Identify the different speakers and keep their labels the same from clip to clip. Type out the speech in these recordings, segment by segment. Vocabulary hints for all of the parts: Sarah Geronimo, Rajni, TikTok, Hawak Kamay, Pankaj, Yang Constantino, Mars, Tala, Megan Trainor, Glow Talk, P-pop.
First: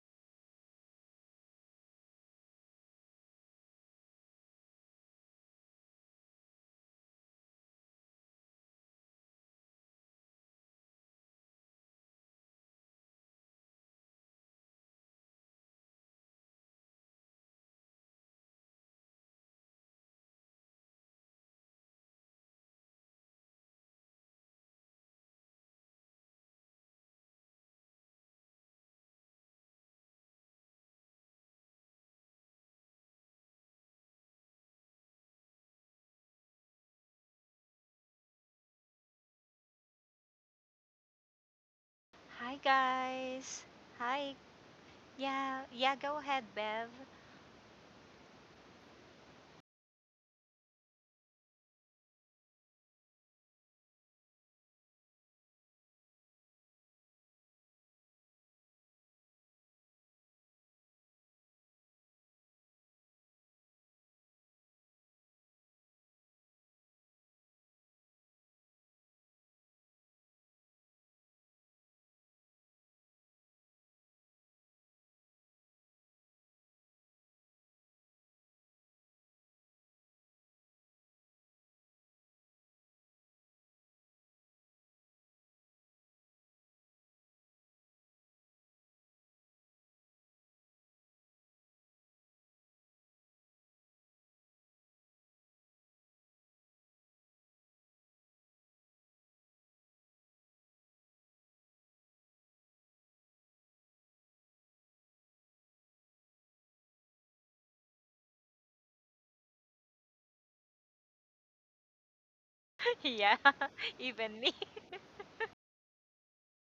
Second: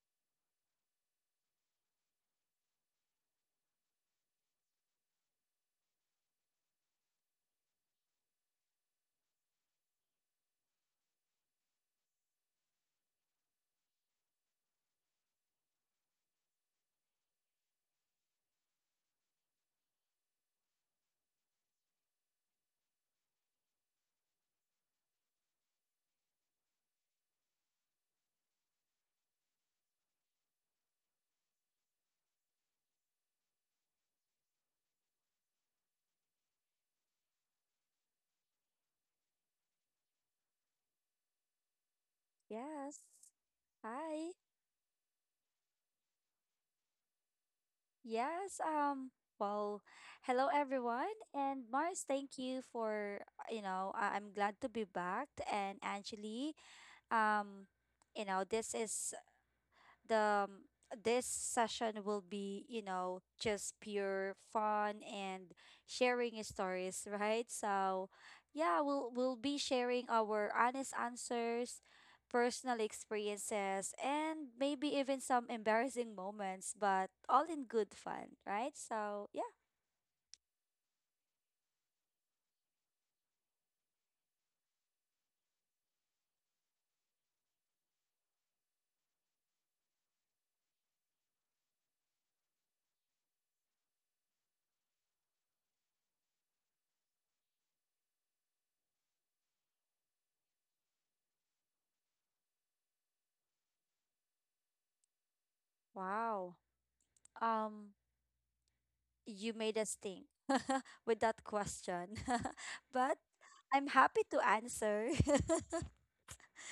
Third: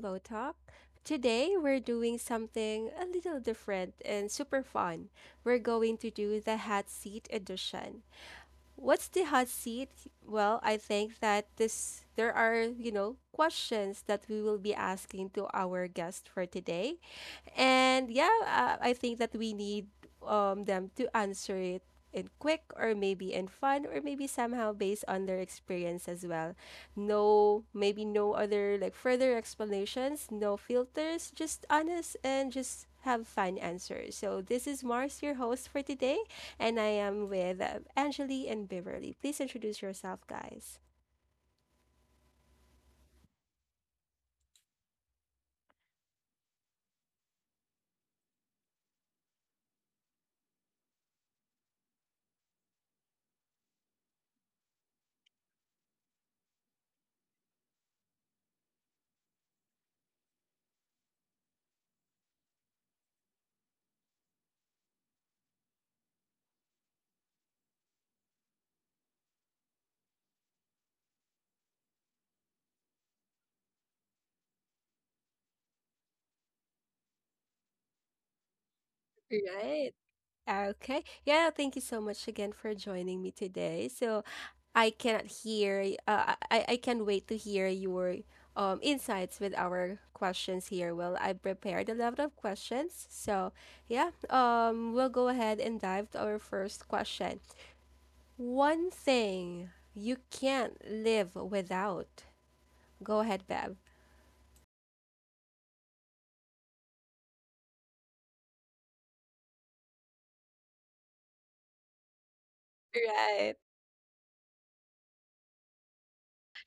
Speaker 1: Glow Talk. Today, we're doing something a little different and super fun. We're going to do the hot seat edition. What's the hot seat? Well, I think that this there are, questions that we will be asking to our guest for today. And yeah, I think that we need them to answer it in quick or maybe in fun or maybe somehow based on their experience as well. No, maybe no other like further explanations, no filters, just honest and just have fun answers. So this is Mars, your host for today, and I am with Angeli and Beverly. Please introduce yourself, guys.
Speaker 2: Hi,
Speaker 3: Yes.
Speaker 2: guys.
Speaker 3: Hi.
Speaker 2: Hi. Yeah. Yeah, go ahead, Bev.
Speaker 3: Yes. Well, hello everyone, and Mars, thank you for I'm glad to be back, and Anjali, um, this is the this session will be, you know, just pure fun and sharing stories, right? So, yeah, we'll be sharing our honest answers, personal experiences, and maybe even some embarrassing moments, but all in good fun, right? So, yeah.
Speaker 1: Right. Okay. Yeah, thank you so much again for joining me today. So I can't wait to hear your insights with our questions here. Well, I prepared a lot of questions. So, yeah, we'll go ahead and dive to our first question. One thing you can't live without. Go ahead, Bev.
Speaker 3: Wow. Um you made us think with that question. But
Speaker 2: Yeah.
Speaker 1: Right.
Speaker 3: I'm happy to
Speaker 2: Even me.
Speaker 3: answer.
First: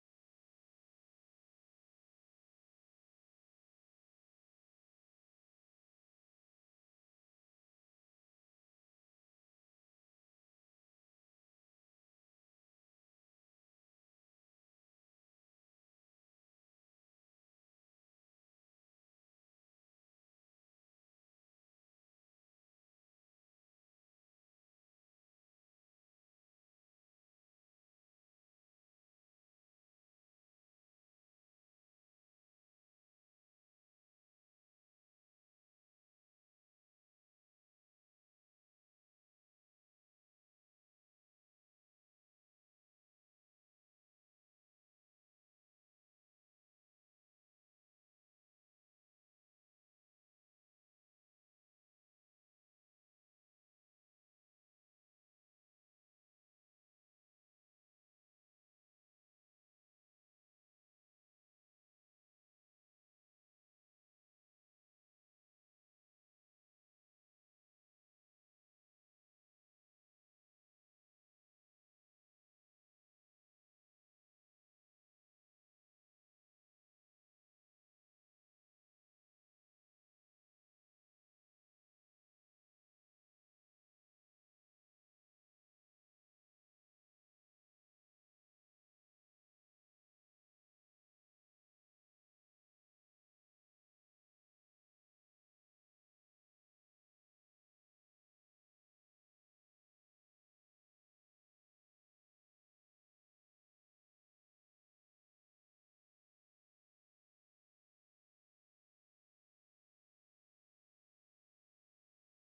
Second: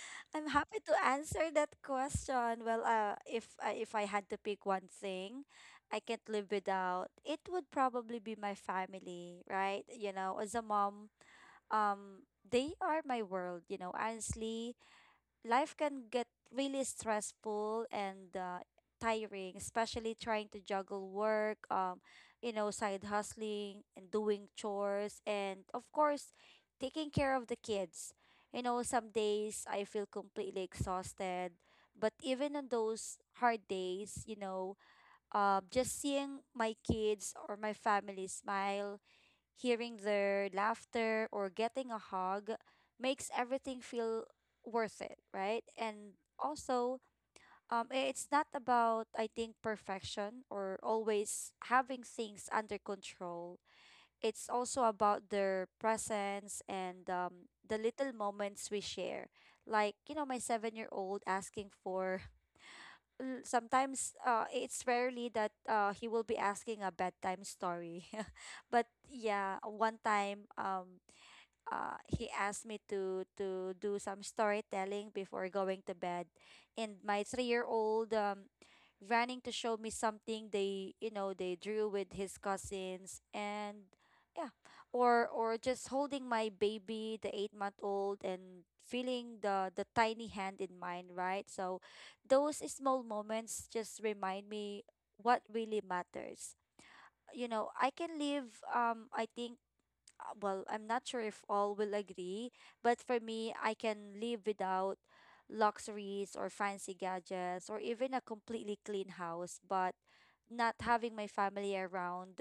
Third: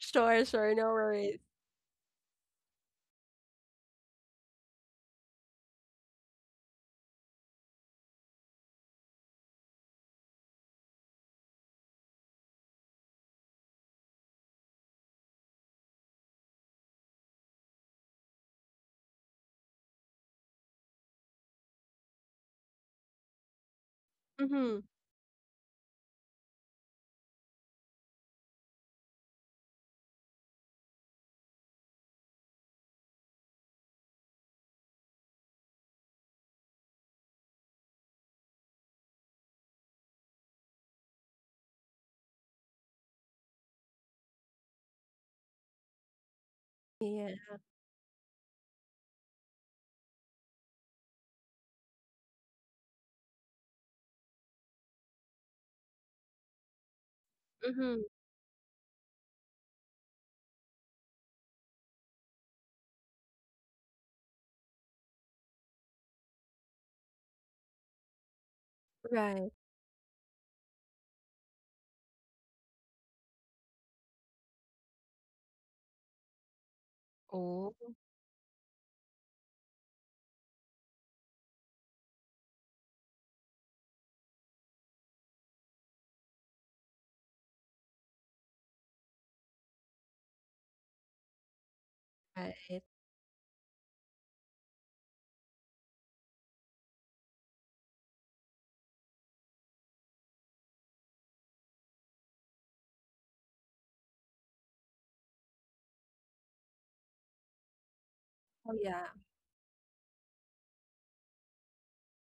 Speaker 1: Sure,
Speaker 3: I'm
Speaker 1: sure,
Speaker 3: happy
Speaker 1: no
Speaker 3: to
Speaker 1: worries.
Speaker 3: answer that question. Well, if I had to pick one thing I can't live without, it would probably be my family, right? You know, as a mom, they are my world. You know, honestly, life can get really stressful and tiring, especially trying to juggle work, you know, side hustling and doing
Speaker 1: Mhm.
Speaker 3: chores, and of course, taking care of the kids. You know, some days I feel completely exhausted, but even on those hard days, you know, just seeing my kids or my family smile, hearing their laughter or getting a hug makes everything feel worth it, right? And also,
Speaker 1: Yeah.
Speaker 3: it's not about, I think, perfection or always having things under control. It's also about their presence and the
Speaker 1: Mhm.
Speaker 3: little moments we share. Like, you know, my 7-year old asking for sometimes, it's rarely that he will be asking a bedtime story. But
Speaker 1: Right.
Speaker 3: yeah, one time, he asked me to do some storytelling before going to bed, and my
Speaker 1: Oh,
Speaker 3: 3-year-old, running to show me something they, you know, they drew with his cousins, and yeah, or just holding my baby, the 8-month old, and feeling the tiny hand in mine, right? So those
Speaker 1: right.
Speaker 3: small moments just remind me what really matters. You know, I can live, I think, well, I'm not sure if all will agree, but for me, I can live without luxuries or fancy gadgets or even a
Speaker 1: Oh,
Speaker 3: completely clean
Speaker 1: yeah.
Speaker 3: house, but not having my family around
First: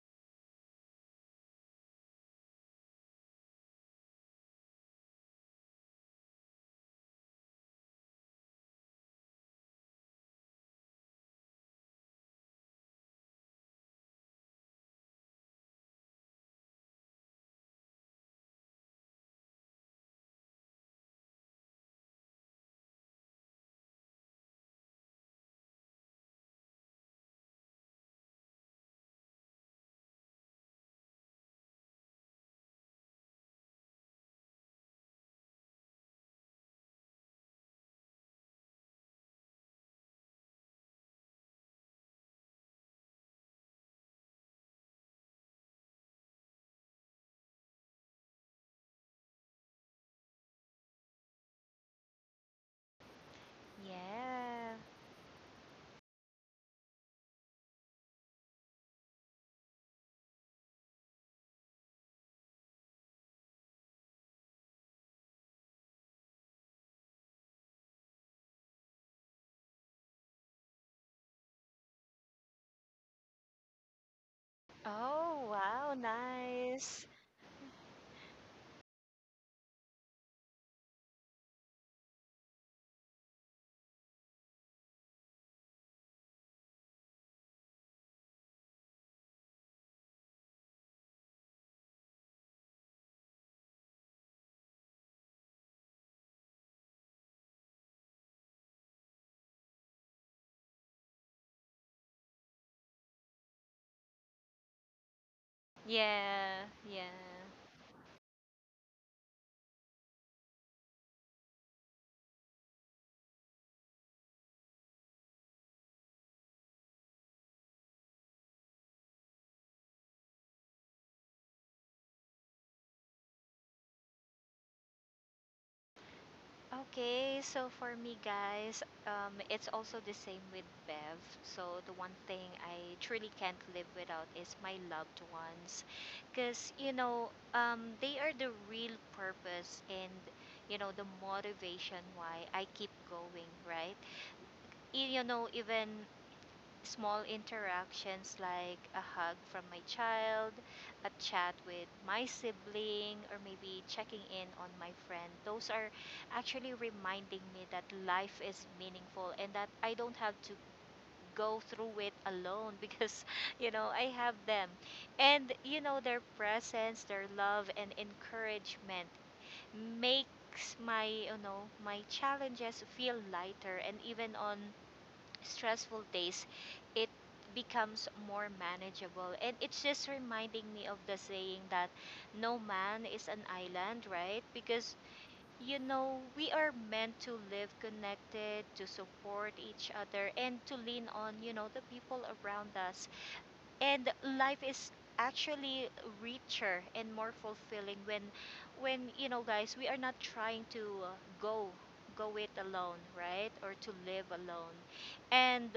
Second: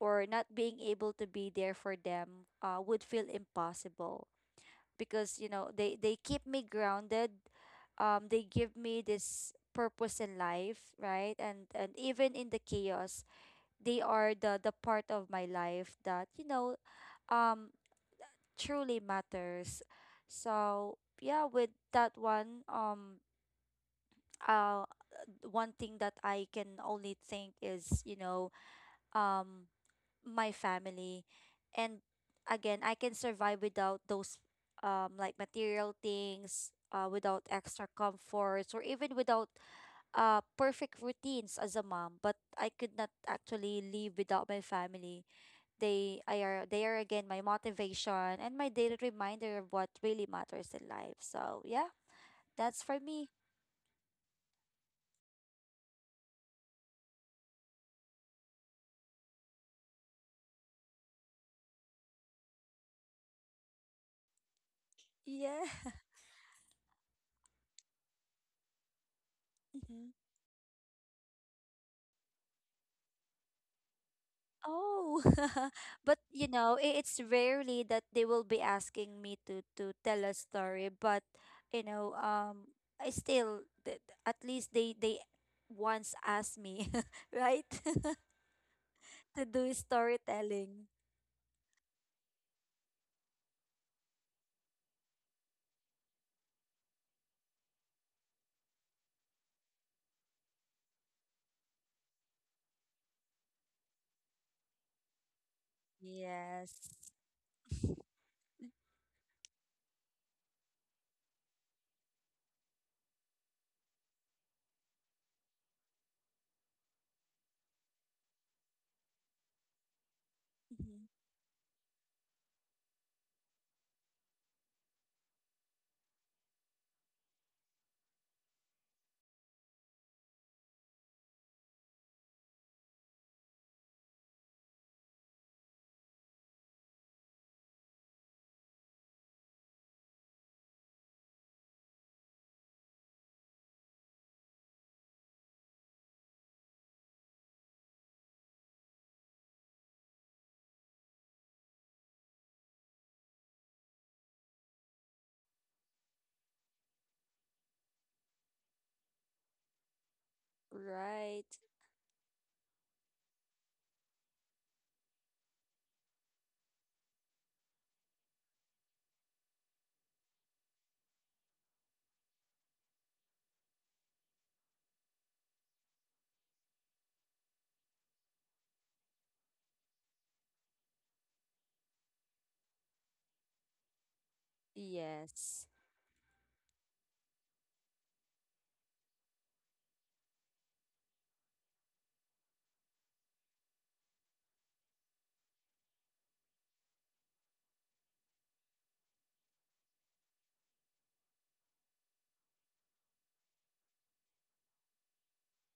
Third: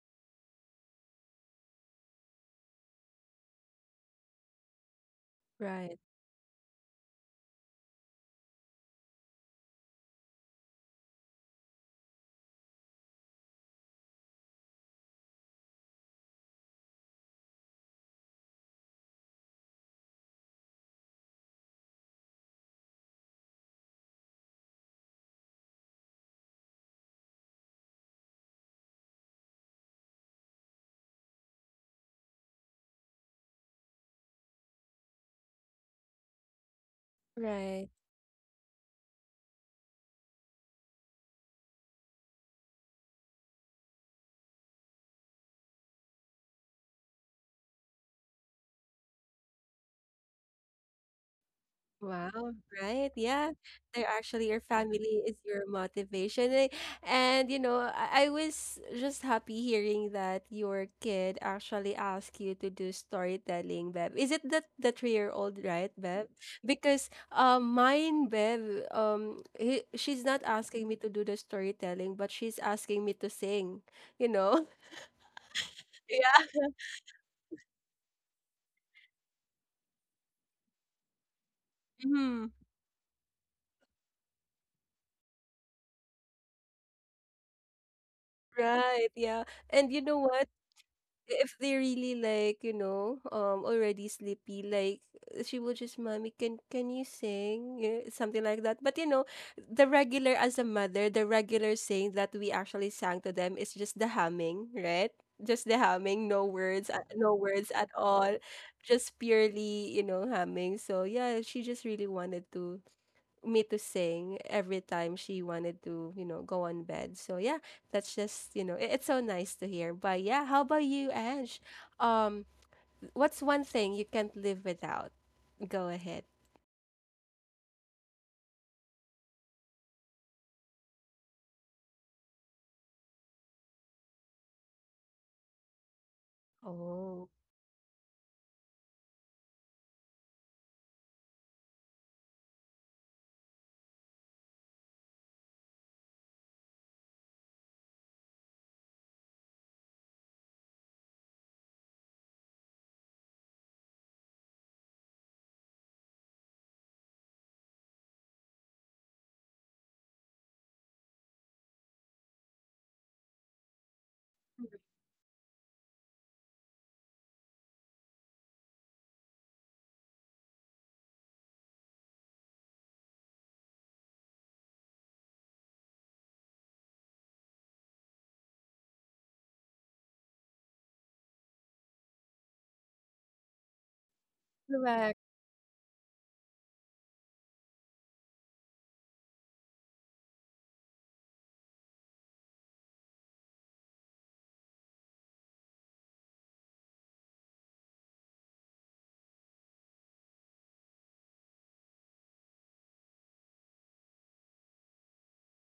Speaker 3: or not being able to be there for them, would feel impossible, because, you know, they
Speaker 1: Right.
Speaker 3: they keep me grounded, they give me this purpose in life, right? And even in the chaos, they are the part of my life that, you know, um truly matters. So yeah, with that one, uh, one thing that I can only think is, you know, um, my family. And again, I can survive without those, like material things. Without extra
Speaker 1: Right.
Speaker 3: comforts or even without perfect routines as a mom, but I could not actually live without my family. They are again my motivation and my daily reminder of what really matters in life. So yeah,
Speaker 1: Wow,
Speaker 3: that's for
Speaker 1: right.
Speaker 3: me.
Speaker 1: Yeah. They're actually your
Speaker 2: Yeah.
Speaker 1: family is your motivation. Eh, and you know, I was just happy hearing that your kid actually asked you to do storytelling, Bev. Is it the three-year-old,
Speaker 3: Yeah.
Speaker 1: right, Bev? Because mine, Bev,
Speaker 3: Hmm.
Speaker 1: she's not asking me to do the storytelling, but she's asking me to sing, you know?
Speaker 3: Oh.
Speaker 2: Oh, wow.
Speaker 3: But you
Speaker 1: Yeah.
Speaker 3: know,
Speaker 2: Nice.
Speaker 3: it's rarely that they will be asking me to tell a story, but you know,
Speaker 1: Mhm.
Speaker 3: um, I still at least they once asked me, right,
Speaker 1: Right, yeah.
Speaker 3: to do
Speaker 1: And you know what?
Speaker 3: storytelling.
Speaker 1: If they really, like, you know, already sleepy, like, she will just, mommy can you sing, you something like that. But, you know, the regular as a mother the regular saying that we actually sang to them is just the humming, right? Just the humming, no
Speaker 2: Yeah.
Speaker 1: words,
Speaker 3: Yes.
Speaker 2: Yeah.
Speaker 1: no words at all, just purely, you know, humming. So yeah, she just really wanted to me to sing every time she wanted to, you know, go on bed. So yeah, that's just, you know, it's so nice to hear. But yeah, how about
Speaker 3: Mhm.
Speaker 1: you, Ange? Um, what's one thing you can't live without? Go ahead.
Speaker 2: Okay, so for me, guys, it's also the same with Bev. So the one thing I truly can't live without is my loved ones because, you know,
Speaker 1: Oh,
Speaker 2: they are the real purpose and, you know, the motivation why I keep going, right? You know, even small interactions like a hug from my child, a chat with my sibling, or maybe checking in on my friend, those are actually reminding me that life is meaningful and that I don't have to
Speaker 3: Right.
Speaker 2: go through it alone because, you know, I have them. And, you know, their presence, their love, and encouragement makes my you know my challenges feel lighter, and even on stressful days, it becomes more manageable. And it's just reminding me of the saying that no man is an island, right? Because,
Speaker 1: correct.
Speaker 3: Yes.
Speaker 2: you know, we are meant to live connected, to support each other, and to lean on, you know, the people around us. And life is actually richer and more fulfilling when you know, guys, we are not trying to uh, go go it alone, right, or to live alone. And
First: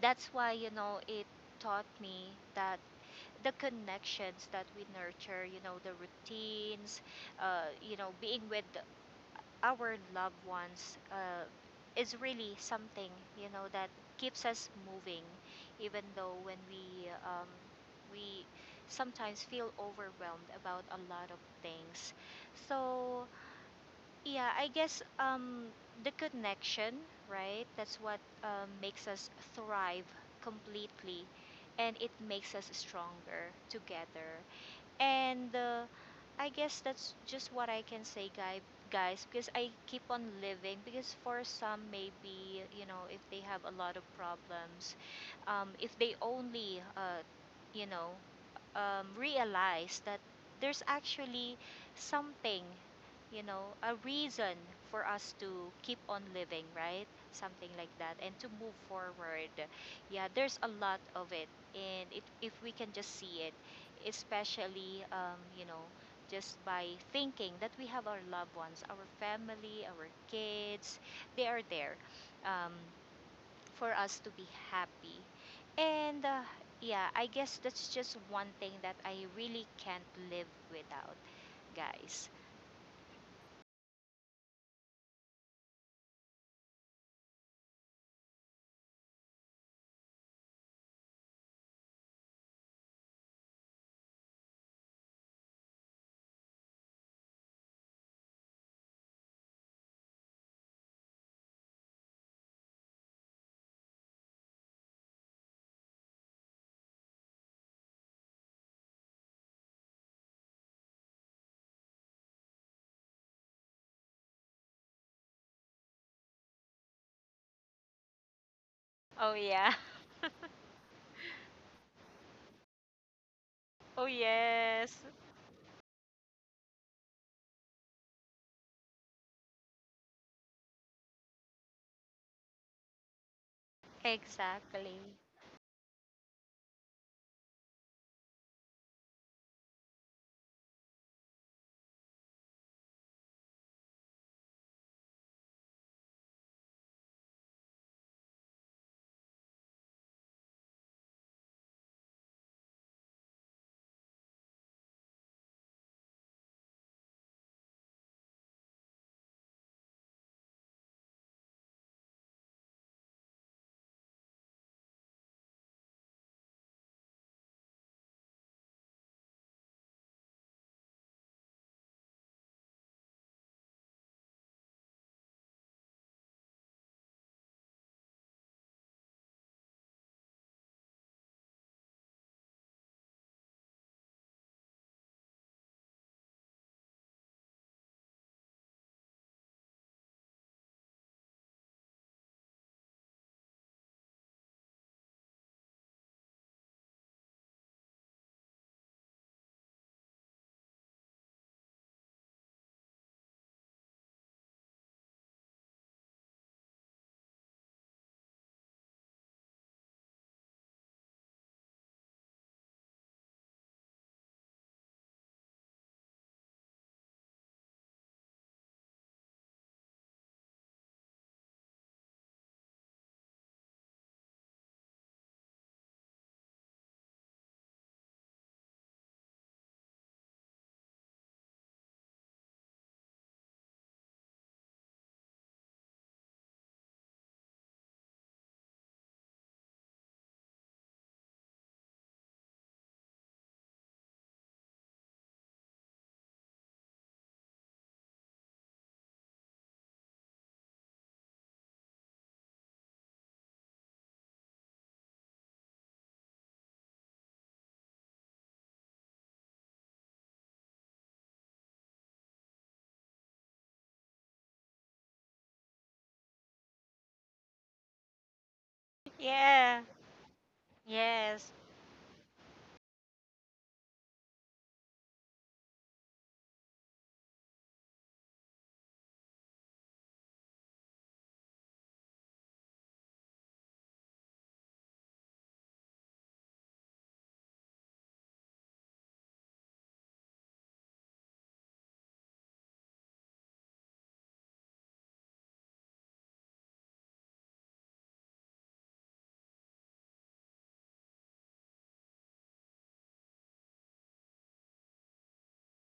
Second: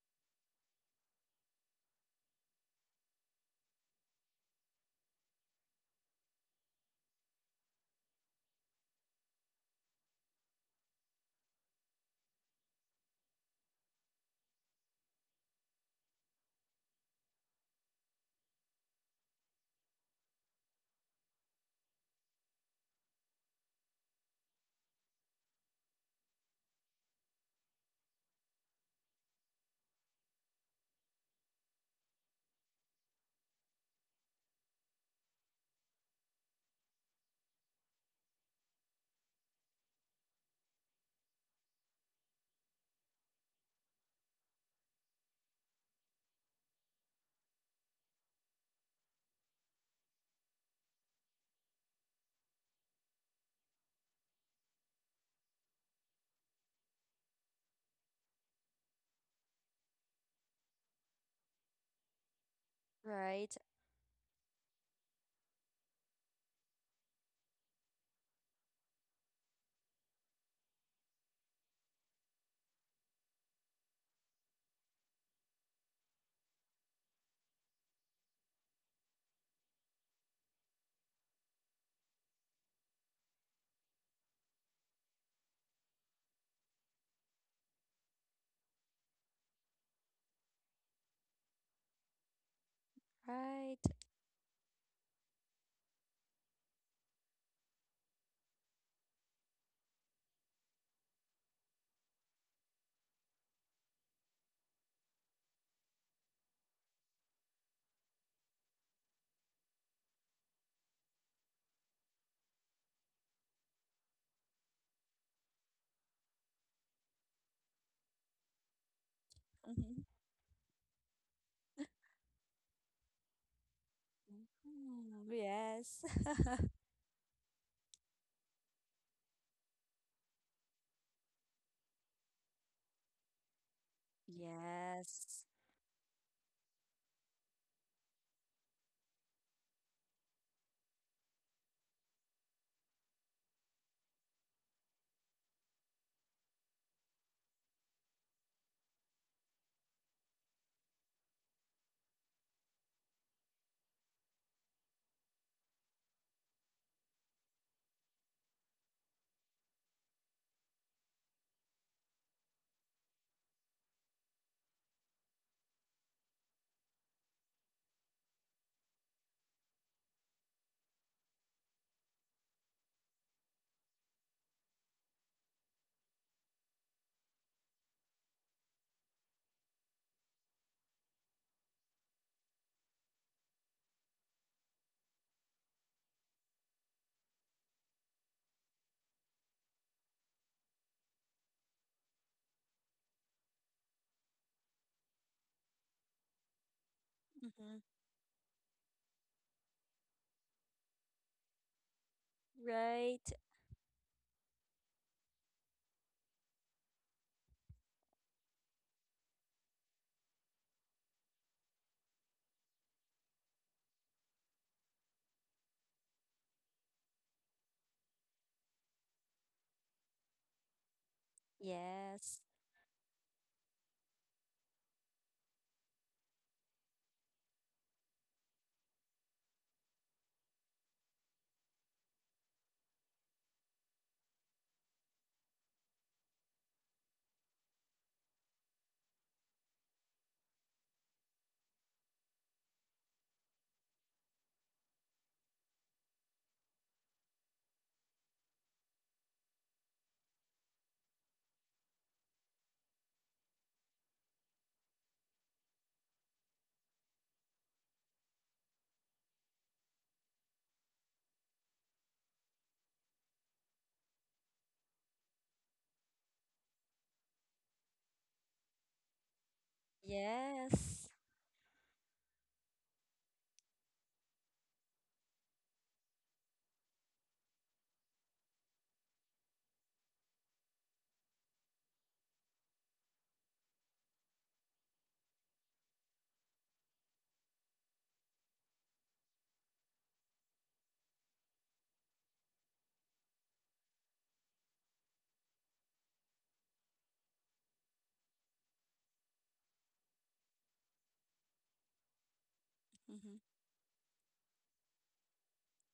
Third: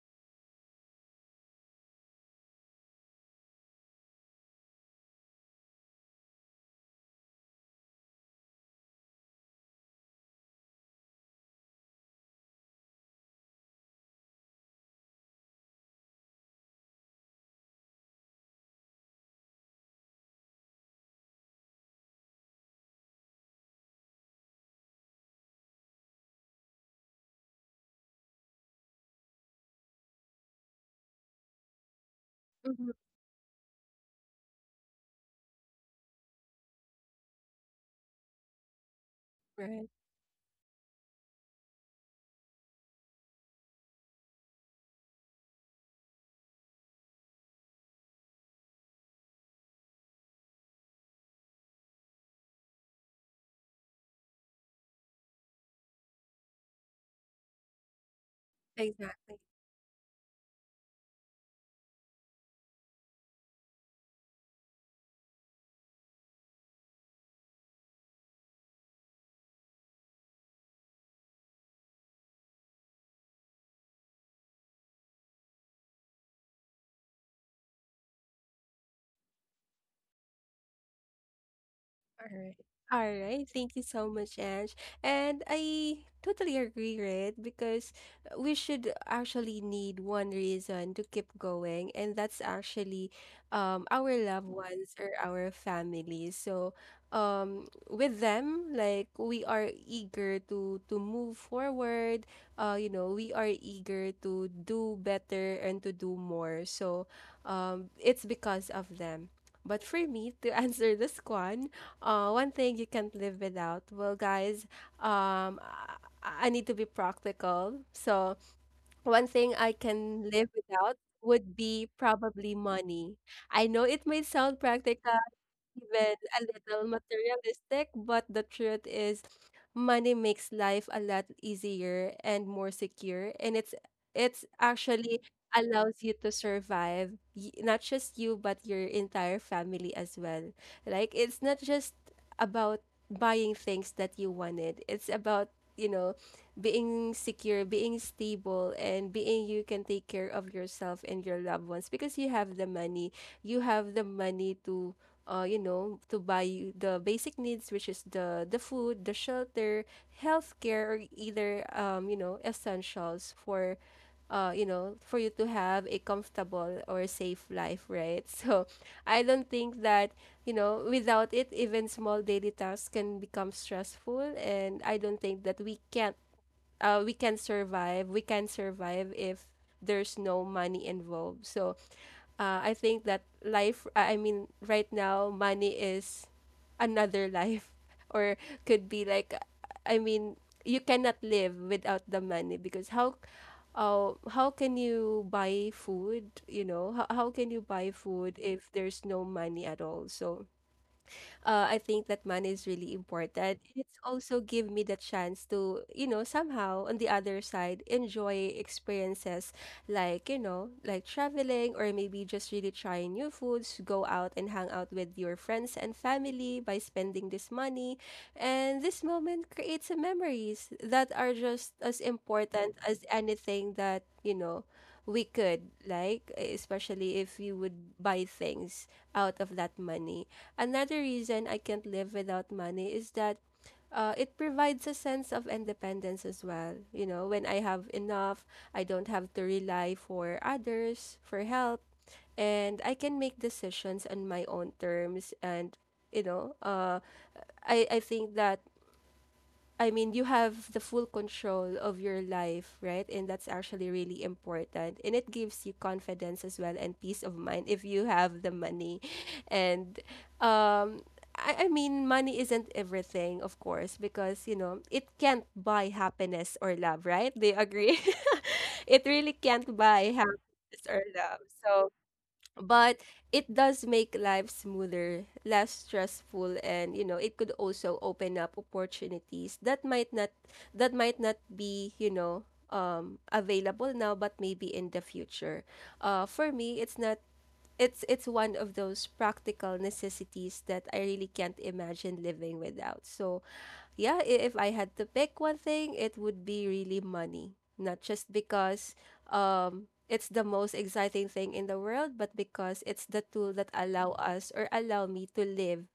Speaker 2: that's why, you know, it taught me that the connections that we nurture, you know, the routines, you know, being with our loved ones, is really something, you know, that keeps us moving, even though when we sometimes feel overwhelmed about a lot of things. So, yeah, I guess, the connection, right? That's what, makes us thrive completely, and it makes us
Speaker 1: Mhm.
Speaker 2: stronger together. And, I guess that's just what I can say, guys, because I
Speaker 1: Right.
Speaker 2: keep on living. Because for some, maybe, you know, if they have a lot of problems, if they only, you know, realize that there's actually something, you know, a reason for us to keep on living, right? Something like that, and to move
Speaker 1: Exactly.
Speaker 2: forward. Yeah, there's a lot of it, and if we can just see
Speaker 3: Right.
Speaker 2: it, especially, you know, just by thinking that we have our loved ones, our family, our kids, they are there. Um, for us to be happy. And, yeah, I guess that's just one thing that I really can't live without,
Speaker 1: All
Speaker 2: guys.
Speaker 1: right. All right. Thank you so much, Ange. And I totally agree, right? Because we should actually need one reason to keep going, and that's actually
Speaker 3: Right.
Speaker 1: our loved ones or our family. So with them, like, we are eager to move forward. You know, we are eager to do better and to do more. So it's because of them. But for me, to answer this one, one thing you can't live without. Well, guys, um, I need to be practical. So, one
Speaker 2: Oh,
Speaker 1: thing
Speaker 2: yeah.
Speaker 1: I
Speaker 3: Mm-hmm.
Speaker 1: can live without would be probably money. I know
Speaker 2: Oh,
Speaker 1: it may sound
Speaker 2: yes.
Speaker 1: practical,
Speaker 3: Mm-hmm. Yes.
Speaker 1: even a little materialistic, but the truth is, money makes life a lot easier and more secure, and it's
Speaker 2: Exactly.
Speaker 1: actually
Speaker 3: Yes.
Speaker 1: allows you to survive, y- not just you but your entire family as well. Like, it's not just about buying things that you wanted. It's about, you know, being secure, being stable, and being you can take care of yourself and your loved ones because you have the money. You have the money to you know, to buy the basic needs, which is the food, the shelter, healthcare, or either you know, essentials for you know, for you to have a comfortable or safe life, right? So I don't think that, you know, without it, even small daily tasks can become stressful, and I don't think that we can't we can survive. We can survive if there's no money involved. So I think that life, I mean, right now, money is another life, or could be like, I mean, you cannot live without the money. Because how can you buy food? You know, how can you
Speaker 3: Mm-hmm.
Speaker 1: buy food if there's no money at all? So, I think that money is really
Speaker 3: Right.
Speaker 1: important. It's also give me the chance to, you know, somehow on the other side, enjoy experiences like, you know, like traveling or maybe just really trying new foods, go out and hang out with your friends and family by spending this money. And this moment creates a memories that are just as
Speaker 3: Yes.
Speaker 1: important as anything that, you know, we could, like, especially if you would buy things out of that money. Another reason I can't live without money is that it provides a sense of independence as well. You know, when I have enough, I don't have to rely for others for help, and I can make decisions on my own terms. And you know, I think that, I mean, you have the full control of your life, right? And that's actually really important. And it gives you confidence as well and peace of mind if you have the money. And um, I mean, money isn't everything, of course, because, you know, it can't buy happiness or love, right? Do you agree? It really can't
Speaker 2: Yeah.
Speaker 1: buy happiness or
Speaker 3: Yes.
Speaker 1: love.
Speaker 2: Yes.
Speaker 1: So, but it does make life smoother, less stressful, and you know it could also open up opportunities that might not be, you know, available now, but maybe in the future. For me, it's not. It's one of those practical necessities that I really can't imagine living without. So yeah, if I had to pick one thing, it would be really money. Not just because it's the most exciting thing in the world, but because it's the tool that allow us or allow me to live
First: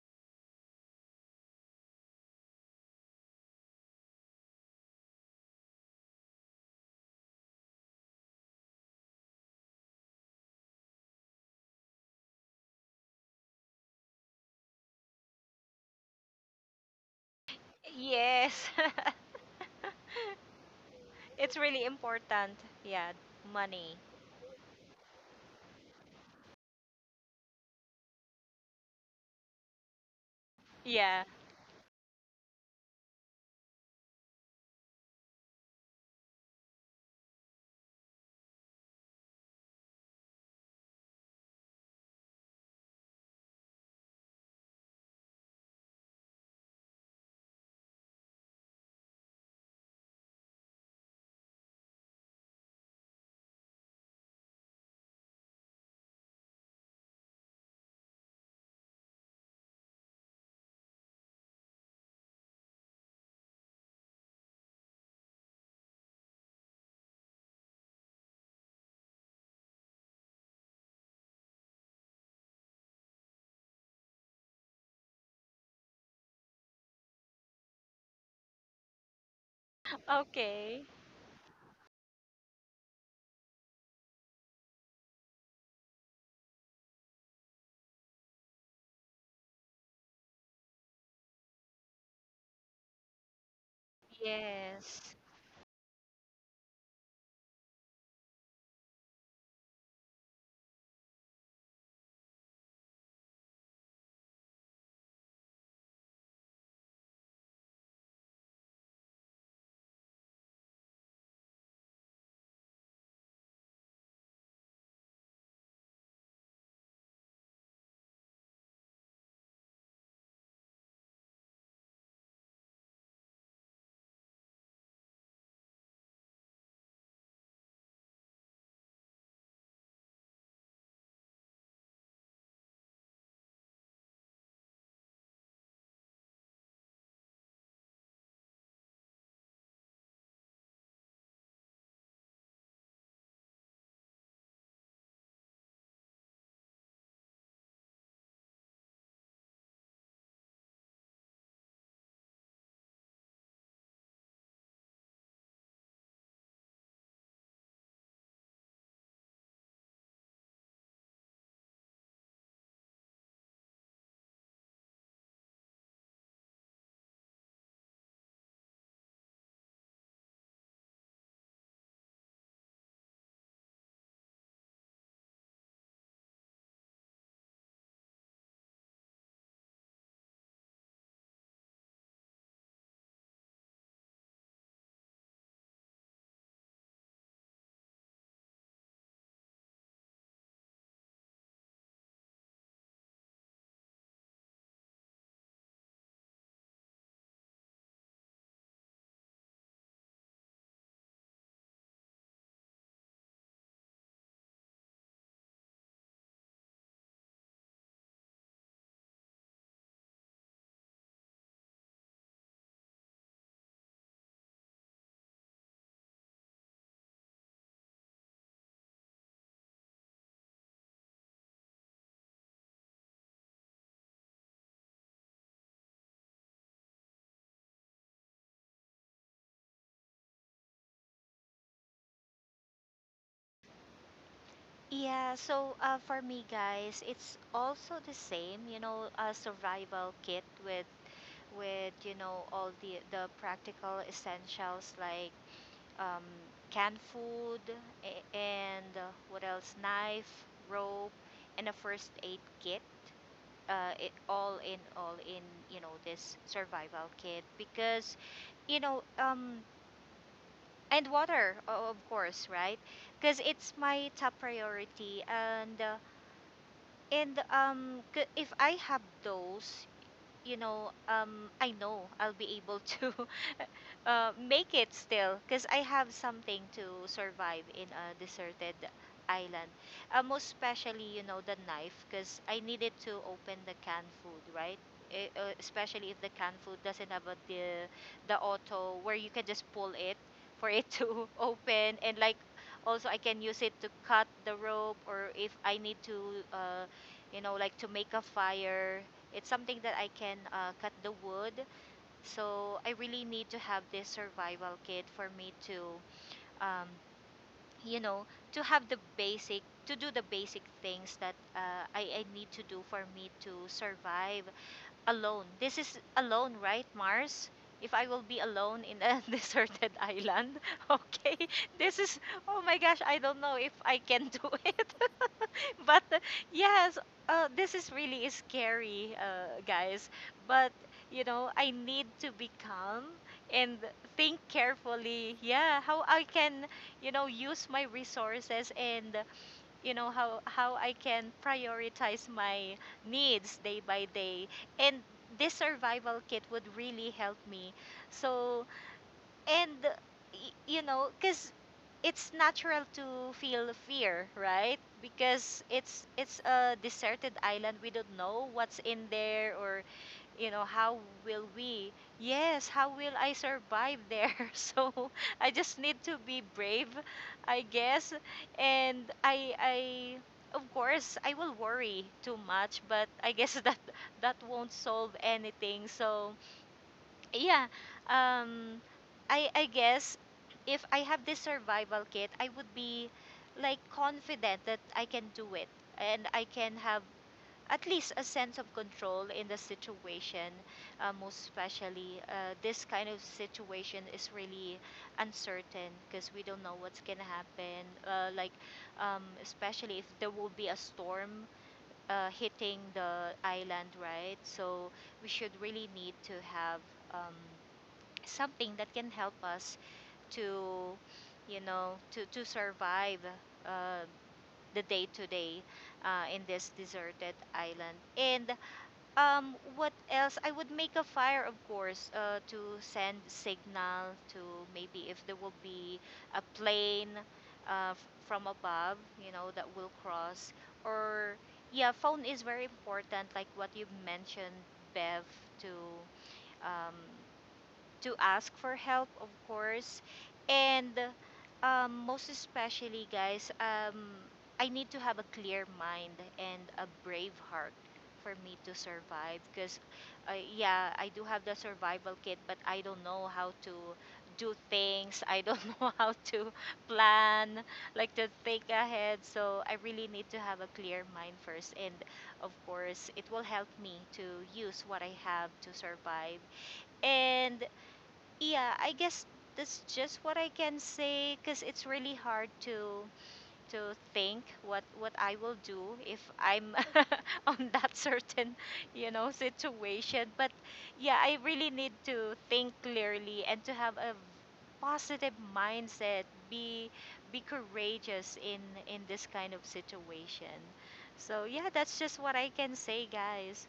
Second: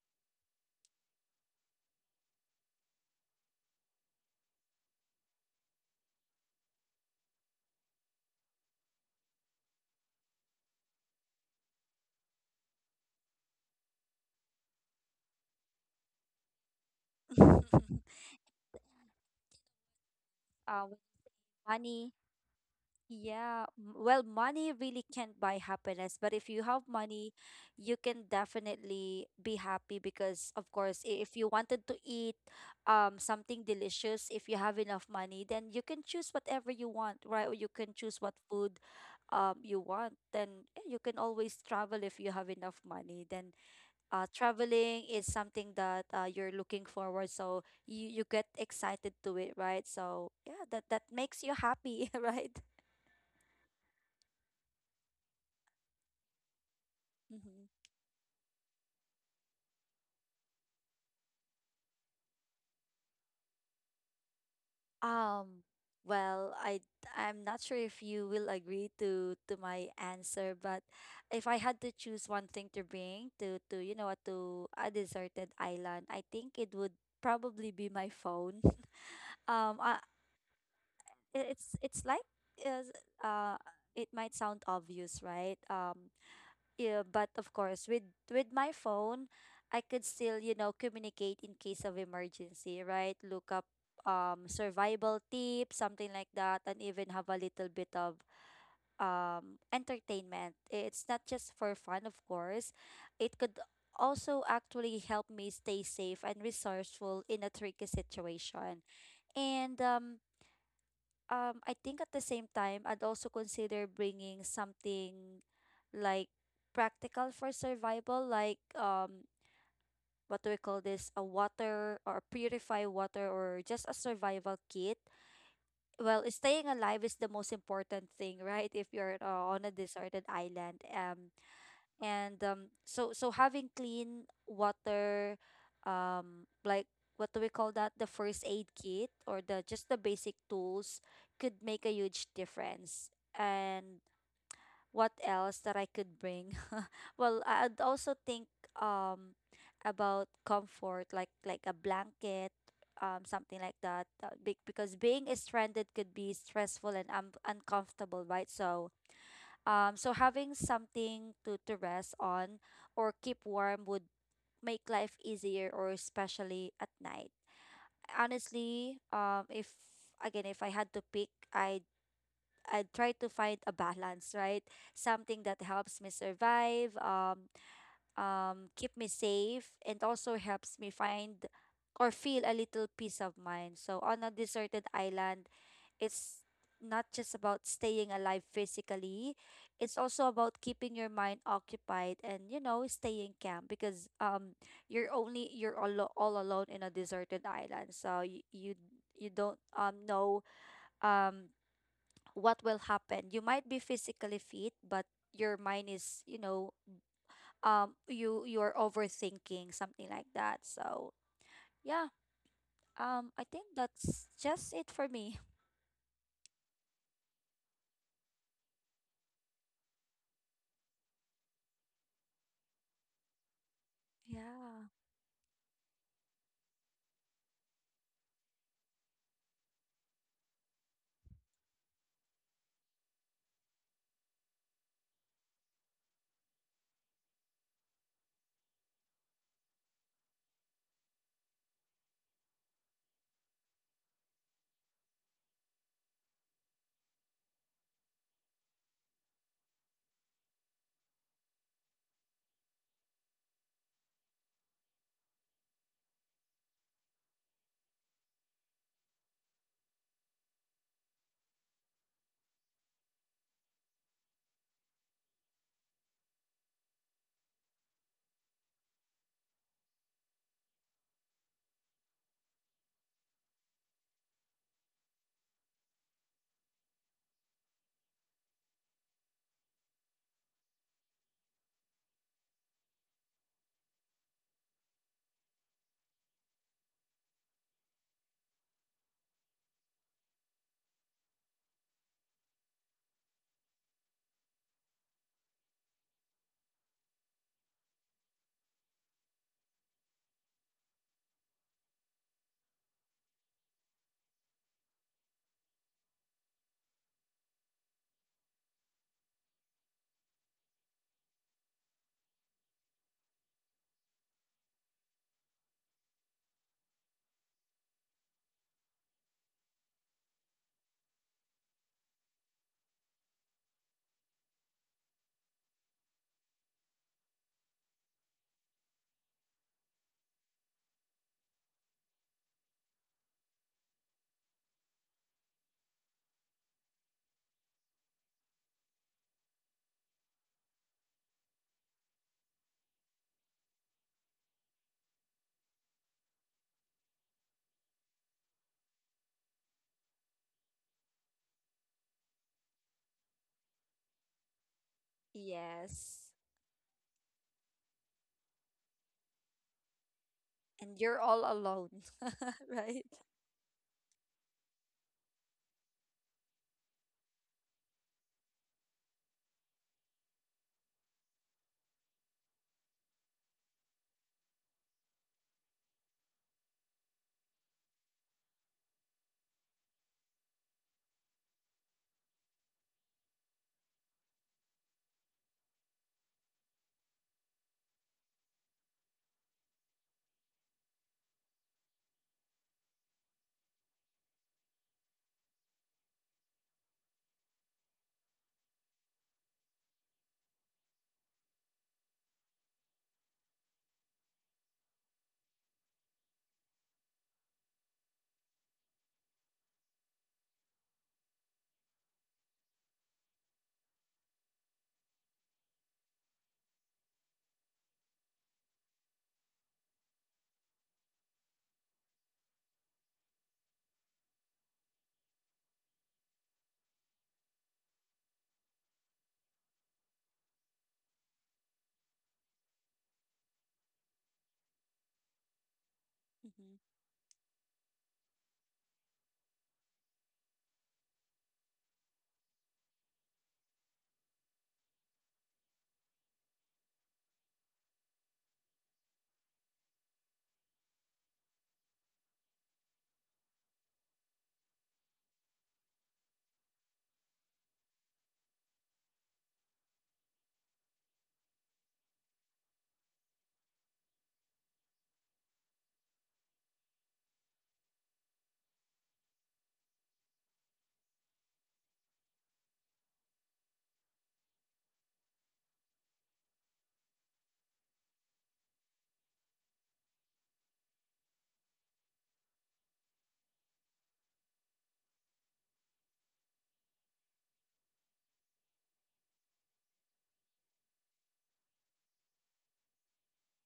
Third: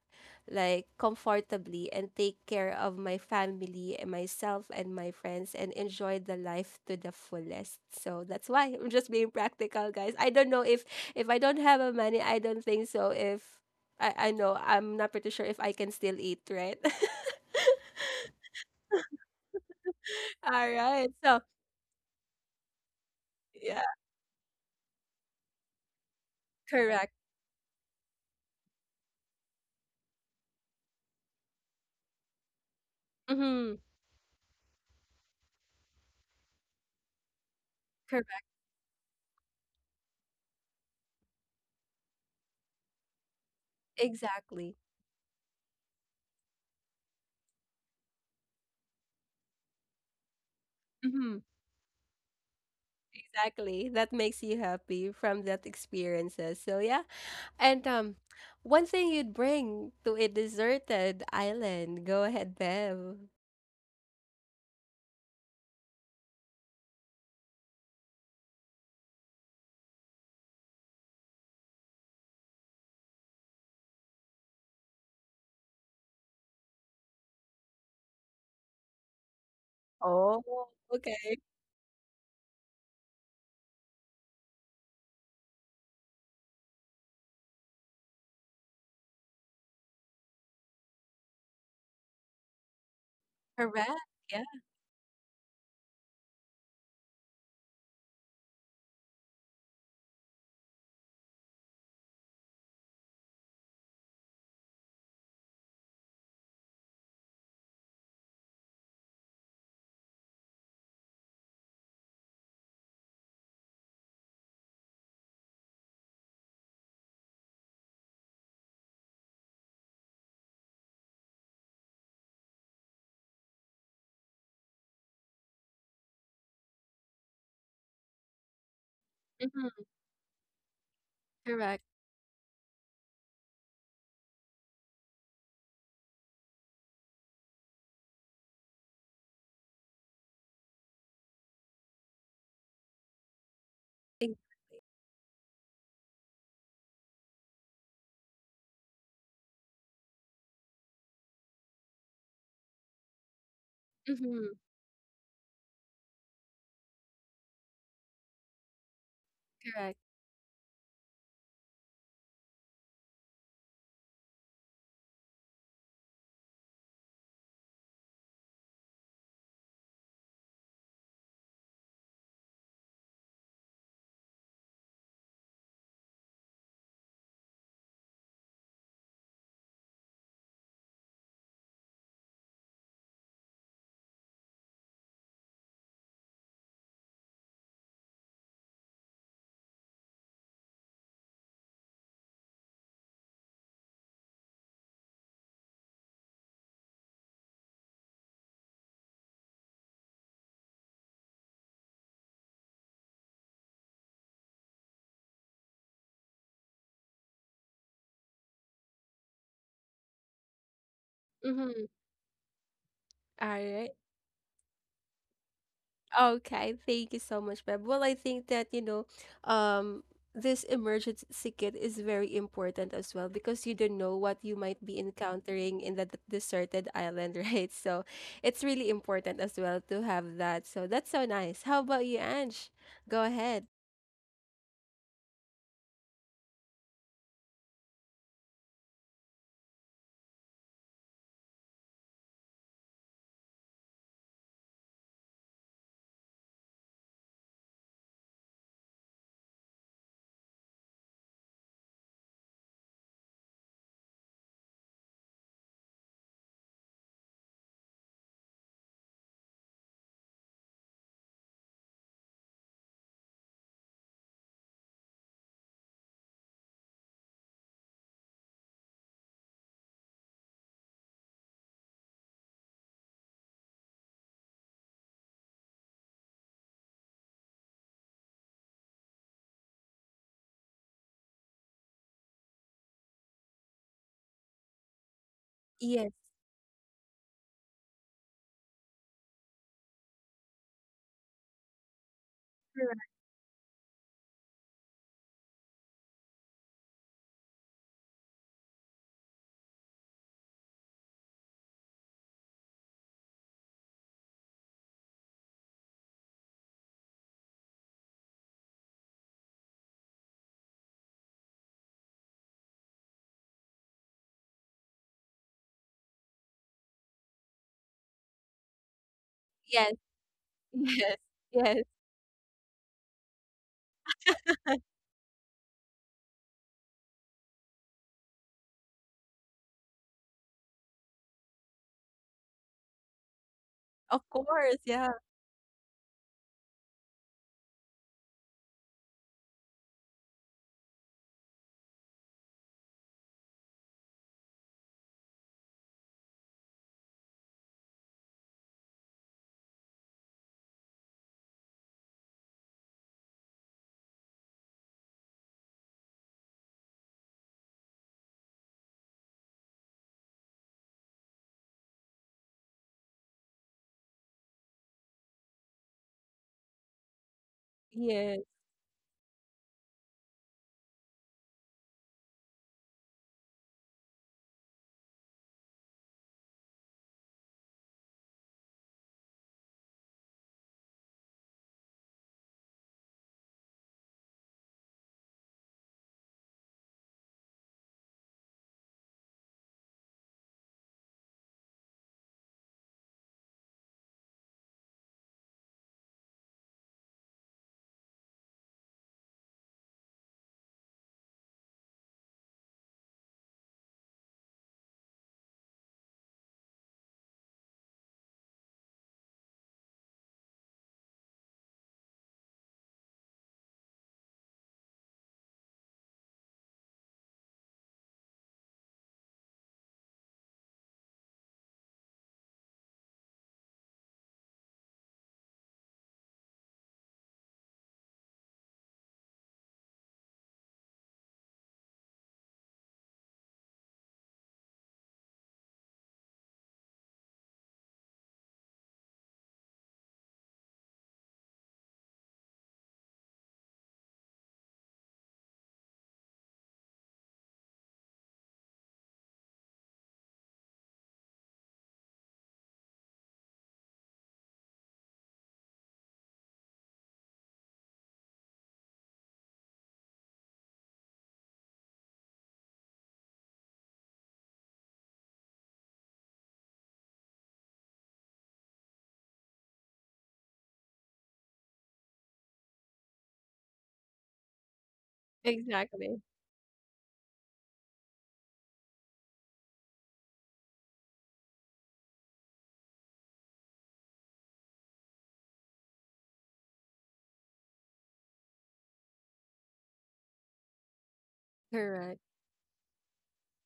Speaker 1: like comfortably and take care of my family and myself and my friends and enjoy the life to the fullest. So that's why I'm just being practical, guys. I don't know if I don't have a money, I don't think so if I know I'm not pretty sure if I can still eat, right?
Speaker 3: Mm-hmm.
Speaker 2: Yes.
Speaker 3: um,
Speaker 1: Alright, so
Speaker 2: It's really
Speaker 3: Money.
Speaker 2: important. Yeah.
Speaker 3: Yeah,
Speaker 1: yeah,
Speaker 2: Money.
Speaker 3: well, money really can't buy happiness, but if you have
Speaker 1: correct.
Speaker 3: money, you can definitely be happy because, of course,
Speaker 2: Yeah.
Speaker 3: if you wanted to eat something
Speaker 1: Mhm,
Speaker 3: delicious, if you have enough money, then you can choose whatever you want, right? Or you can choose what
Speaker 1: correct,
Speaker 3: food you want. Then yeah, you can always travel if you have enough money. Then
Speaker 1: exactly.
Speaker 3: traveling is something that, you're looking forward, so you get excited to it, right? So yeah, that
Speaker 1: Mhm,
Speaker 3: makes you happy, right?
Speaker 1: exactly. That makes you happy from that experiences. So yeah, and
Speaker 3: Mm-hmm.
Speaker 1: one thing you'd bring to a deserted island. Go ahead, Bev.
Speaker 3: Um, well, I'm not sure if you will agree to my answer, but if I had to choose one thing to bring to you know to a deserted island, I think it would probably be my phone. Um, uh,
Speaker 1: Oh,
Speaker 2: Okay.
Speaker 1: okay,
Speaker 3: it's, like, is uh it might sound obvious, right? Yeah, but of course, with my phone, I could still, you know, communicate in case of emergency, right? Look up
Speaker 1: correct. Yeah,
Speaker 2: Yes.
Speaker 3: survival tips, something like that, and even have a little bit of entertainment. It's not just for fun, of course. It could also actually help me stay safe and resourceful in a tricky situation. And I think at the same time I'd also consider bringing something, like, practical for survival, like, what do we call this, a water, or purify water, or just a survival kit. Well, staying alive is the most important thing, right? If you're on a
Speaker 1: mhm,
Speaker 3: deserted island,
Speaker 1: correct.
Speaker 3: and, so, having clean water, like, what do we call that, the first aid kit, or the just the basic tools, could make a huge difference. And
Speaker 1: E-,
Speaker 3: what else that I could bring? Well, I'd also think um about comfort, like, a blanket, something like that,
Speaker 1: mm-hmm,
Speaker 3: because being stranded could be stressful and, uncomfortable, right? So,
Speaker 1: correct.
Speaker 3: so having something to, rest on or keep warm would make life easier, or especially at night. Honestly, if, again if I had to pick, I'd try to find a balance, right? Something that helps me survive, keep me safe, and also helps me find or feel a little peace of mind. So on a deserted island, it's not just about staying alive physically, it's also about keeping your mind occupied and, you know, staying calm, because you're, only you're all, alone in a deserted island. So you, you don't know um what will happen. You might be physically fit, but your mind is, you know, you're overthinking, something like that. So
Speaker 1: Mm-hmm.
Speaker 3: yeah, I
Speaker 1: All
Speaker 3: think
Speaker 1: right.
Speaker 3: that's just it for me.
Speaker 1: Okay, thank you so much, Beb. Well, I think that, you know, um, this emergency kit is very important as well because you don't know what you
Speaker 3: Yeah.
Speaker 1: might be encountering in that deserted island, right? So it's really important as well to have that. So that's so nice. How about you, Ange? Go ahead.
Speaker 2: Yeah, so for me, guys, it's also the same, you know, a survival kit with you know, all the practical essentials, like, um, canned food, and what else? Knife, rope, and a first aid kit. It all in you know, this survival kit because, you know, and water, of course, right, because it's my top priority, and if I have those, you know, I know I'll be able to, make it still because I have something to survive in a deserted island. Most especially, you know, the knife, because I needed to open the canned food, right? Especially
Speaker 1: Yes,
Speaker 2: if the canned food doesn't have a, the auto where you can just pull it for it to open, and like also I
Speaker 1: correct.
Speaker 2: can use it to cut the rope, or if I need to, you know, like to make a fire, it's something that I can, cut the wood. So I really need to have this survival kit for me to, um, you know, to have the basic, to do the basic things that, I need to do for me to survive alone. This is alone, right, Mars? If I will be alone in a deserted
Speaker 1: Yes,
Speaker 2: island.
Speaker 1: yes,
Speaker 2: Okay.
Speaker 1: yes.
Speaker 2: This is, oh my gosh, I don't know if I can do it. But yes, this is really scary, guys. But, you know, I need to be calm and
Speaker 1: Of
Speaker 2: think
Speaker 1: course, yeah.
Speaker 2: carefully. Yeah, how I can, you know, use my resources, and you know how I can prioritize my needs day by day. And this survival kit would really help me. So, and you know, because it's natural to feel fear, right, because it's
Speaker 3: Yes.
Speaker 2: it's a deserted island. We don't know what's in there, or, you know, how
Speaker 3: And you're
Speaker 2: will
Speaker 3: all alone,
Speaker 2: we yes, how
Speaker 3: right?
Speaker 2: will I survive there? So I just need to be brave, I guess.
Speaker 1: Yes,
Speaker 2: And I, of course, I will worry too much, but I guess that won't solve anything. So, yeah, um I guess, if I have this survival kit, I would be like confident that I can do it, and I can have at least a sense of control in the situation. Most especially, this kind of situation is really uncertain, because we don't know what's gonna happen, like, especially if there will be a storm, hitting the island, right. So we should really need to have, um, something that can help us to, you know, to survive, uh, the day to day, in this deserted island. And, what else? I would make a fire, of course, to send signal to, maybe if there will be a plane, from above, you know, that will cross. Or, yeah, phone is very important, like what you mentioned, Bev, to
Speaker 3: Hmm.
Speaker 2: um, to ask for help, of course. And, most especially, guys, I need to have a clear mind and a brave heart for me to survive. Because, yeah, I do have the survival kit, but I don't know how to do things. I don't know how to plan, like to think ahead. So I really need to have a clear mind first. And, of course, it will help me to use what I have to survive. And, yeah, I guess that's just what I can say, because it's really hard to think what I will do
Speaker 1: exactly.
Speaker 2: if I'm on that certain, you know, situation. But, yeah, I really need to think clearly and to have a positive mindset, be be courageous in this kind of situation. So, yeah, that's just
Speaker 1: Correct.
Speaker 2: what I can say, guys.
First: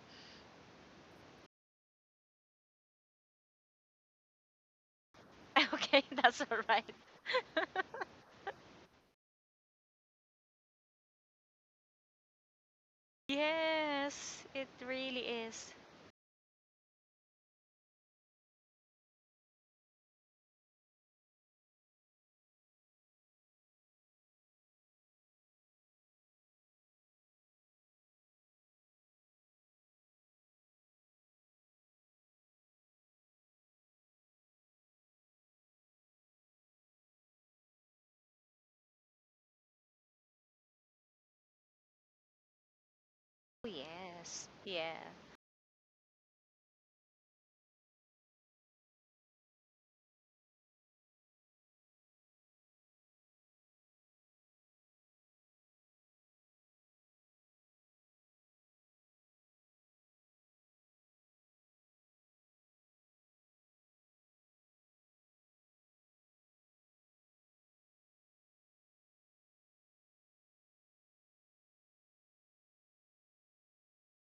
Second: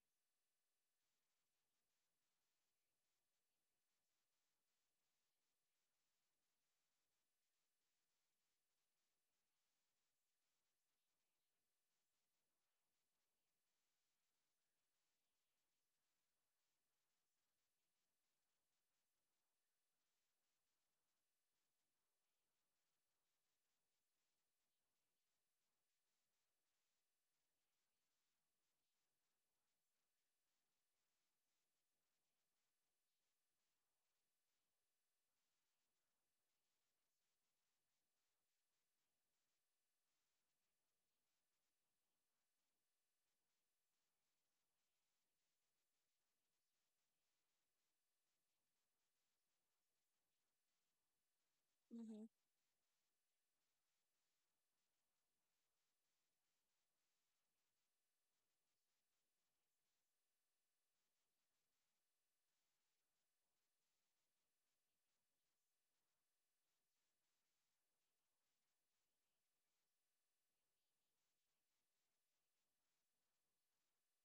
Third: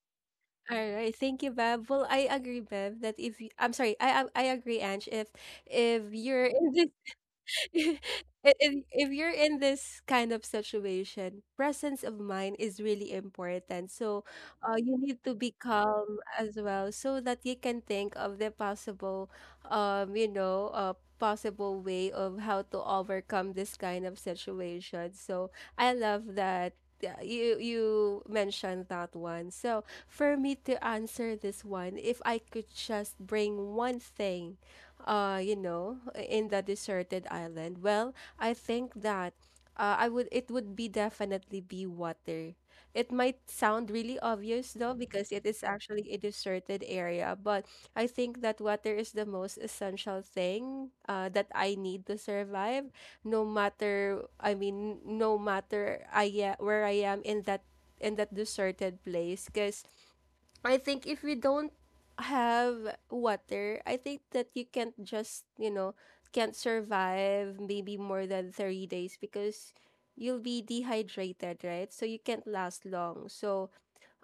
Speaker 1: All right, thank you, Bev. Well, I agree, Bev, that if you, I'm sorry, I agree, Ange,
Speaker 2: Okay,
Speaker 1: if
Speaker 2: that's
Speaker 1: you're
Speaker 2: all
Speaker 1: in
Speaker 2: right.
Speaker 1: if you're in this kind of situation, presence of mind is really important. So,
Speaker 2: Yes, it
Speaker 1: you
Speaker 2: really
Speaker 1: need to be
Speaker 2: is.
Speaker 1: calm as well so that you can think of the possible, you know, possible way of how to overcome this kind of situation. So, I love that. You you mentioned that one. So for me to answer this one, if I could just bring one thing you know, in the deserted island? Well, I think that I would it would be definitely be water. It might
Speaker 2: Oh,
Speaker 1: sound really
Speaker 2: yes.
Speaker 1: obvious though
Speaker 2: Yeah.
Speaker 1: because it is actually a deserted area, but I think that water is the most essential thing that I need to
Speaker 3: Hmm.
Speaker 1: survive, no matter, I mean, no matter where I am in that deserted place, because I think if we don't have water, I think that you can't just, you know, can't survive maybe more than 30 days because you'll be dehydrated, right? So you can't last long. So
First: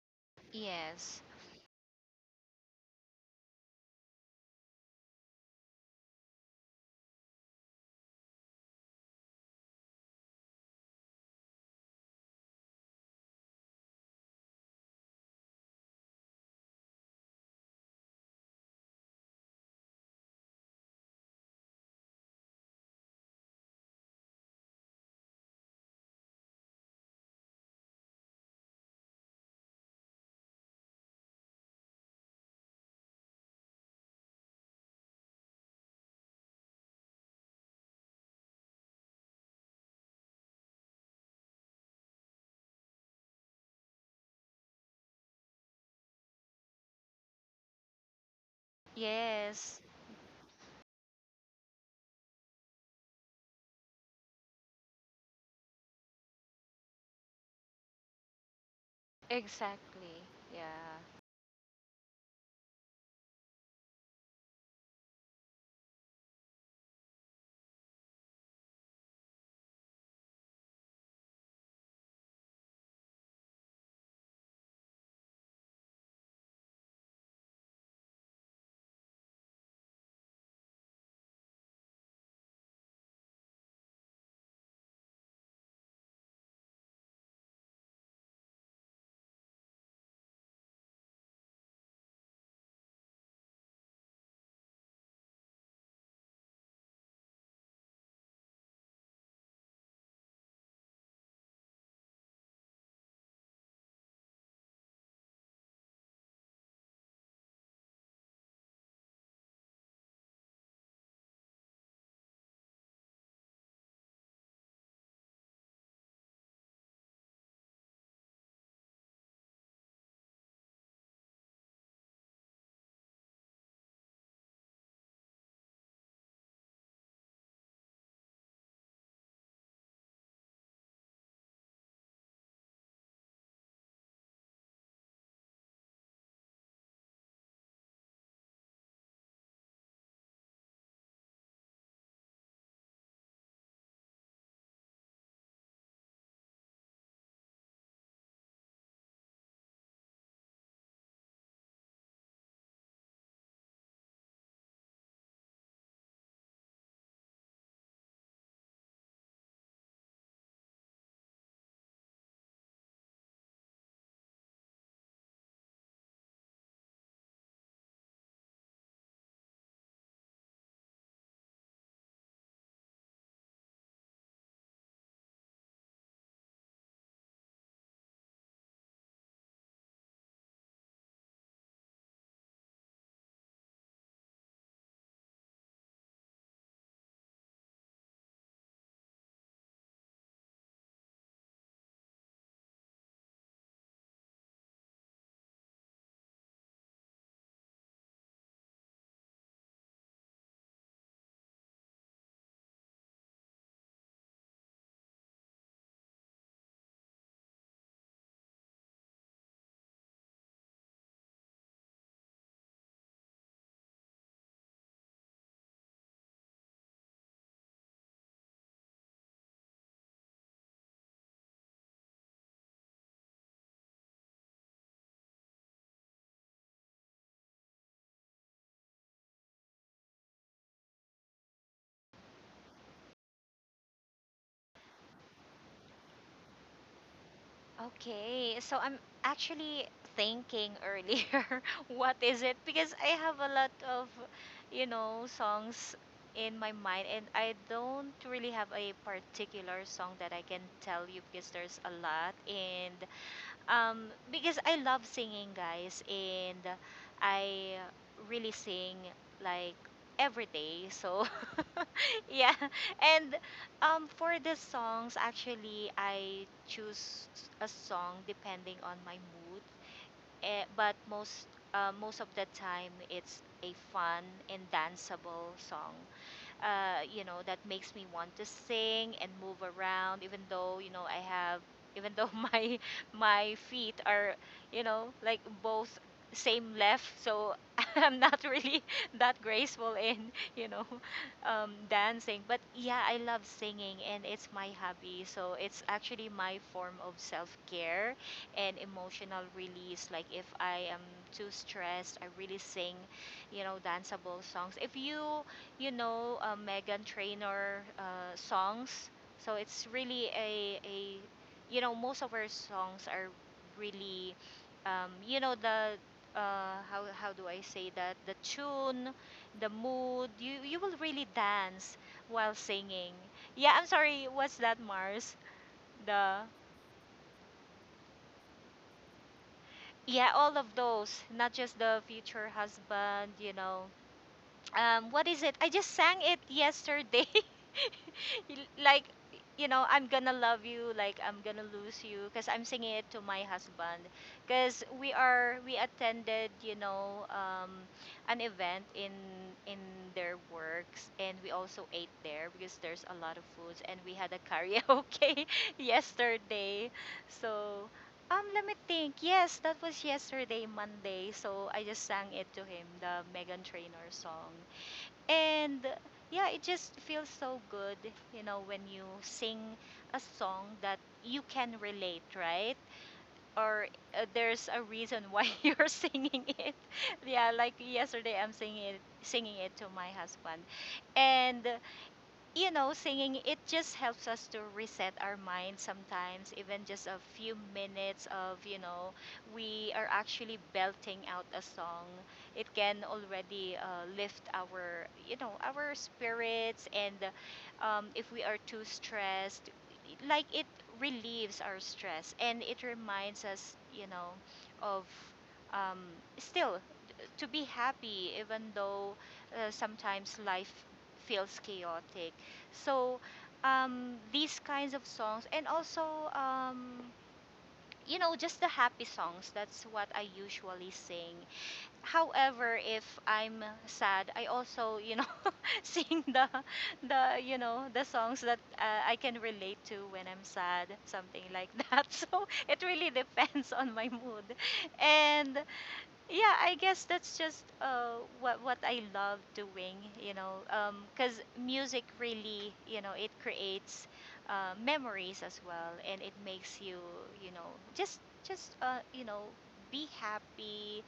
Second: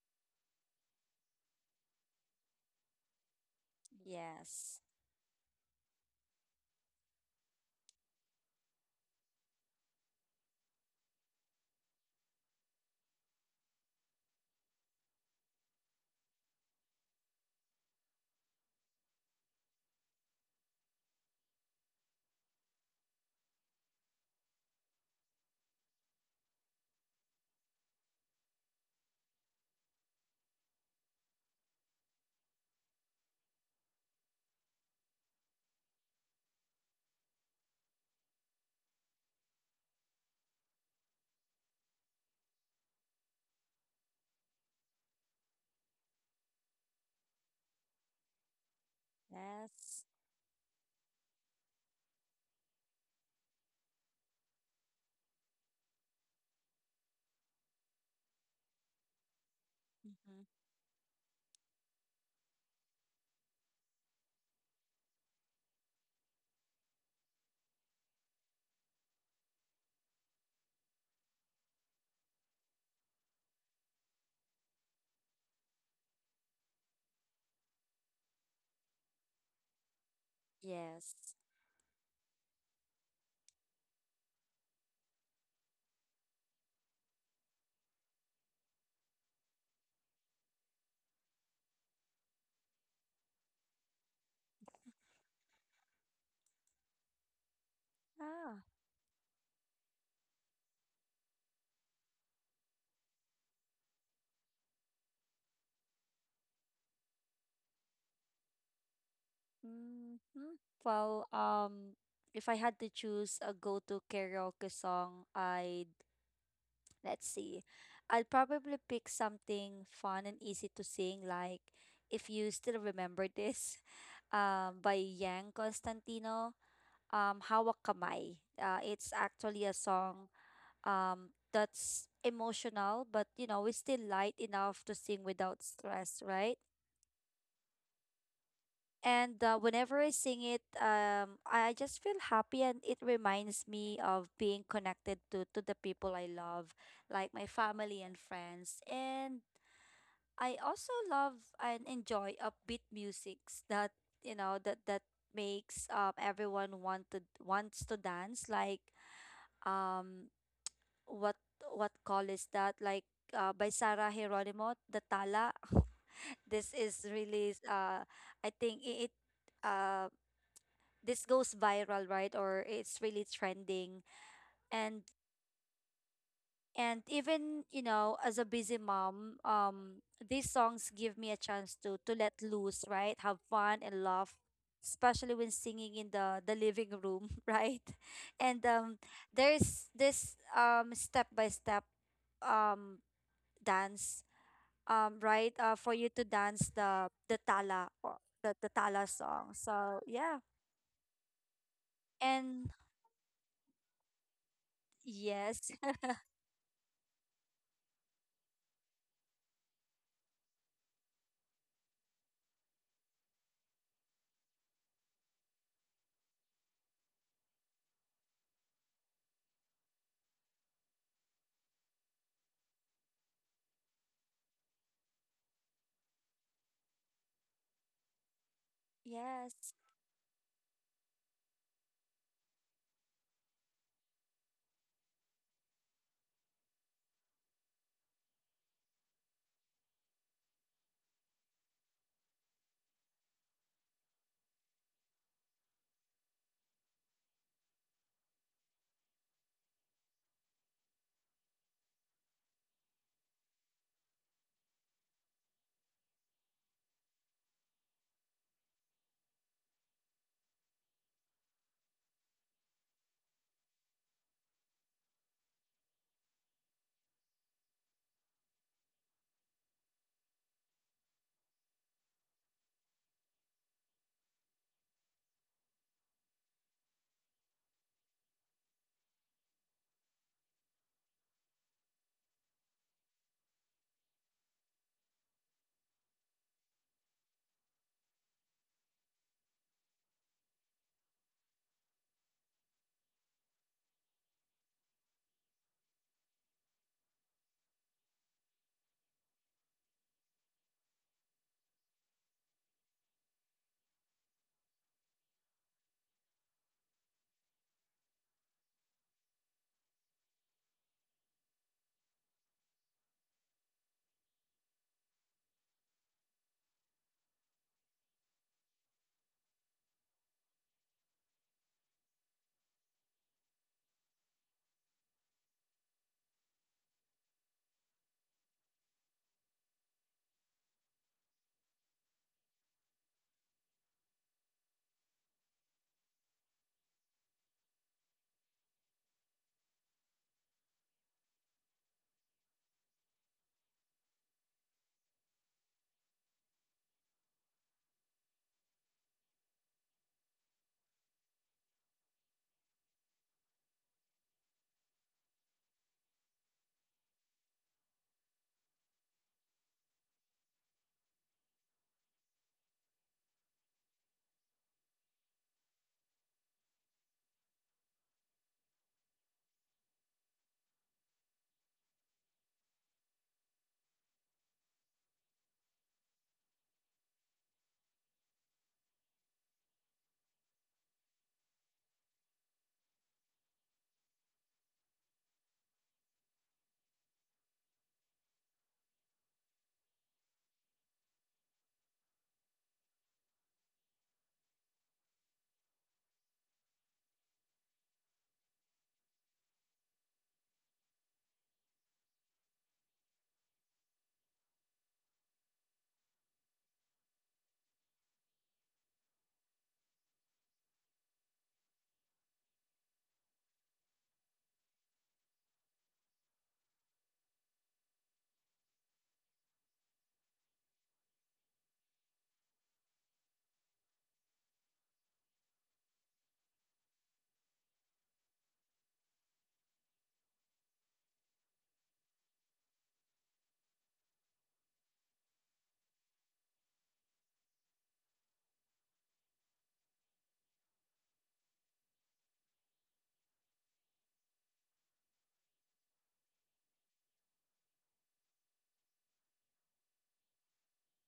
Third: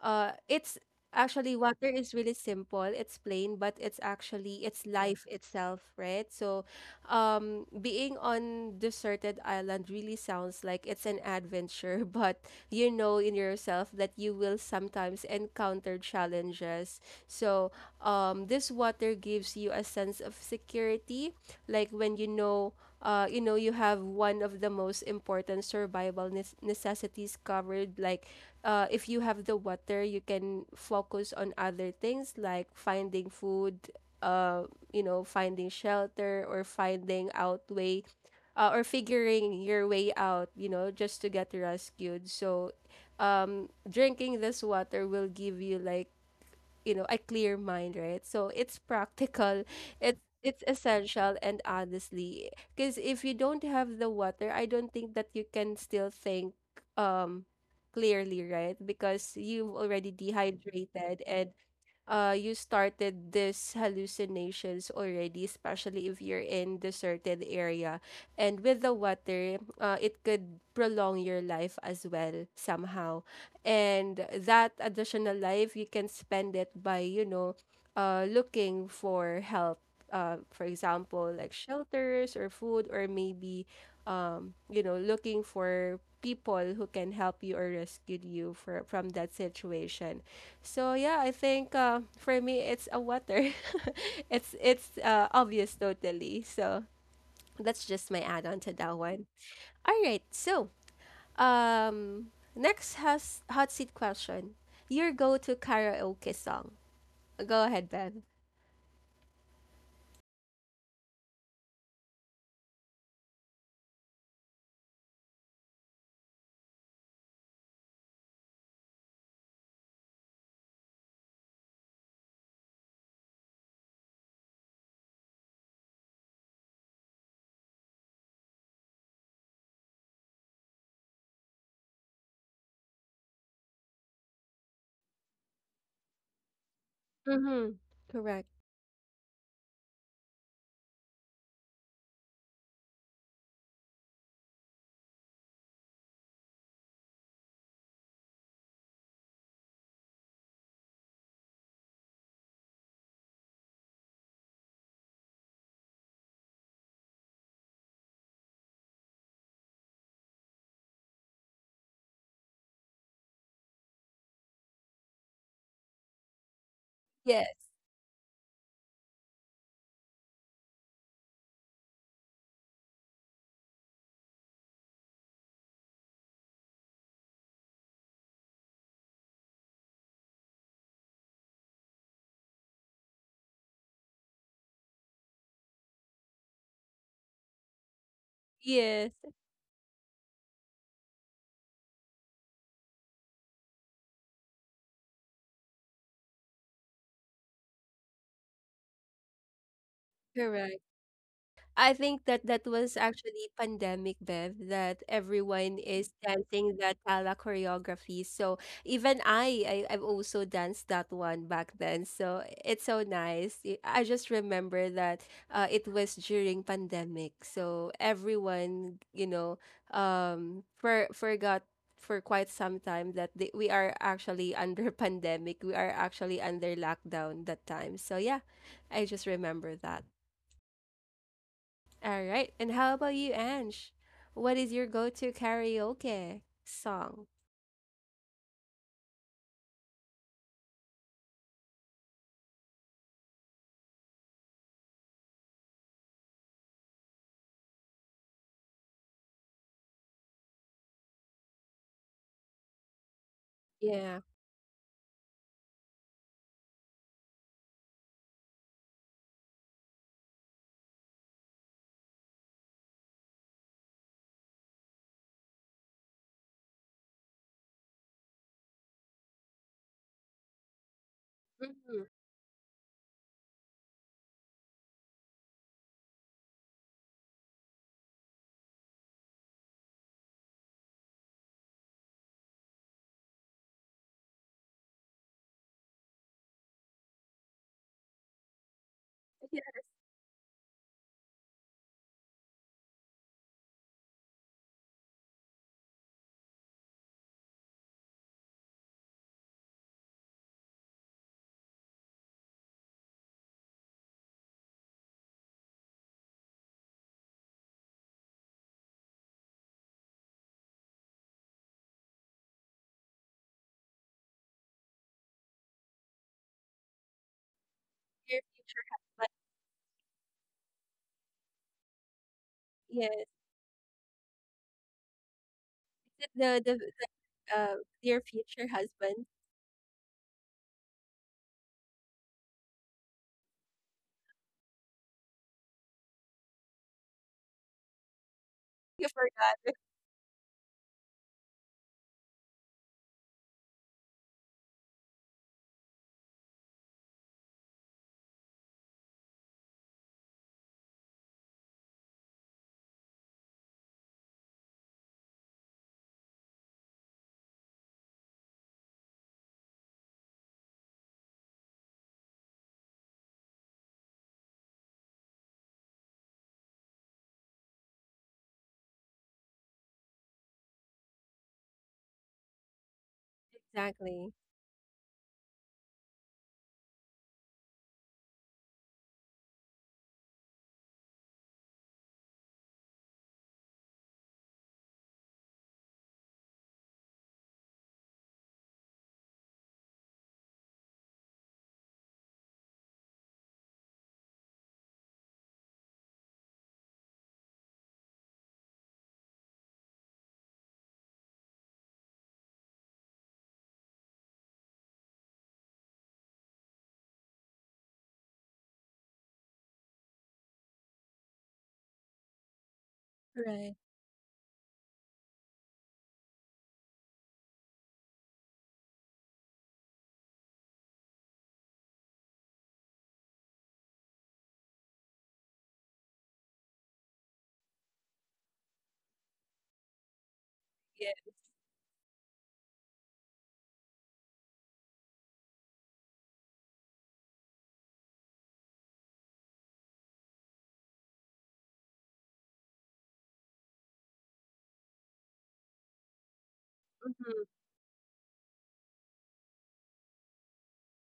Speaker 1: it's
Speaker 2: Yes.
Speaker 1: actually, water is really simple, it's plain, but it's actually
Speaker 3: Yes.
Speaker 1: it's life itself, right? So being on deserted island really sounds like it's an adventure, but you know in yourself that you will sometimes encounter challenges. So this water gives you a sense of security, like, when you know you know you have one of the most important survival nes- necessities covered. Like, if you have the water you can focus on other things like finding food, uh, you know, finding shelter, or finding out way, or figuring your way out, you know, just to get rescued. So drinking this water will give you, like, you know, a clear mind, right? So it's practical.
Speaker 2: Yes.
Speaker 3: Yes.
Speaker 1: It's essential, and honestly, because if you don't have the water, I don't think that you can still think um clearly, right? Because you've already
Speaker 2: Exactly.
Speaker 3: Hmm.
Speaker 2: Yeah.
Speaker 1: dehydrated, and you started these hallucinations already, especially if you're in the certain area. And with the water, it could prolong your life as well somehow. And that additional life you can spend it by, you know, looking for help. For
Speaker 3: Yes.
Speaker 1: example, like shelters or food, or maybe you know, looking for people who can help you or rescue you from that situation. So yeah, I think for me it's a water. It's obvious totally. So that's just my add-on
Speaker 3: Ah.
Speaker 1: to that one. All right. So, um next has hot seat question. Your go-to karaoke song. Go ahead, Bev.
Speaker 3: Hmm. Well, if I had to choose a go-to karaoke song, I'd let's see, I'd probably pick something fun and easy to sing, like, if you still remember this, by Yang Constantino, Hawak Kamay. It's actually a song that's emotional, but, you know, it's still light enough to sing without stress, right?
Speaker 1: Mhm. Correct.
Speaker 3: And, whenever I sing it, I just feel happy and it reminds me of being connected to the people I love, like my family and friends. And I also love and enjoy upbeat musics that, that makes, everyone want, to wants to dance, like, um what what call is that, like, by Sarah Geronimo, the Tala. This is really,
Speaker 1: Yes.
Speaker 3: I think it, it uh this goes viral, right? Or it's really trending. And and even, you know, as a busy mom, these songs give me a chance to let loose, right, have fun, and laugh, especially when singing in the living room. Right? And
Speaker 1: Yes.
Speaker 3: there's this, step by step, um dance, right? For you to dance the tala, or the tala song. So yeah,
Speaker 1: Correct. I think that that
Speaker 3: and
Speaker 1: was actually pandemic, Bev, that
Speaker 3: yes,
Speaker 1: everyone is dancing that ala choreography. So even I've also danced that one back then. So it's so nice. I just remember that it was during pandemic. So everyone, you know, forgot for quite some time that we are actually under pandemic. We are actually under lockdown that time. So yeah, I just
Speaker 3: yes.
Speaker 1: remember that. All right. And how about you, Ange? What is your go-to karaoke song?
Speaker 2: Okay. So I'm actually thinking earlier what is it, because I have a lot of, you know, songs in my mind, and I don't really have a particular song that I can tell you, because there's a lot. And,
Speaker 1: Yeah.
Speaker 2: because I love singing, guys, and I really sing like every day. So, yeah. And, for the songs, actually, I choose a song depending on my mood. But most uh,
Speaker 1: Mm-hmm.
Speaker 2: most of the time, it's a fun and danceable song, you know, that makes me want to sing and move around, even though, you know, even though my feet are, you know, like both same left. So I'm not really that
Speaker 1: Yeah,
Speaker 2: graceful in you know, dancing. But, yeah, I love singing and it's my hobby. So it's actually my form of self care and emotional release. Like, if I am too stressed, I really sing, you know, danceable songs. If you, you know, Megan Trainor, songs. So it's really a, you know, most of her songs are really, you know, how do I say that?
Speaker 1: dear,
Speaker 2: The tune,
Speaker 1: but
Speaker 2: the mood, you will really dance while
Speaker 1: yeah,
Speaker 2: singing.
Speaker 1: is
Speaker 2: Yeah, I'm sorry, what's that, Mars?
Speaker 1: it
Speaker 2: The,
Speaker 1: the uh, dear future husband.
Speaker 2: yeah, all of those, not just the future husband, you know. What is it? I just sang it yesterday.
Speaker 1: You
Speaker 2: Like,
Speaker 1: forgot
Speaker 2: you know, I'm gonna love you, like I'm gonna lose you, because I'm singing it to my husband. Because we attended, you know, an event in their works, and we also ate there because there's a lot of foods, and we had a karaoke yesterday. So, let me think. Yes, that was yesterday, Monday. So I just sang it to him, the Megan Trainor song. And, yeah, it just feels so good, you know, when you sing a song that you can relate, right? Or,
Speaker 1: exactly.
Speaker 2: there's a reason why you're singing it. Yeah, like yesterday I'm singing it to my husband. And, you know, singing, it just helps us to reset our mind sometimes, even just a few minutes of, you know, we are actually belting out a song. It can already, lift our spirits. And If we are too stressed, like it relieves our stress and it reminds us, of um, still to be happy even though sometimes life feels chaotic, so
Speaker 1: Right.
Speaker 2: these kinds of songs and also um, you know, just the happy songs, that's what I usually sing. However, if I'm sad I also, you know, sing the you know the songs that I can relate to when I'm sad,
Speaker 1: Yeah.
Speaker 2: something like that. So it really depends on my mood. And yeah, I guess that's just what I love doing, you know, because music really, you know, it creates memories as well, and it makes you,
Speaker 1: Mm-hmm.
Speaker 2: you know, just you know, be happy,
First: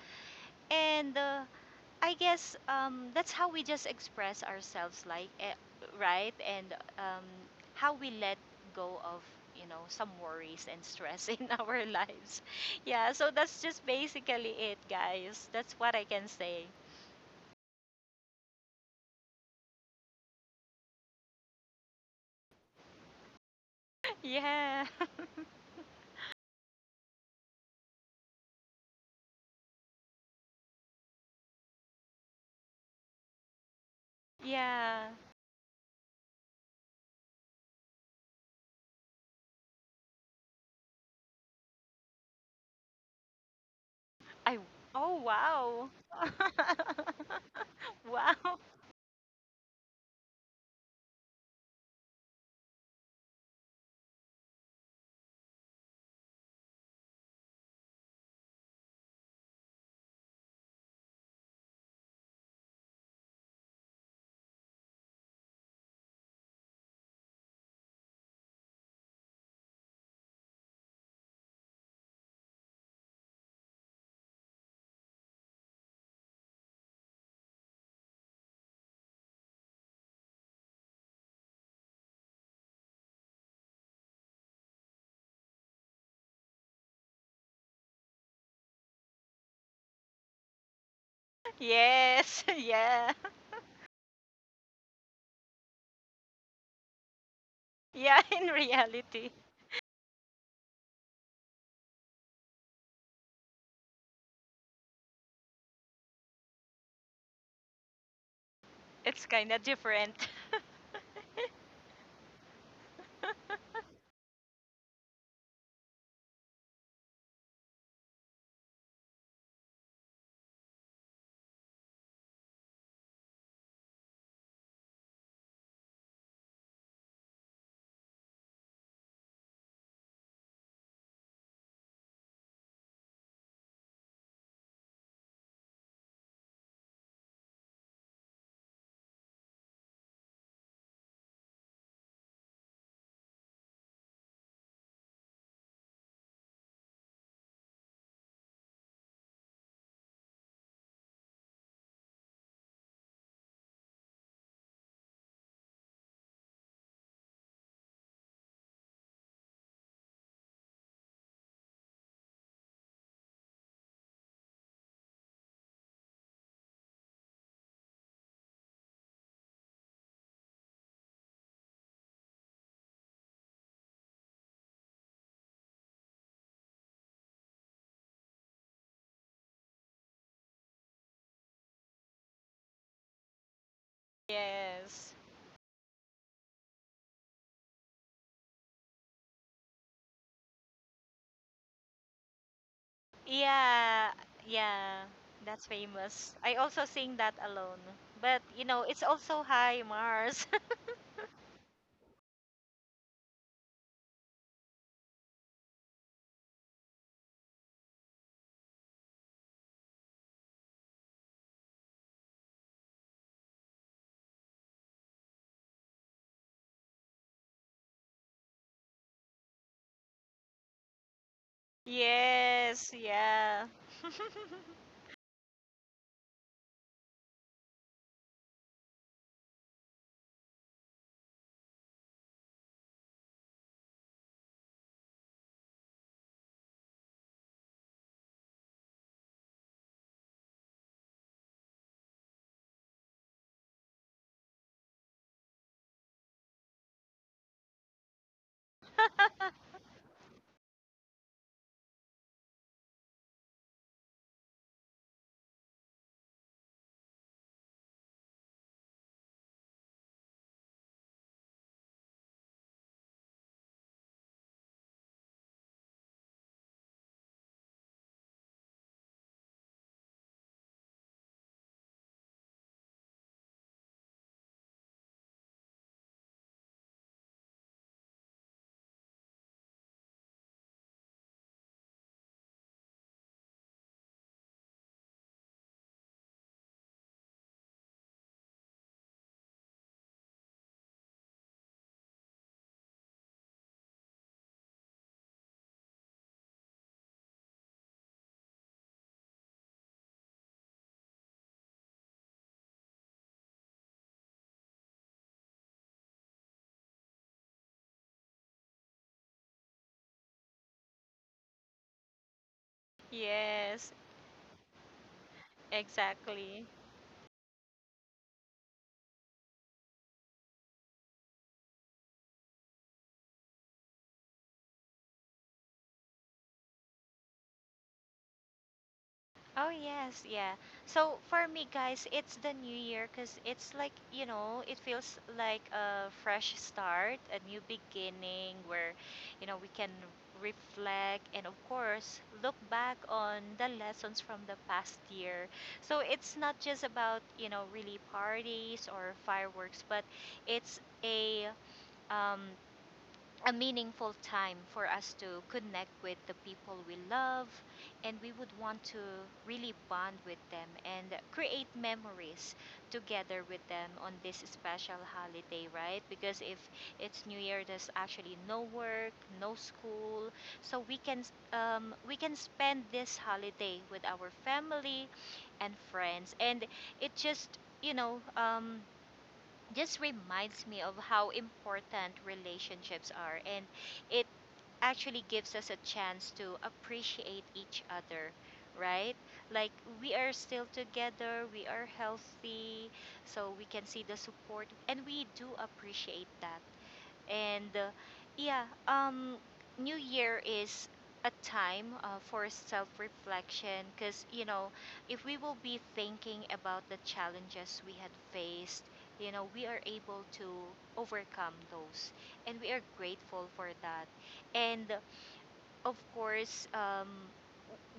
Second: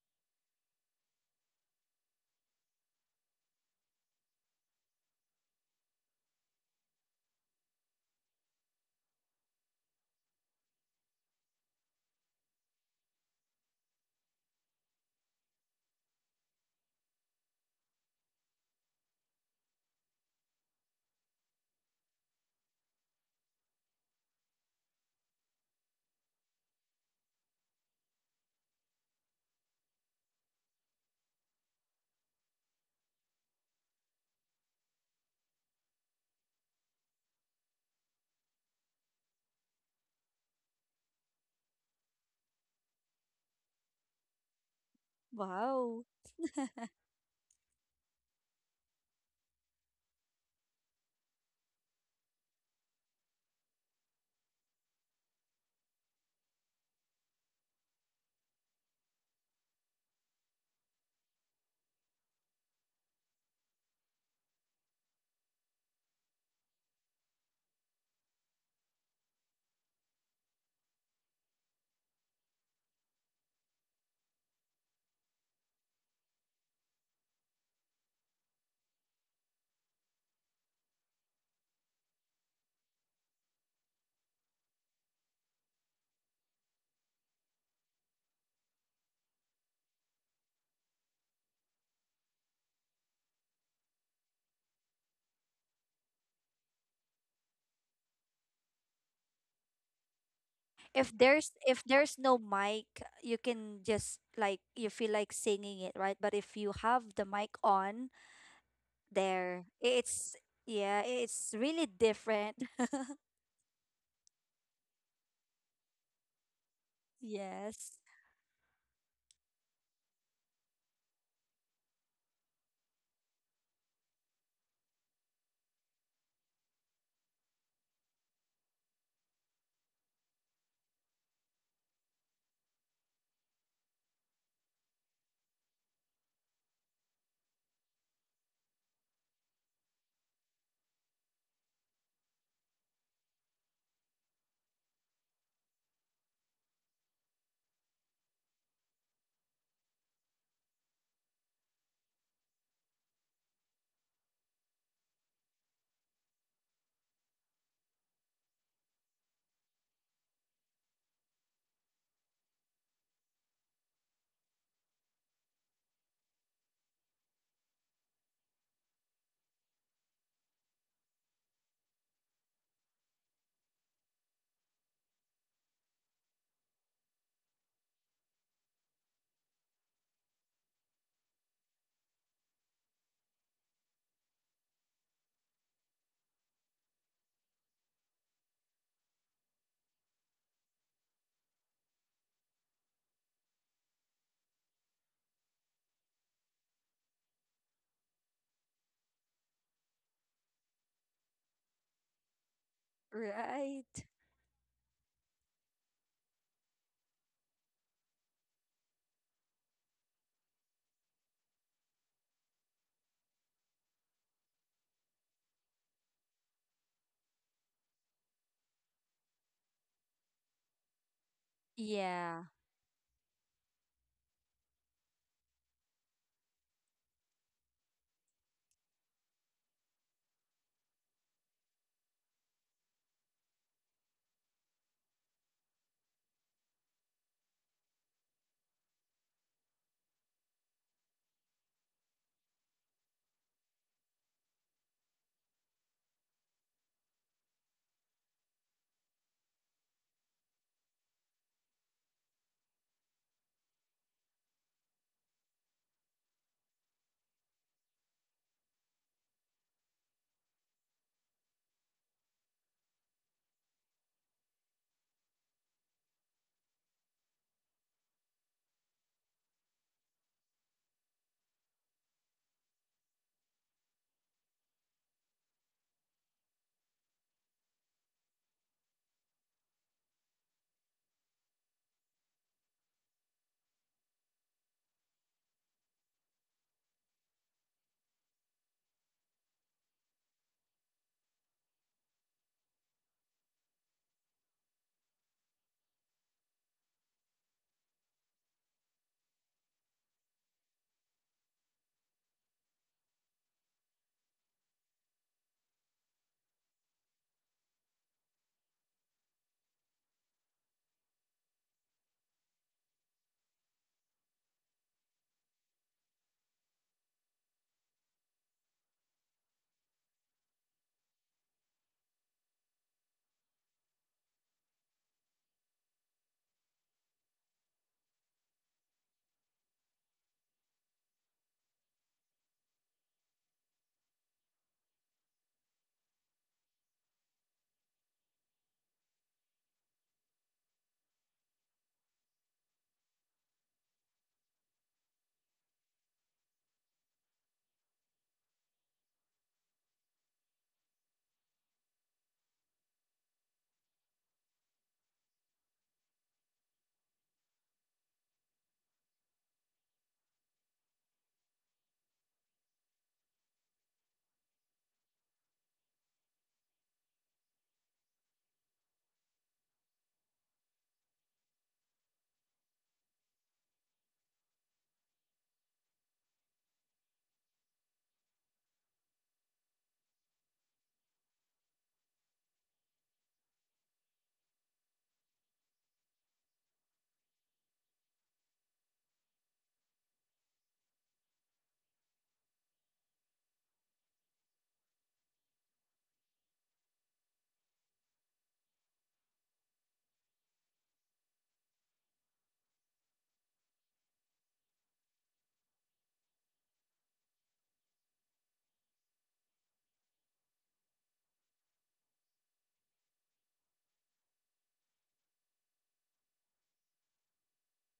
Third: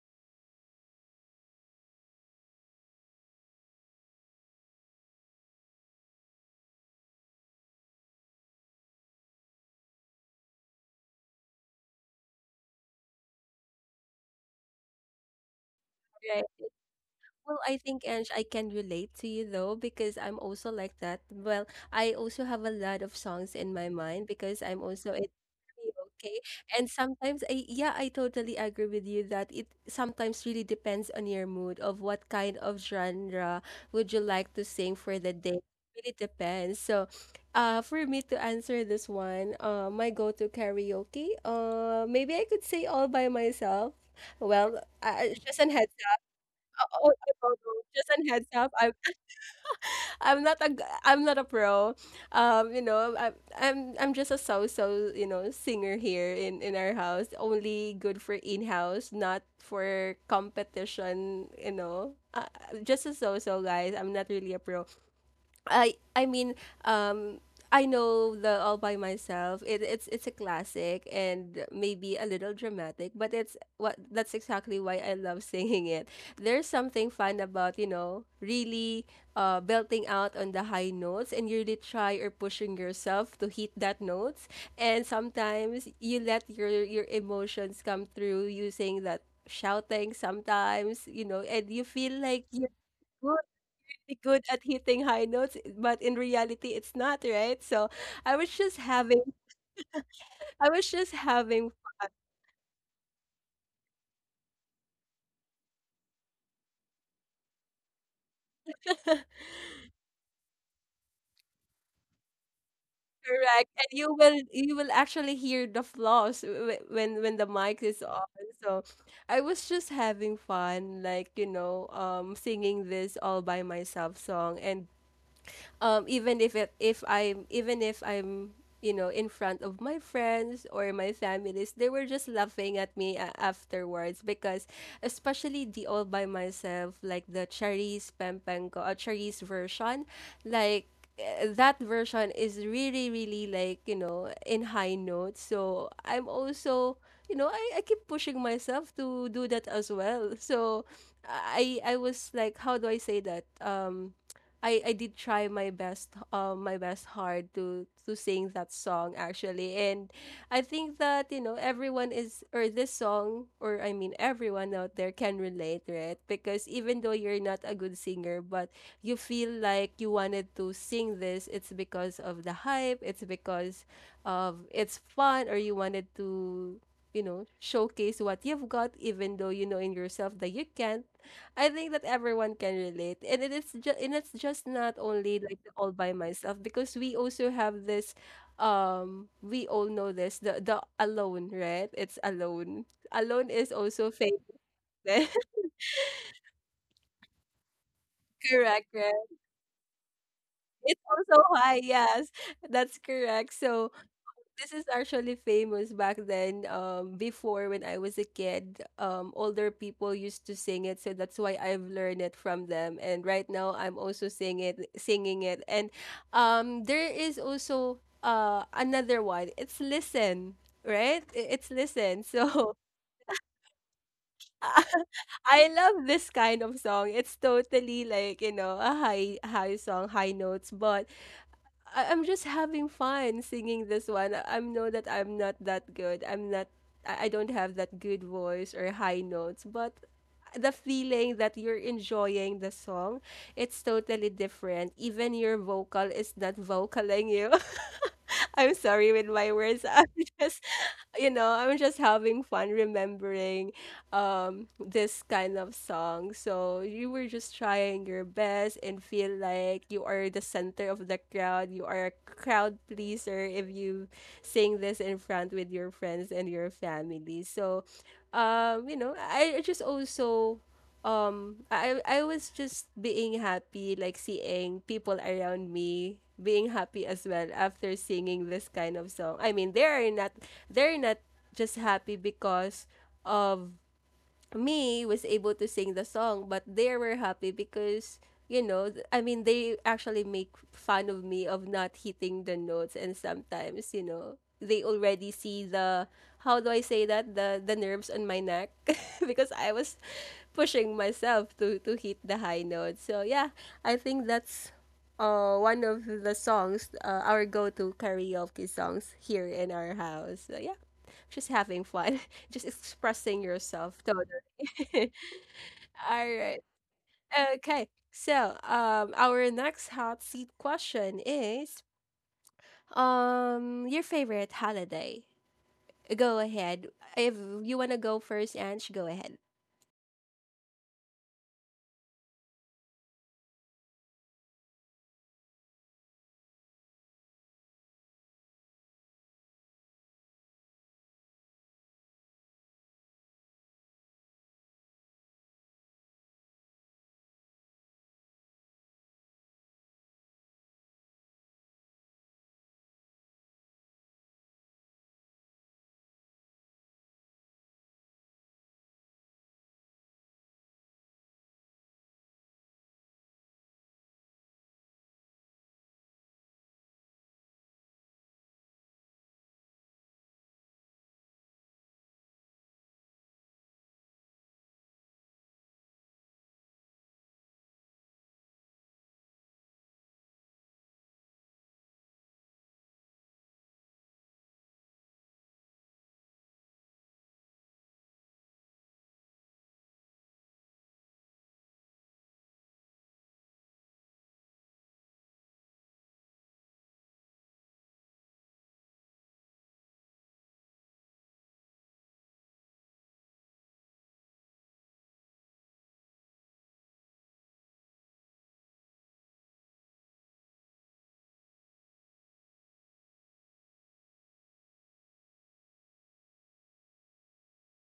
Speaker 2: and I guess that's how we just express ourselves, like, eh, right, and how we let go of, you know, some worries and stress in our lives. Yeah, so that's just basically it, guys. That's what I can say.
Speaker 1: Well, I think, Ange, I can relate to you though because I'm also like that. Well, I also have a lot of songs in my mind because I'm
Speaker 2: Yeah,
Speaker 1: also in karaoke. And sometimes I yeah, I totally agree with you that it sometimes really depends on your mood of what kind of genre would you like to sing
Speaker 2: yeah.
Speaker 1: for the day. It really depends. So, for me to answer this one, my go-to karaoke, maybe I could say all by myself.
Speaker 2: I
Speaker 1: Well, I,
Speaker 2: oh
Speaker 1: just an
Speaker 2: wow,
Speaker 1: head.
Speaker 3: Wow.
Speaker 1: Oh, I don't know. Just a heads
Speaker 2: wow.
Speaker 1: up. I'm not a I'm not a pro. You know, I'm just a so-so, you know, singer here in our house. Only good for in-house, not for competition, you know. Just a so-so, guys. I'm not really a pro. I mean, um, I know the All by Myself. It's a classic and maybe a little dramatic, but it's what that's exactly why I love singing it. There's something fun about you know really belting out on the high notes and you really try or pushing yourself to hit that notes. And sometimes you let your emotions come through using that shouting. Sometimes you know, and you feel
Speaker 2: Yes,
Speaker 1: like you're
Speaker 2: yeah,
Speaker 1: good good at hitting high notes, but in reality, it's not, right? So
Speaker 2: yeah.
Speaker 1: I
Speaker 2: In
Speaker 1: was just having,
Speaker 2: reality,
Speaker 1: I was
Speaker 3: If
Speaker 1: just
Speaker 3: there's
Speaker 1: having
Speaker 3: if
Speaker 1: fun.
Speaker 3: there's no mic, you can just, like, you feel like singing it, right? But if you have the mic on,
Speaker 2: it's kind of
Speaker 3: there
Speaker 2: different.
Speaker 3: it's yeah, it's really different.
Speaker 1: Correct. And you will actually hear the flaws when the mic
Speaker 3: Yes.
Speaker 1: is on. So I was just having fun, like, you know, singing this all by myself song. And even if it, if I'm even if I'm you know in front of my friends or my families, they were just laughing at me afterwards because especially the all by myself like the Charisse Pempenko, Charisse version, like that version is really really like you know in high notes so I'm also you know I keep pushing myself to do that as well so I was like how do I say that I did try my best hard to sing that song actually and I think that you know everyone is or this song or I mean everyone out there can relate right because even though you're not a good singer but you feel like you wanted to sing this it's because of the hype it's because of it's fun or you wanted to you know showcase what you've got even though you know in yourself that you can't I think that everyone can relate. And it's just not
Speaker 2: Yes.
Speaker 1: only like the all by myself because we also have this we all know this the alone, right? It's alone. Alone is
Speaker 2: Yeah,
Speaker 1: also famous.
Speaker 2: yeah, that's famous. I also sing that alone. But you know,
Speaker 1: correct,
Speaker 2: it's
Speaker 1: right?
Speaker 2: also high Mars.
Speaker 1: It's also high, yes. That's correct. So
Speaker 3: Right.
Speaker 1: this is actually famous back then. Before when I was a kid, older people used to sing it, so that's why I've learned it from them. And right now, I'm also singing it. And there is also another one. It's listen, right? It's listen.
Speaker 3: Yeah.
Speaker 1: So
Speaker 2: Yes, yeah.
Speaker 1: I love this kind of song. It's totally like you know a high high song, high notes, but I'm just having fun singing this one. I know that I'm not that good. I'm not I I don't have that good voice or high notes, but the feeling that you're enjoying the song, it's totally different. Even your vocal is not vocaling you. I'm sorry with my words. I'm just, you know, I'm just having fun remembering this kind of song. So you were just trying your best and feel like you are the center of the crowd. You are a crowd pleaser if you sing this in front with your friends and your family. So you know, I just also I was just being happy, like seeing people around me being happy as well after singing this kind of song. I mean, they're not just happy because of me was able to sing the song, but they were happy because you know, I mean, they actually make fun of me of not hitting the notes, and sometimes you know they already see the how do I say that the nerves on my neck because I was pushing myself to hit the high notes. So yeah, I think that's one of the songs our go to karaoke songs here in our house. So yeah just having fun, just expressing
Speaker 2: yes,
Speaker 1: yourself totally. All right.
Speaker 2: exactly.
Speaker 1: Okay. So, our next hot seat question is, your favorite holiday. Go ahead. If you wanna go first, Ange, go ahead.
Speaker 2: Oh yes, yeah. So for me guys, it's the new year, cuz it's like, you know, it feels like a fresh start, a new beginning where, you know, we can reflect and of course look back on the lessons from the past year. So it's not just about, you know, really parties or fireworks, but it's um a meaningful time for us to connect with the people we love and we would want to really bond with them and create memories together with them on this special holiday, right? Because if it's new year, there's actually no work, no school, so we can, we can spend this holiday with our family and friends, and it just, you know, just reminds me of how important relationships are, and it actually gives us a chance to appreciate each other, right? Like, we are still together, we are healthy, so we can see the support and we do appreciate that. And yeah, um, New Year is a time for self reflection because, you know, if we will be thinking about the challenges we had faced, you know, we are able to overcome those. And we are grateful for that. And of course,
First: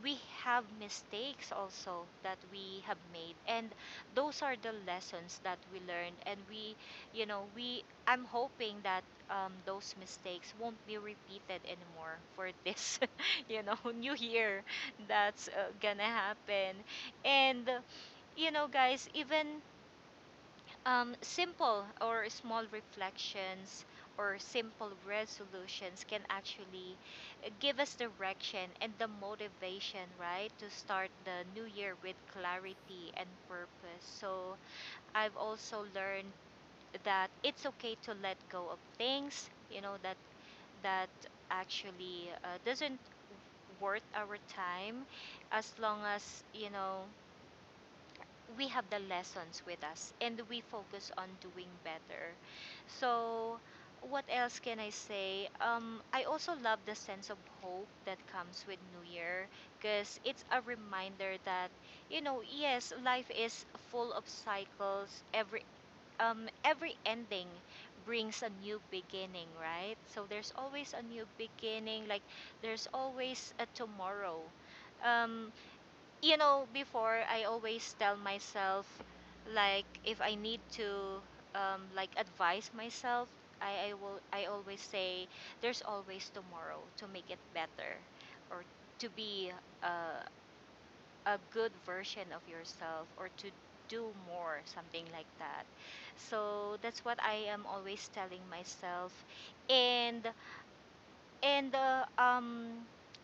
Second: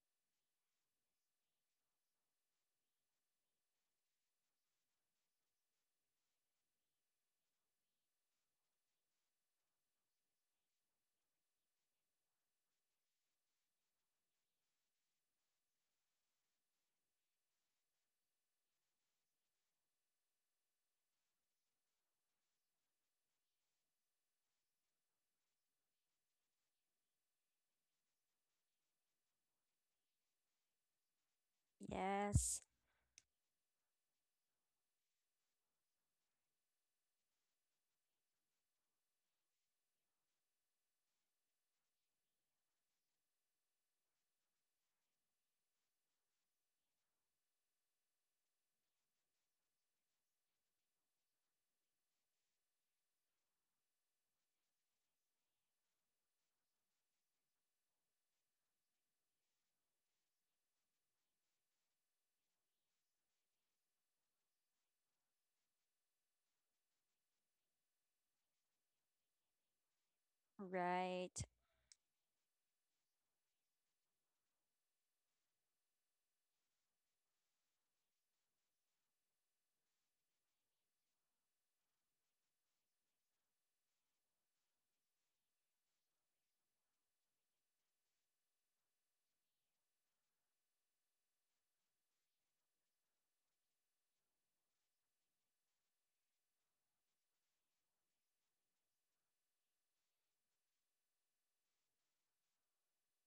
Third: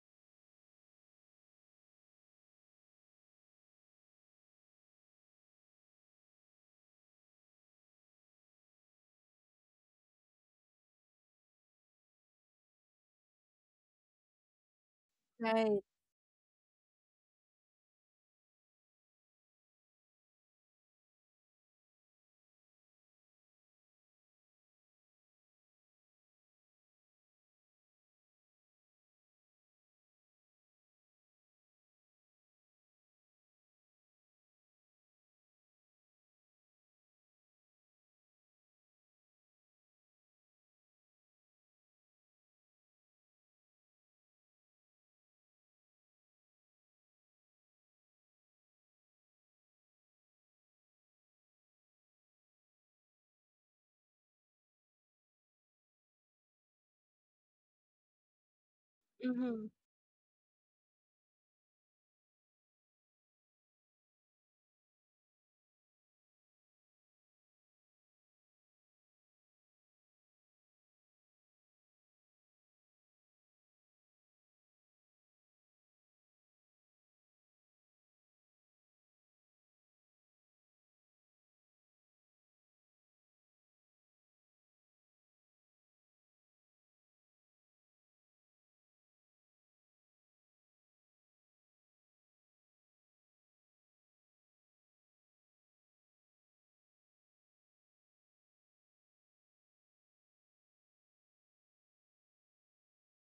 Speaker 2: we have mistakes also that we have made, and those are the lessons that we learned, and we, you know, we I'm hoping that those mistakes won't be repeated anymore for this you know new year that's
Speaker 1: Right.
Speaker 2: gonna happen. And you know guys, even simple or small reflections or simple resolutions can actually give us direction and the motivation, right, to start the new year with
Speaker 3: Yes.
Speaker 2: clarity and purpose. So I've also learned that it's okay to let go of things, you know, that that actually doesn't worth our time, as long as, you know, we have the lessons with us and we focus on doing better. So, what else can I say? I also love the sense of hope that comes with New Year
Speaker 1: Mm-hmm.
Speaker 2: because it's a reminder that, you know, yes, life is full of cycles. Every ending brings a new beginning, right? So there's always a new
Speaker 3: Right.
Speaker 2: beginning. Like there's always a tomorrow. Um, you know, before I always tell myself, like, if I need to, like, advise myself, I will. I always say, there's always tomorrow to make it better, or to be uh, a good version of yourself, or to do more, something like that. So that's what I am always telling myself, and and uh, um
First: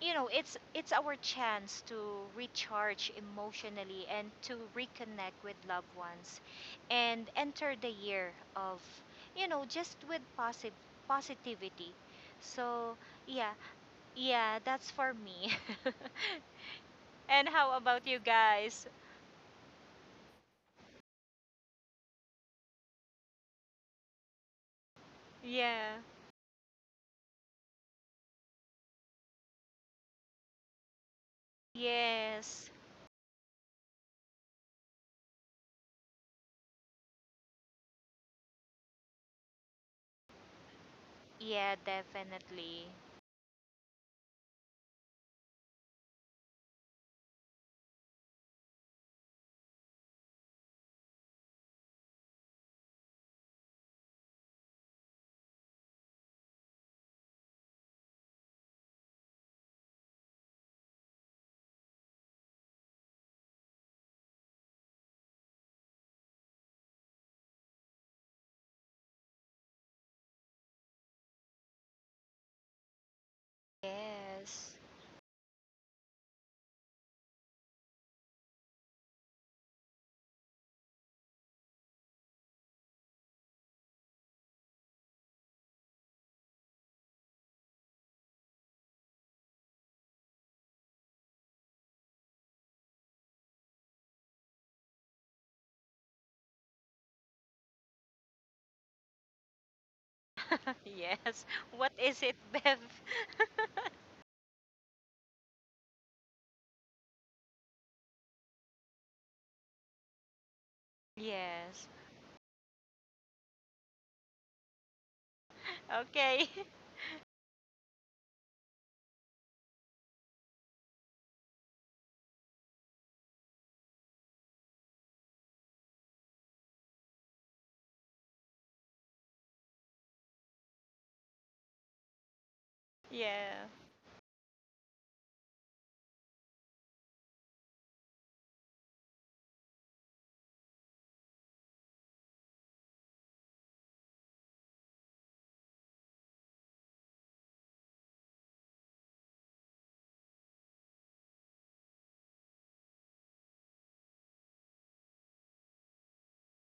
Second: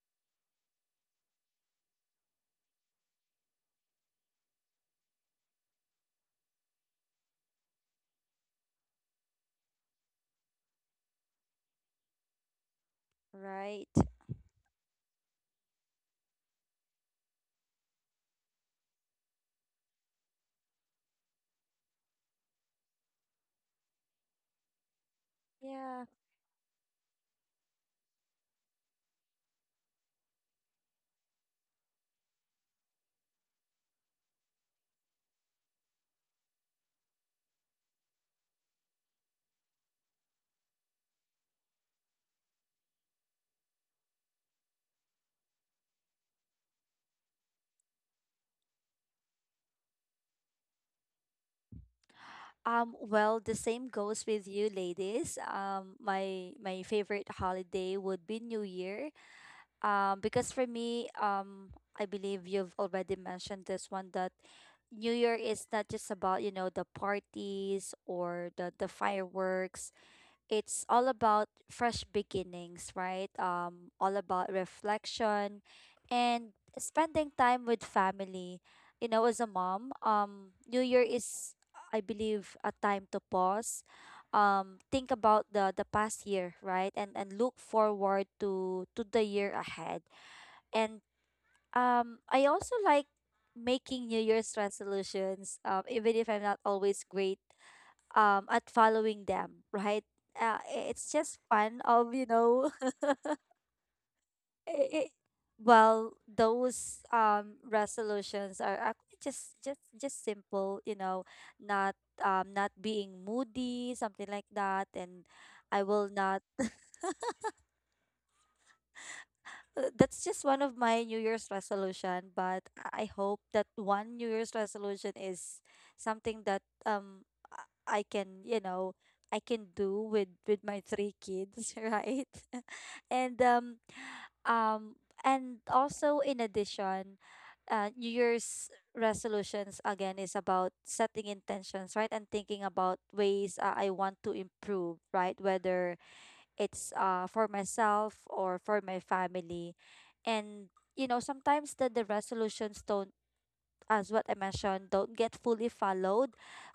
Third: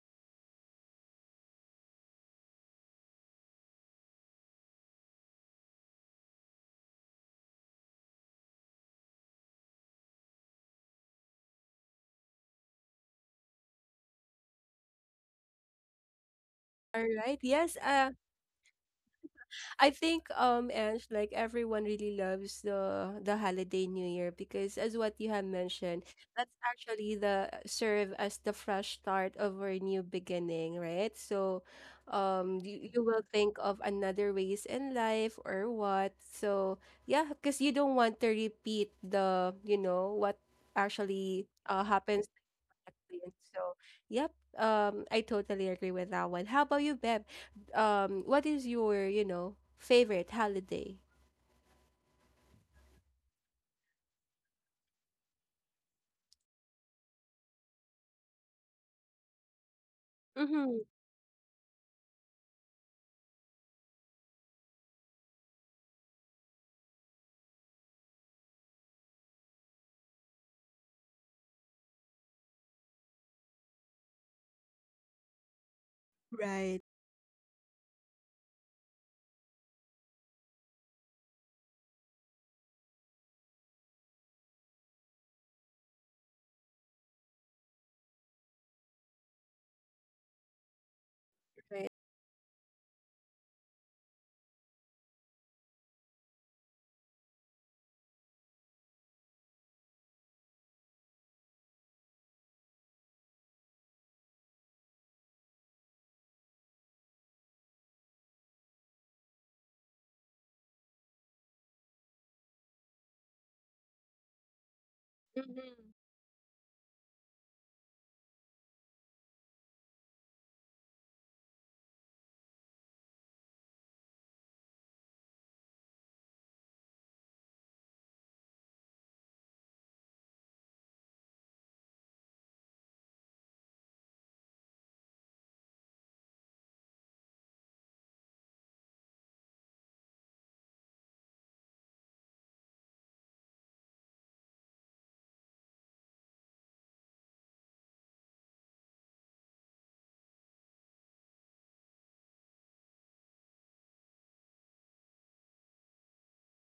Speaker 2: you know it's our chance to recharge emotionally and to reconnect with loved ones and enter the year of, you know, just with posit- positivity, so yeah.
Speaker 3: Right.
Speaker 2: Yeah, that's for me.
Speaker 1: All right.
Speaker 2: And how
Speaker 1: Yes.
Speaker 2: about you guys?
Speaker 1: I think Ange, like everyone really loves the holiday New Year because as what you have
Speaker 2: Yeah.
Speaker 3: Yeah.
Speaker 1: mentioned, that's actually the serve as the fresh start of our new beginning, right? So
Speaker 2: Yes,
Speaker 1: you, you will think of another ways in life or what. So yeah, because you don't want to repeat the, you know, what actually
Speaker 2: yeah,
Speaker 1: happens
Speaker 2: definitely.
Speaker 1: exactly. And so, yep. I totally agree with that one. How about you, Beb? What is your, you know, favorite holiday?
Speaker 3: Well, the same goes with you, ladies. My favorite holiday would be New Year. Because for
Speaker 1: Mm-hmm.
Speaker 3: me, I believe you've already mentioned this one, that New Year is not just about, you know, the parties or the fireworks, it's all about fresh beginnings, right? All about
Speaker 2: Yes.
Speaker 3: reflection and
Speaker 1: Right.
Speaker 3: spending time with family. You know, as a mom, New Year is, I believe, a time to pause, think about the past year, right? And look forward to the year ahead. And
Speaker 1: Right.
Speaker 3: I also like making New Year's resolutions, even if I'm not always great at following them, right? It's just
Speaker 2: Yes,
Speaker 3: fun
Speaker 2: what
Speaker 3: of,
Speaker 2: is
Speaker 3: you
Speaker 2: it,
Speaker 3: know—
Speaker 2: Bev?
Speaker 3: i- i- well, those, resolutions are actually just simple, you know,
Speaker 2: Yes.
Speaker 3: not not being moody, something like that, and I
Speaker 1: Mm-hmm.
Speaker 3: will not.
Speaker 2: Okay.
Speaker 3: That's just one of my New Year's resolution, but I hope that one New Year's resolution is something that, I I can, you know, I can do with my three kids, right? And
Speaker 2: Yeah.
Speaker 3: um also, in addition, New Year's resolutions, again, is about setting intentions, right? And thinking about ways, I want to improve, right? Whether it's for myself or for my family. And sometimes that the resolutions don't, as what I mentioned, don't get fully followed,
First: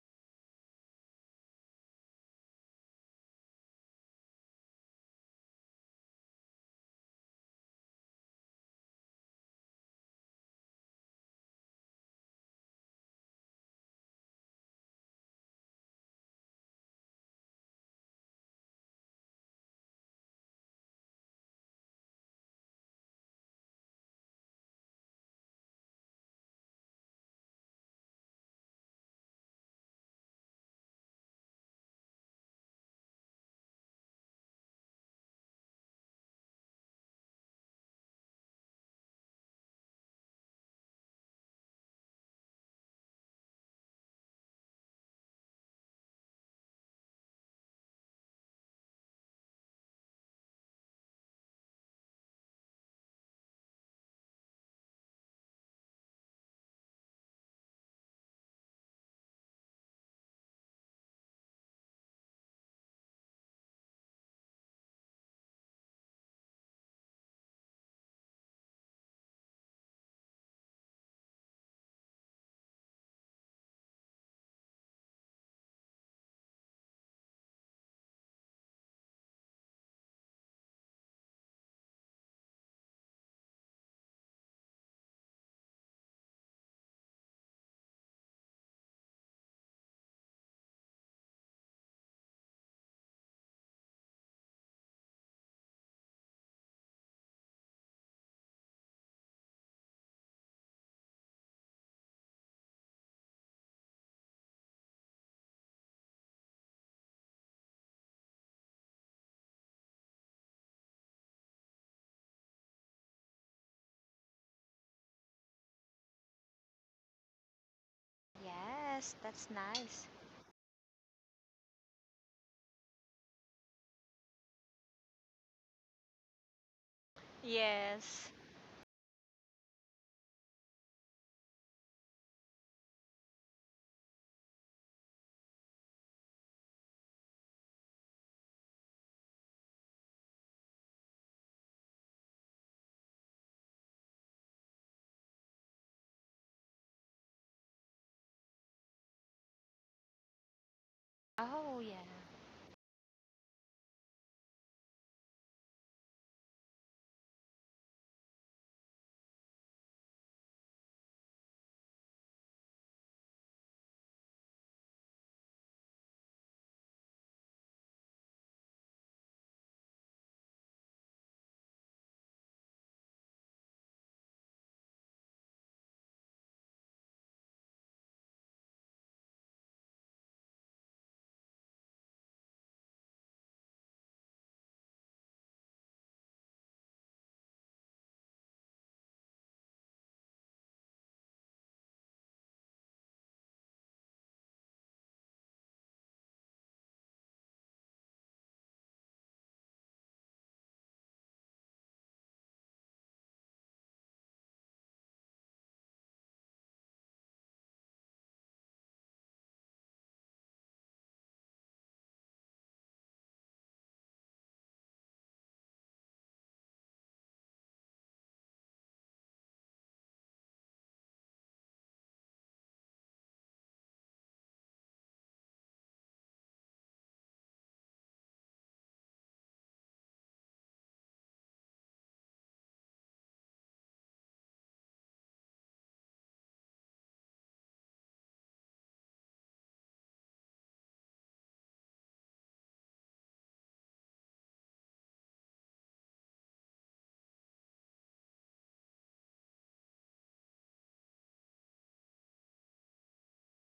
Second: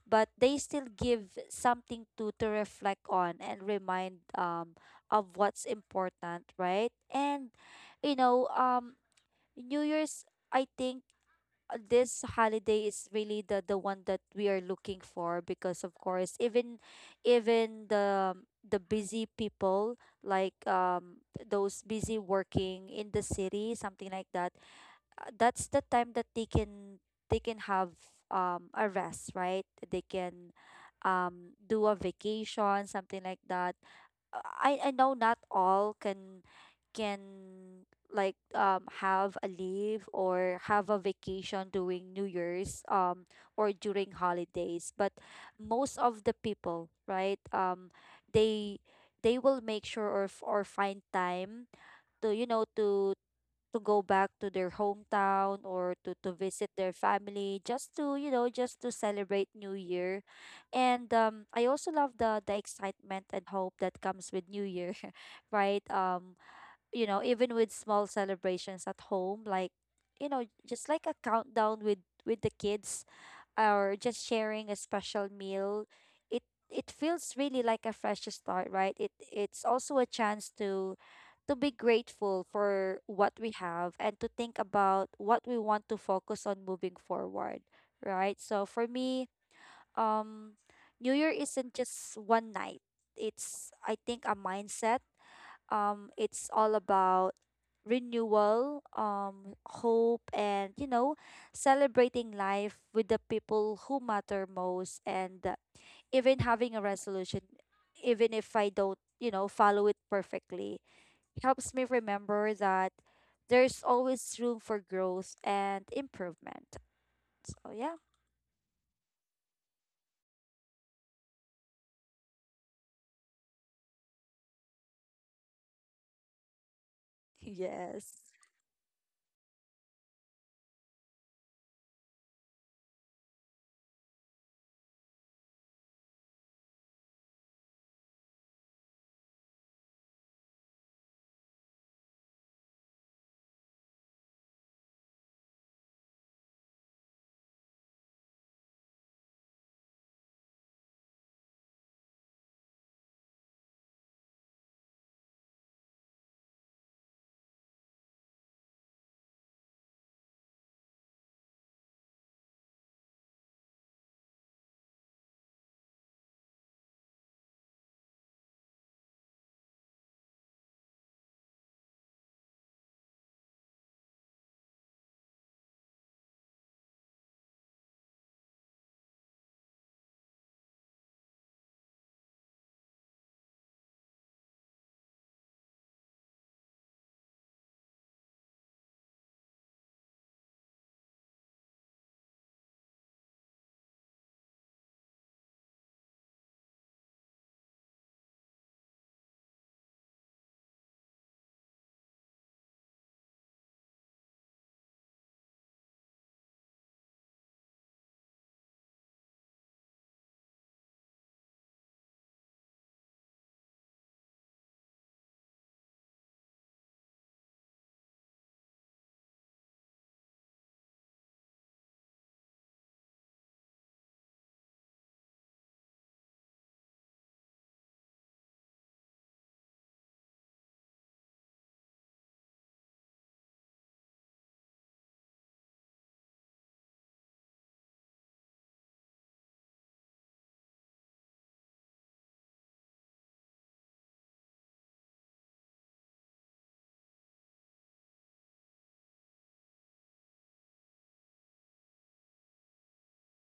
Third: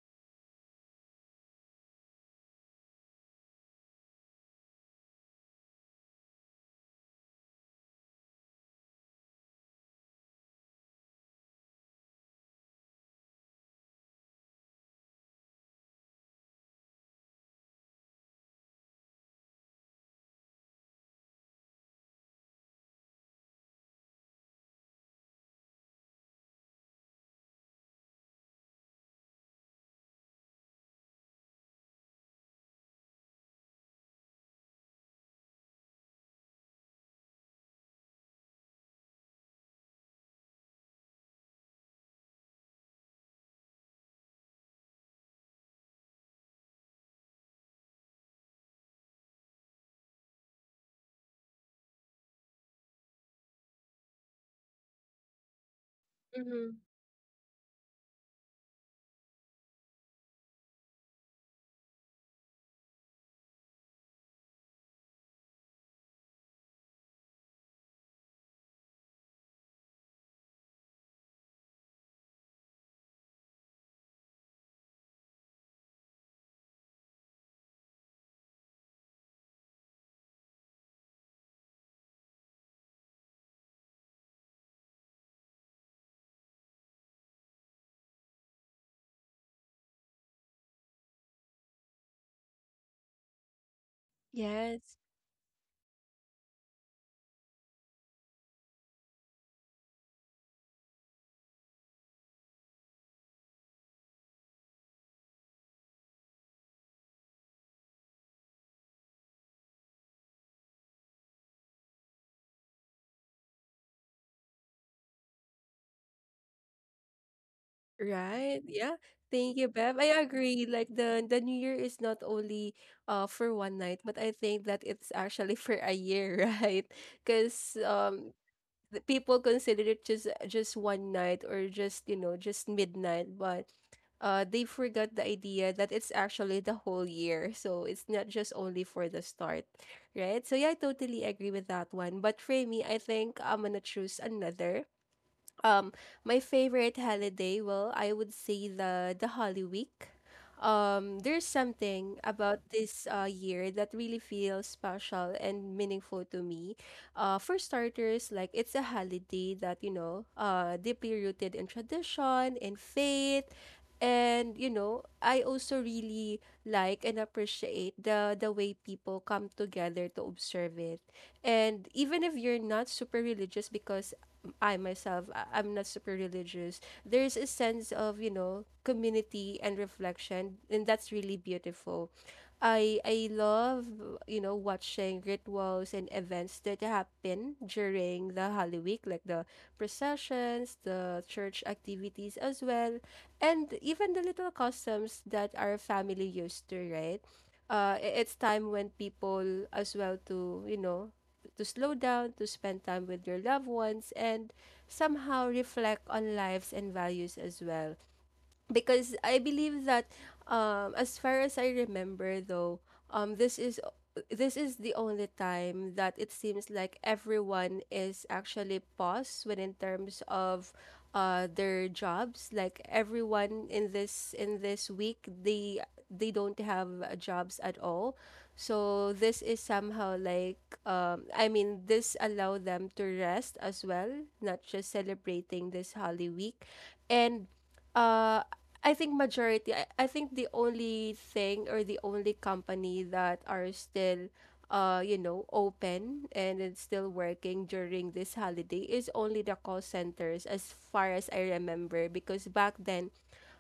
Speaker 3: but they still give something to reflect on and remind of what's important, right? And you know um New Year's, I think, this holiday is really the one that we are looking for because of course, even even the the busy people, like those busy working in the city, something like that, that's the time that they can, have a rest, right? They can do a vacation, something like that. I know not all can, can like have a leave or have a vacation during New Year's or during holidays. But most of the people, right? They they will make sure or or find time to, to go back to their hometown or to, visit
Speaker 1: Mm-hmm.
Speaker 3: their family, just to, just to celebrate New Year. And I also love the excitement and hope that comes with New Year. Right. Even with small celebrations at home, like, just like a countdown with the kids or just sharing a special meal, it it feels really like a fresh start, right? It's also a chance to be grateful for what we have and to think about what we want to focus on moving forward, right? So for me, um New Year isn't just one night. It's, I think, a
Speaker 1: Yes.
Speaker 3: mindset. It's all about renewal, hope, and, celebrating life with the people who matter most. And even having a resolution, even if I don't, follow it perfectly, helps me remember that there's always room for growth and improvement. So yeah.
Speaker 1: Right. Yeah.
Speaker 2: Yes, that's
Speaker 1: Thank you, Bev.
Speaker 2: nice.
Speaker 1: I agree. Like the New Year is not only for one night, but I think that it's actually for a year, right? Because
Speaker 2: Yes.
Speaker 3: Yes.
Speaker 1: the people consider it just one night or just you know just midnight but they forgot the idea that it's actually the whole year so it's not just only for the start right so yeah I totally agree with that one but for me I think I'm gonna choose another um, my favorite holiday, well, I would say the Holy Week. There's
Speaker 2: Oh, yeah.
Speaker 1: something about this year that really feels special and meaningful to me. For starters, like it's a holiday that you know, deeply rooted in tradition, in faith, and you know, I also really like and appreciate the way people come together to observe it. And even if you're not super religious because I myself I'm not super religious, there's a sense of, you know, community and reflection and that's really beautiful. I love, you know, watching rituals and events that happen during the Holy Week, like the processions, the church activities as well. And even the little customs that our family used to, right? It's time when people as well to, you know, to slow down, to spend time with your loved ones, and somehow reflect on lives and values as well because I believe that as far as I remember though um this is this is the only time that it seems like everyone is actually paused when in terms of their jobs like everyone in this week they don't have jobs at all so this is somehow like I mean this allow them to rest as well not just celebrating this holy week and uh I think majority, I think the only thing or the only company that are still, you know, open and it's still working during this holiday is only the call centers, as far as I remember. Because back then,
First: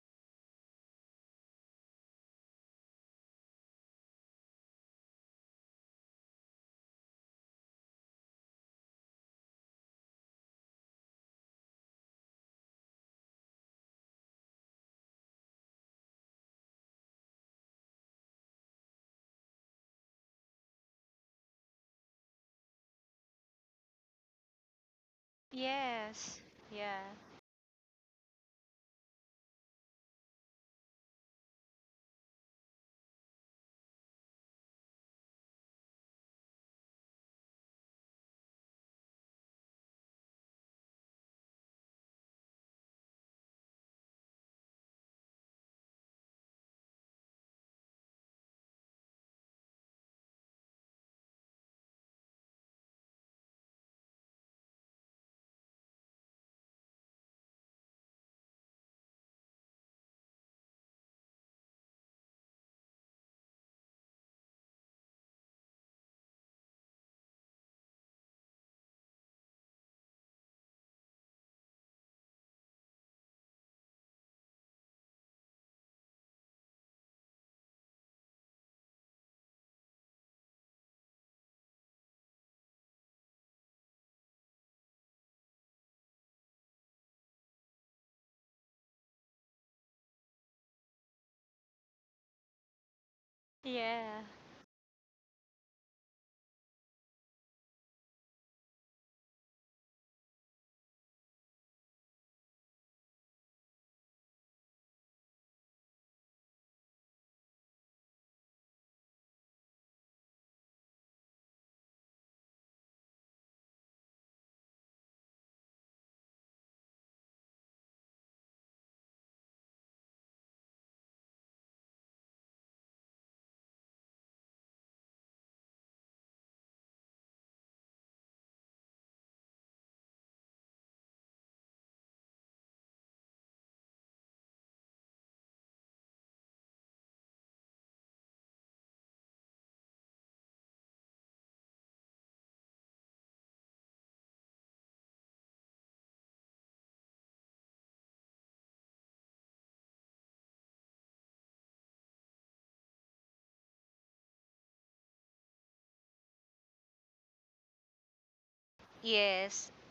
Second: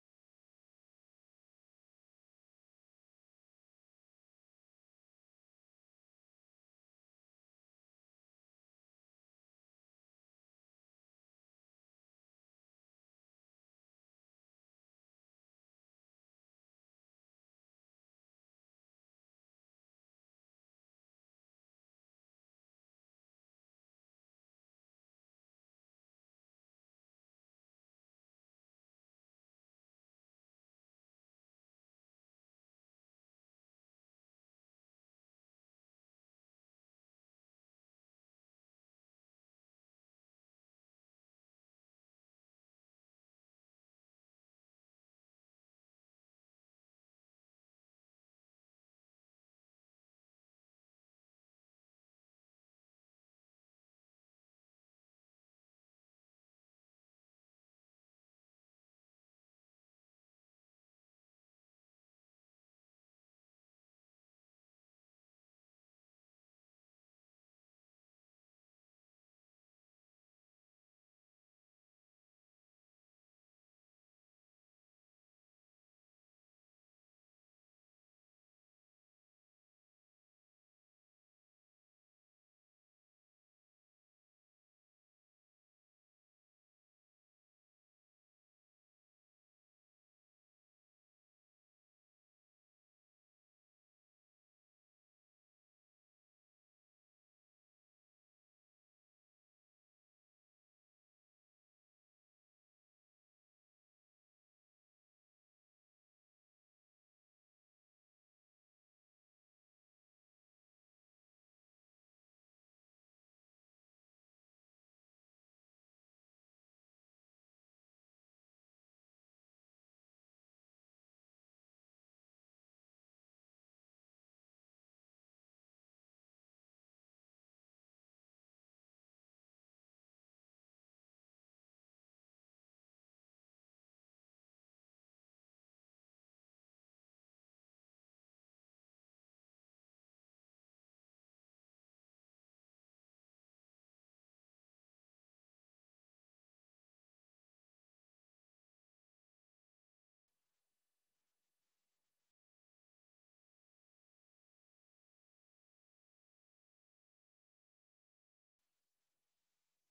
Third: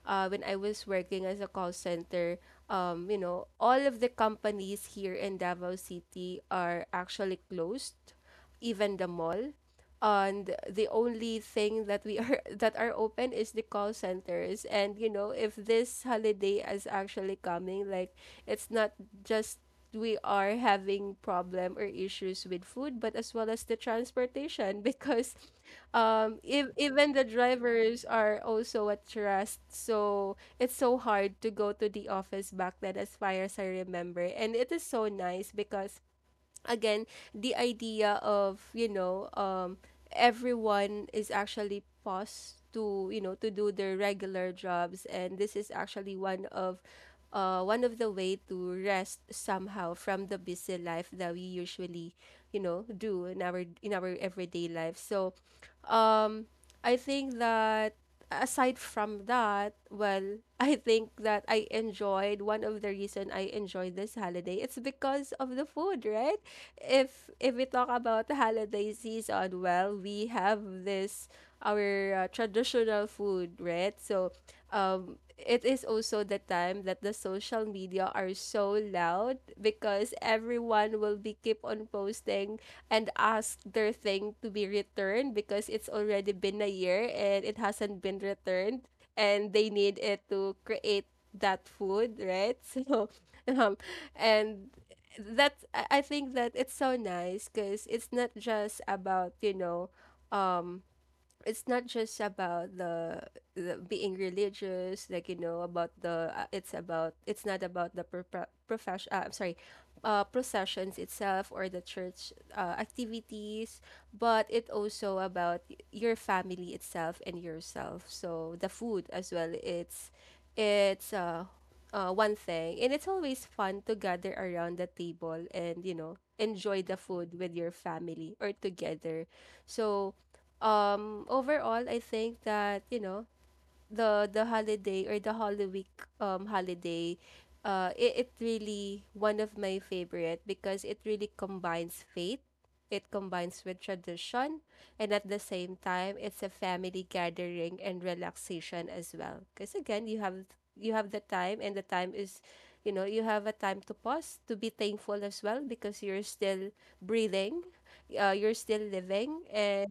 Speaker 1: when I was working as a call center, you know, all of the companies here in Davao City are actually closed, even the mall. And the only thing that we are that are open is the call centers. And you know, if this holiday is actually coming, like it's not just we are having problem or issues with food, but as well as the transportation because
Speaker 2: Yes.
Speaker 1: if,
Speaker 2: Yeah.
Speaker 1: even the drivers are also at rest so it's so hard to go to the office back then as far as I remember. And it is so nice because again the idea of everyone is actually paused to to do their regular jobs. And this is actually one of the way to rest somehow from the busy life that we usually do in our everyday life. So um I think that aside from that, well, I think that I enjoyed one of the reason I enjoyed this holiday. It's because of the food, right? If we talk about the holiday season, well, we have this our traditional food, right? So, it is also the time that the social media are so loud because everyone will be keep on posting and ask their thing to be returned because it's already been a year and it hasn't been returned and they need it to create that food, right? So, um,
Speaker 2: Yeah.
Speaker 1: and that's I think that it's so nice because it's not just about um, it's not just about the being religious like you know about the it's about it's not about the profession I'm sorry processions itself or the church activities, but it also about your family itself and yourself. So the food as well, it's one thing, and it's always fun to gather around the table and you know enjoy the food with your family or together. So overall I think that the holiday or the Holy Week holiday, it really one of my favorite because it really combines faith, it combines with tradition, and at the same time it's a family gathering and relaxation as well. Because again you have the time, and the time is you know you have a time to pause to be thankful as well because you're still breathing, you're still living,
Speaker 2: Yes.
Speaker 1: and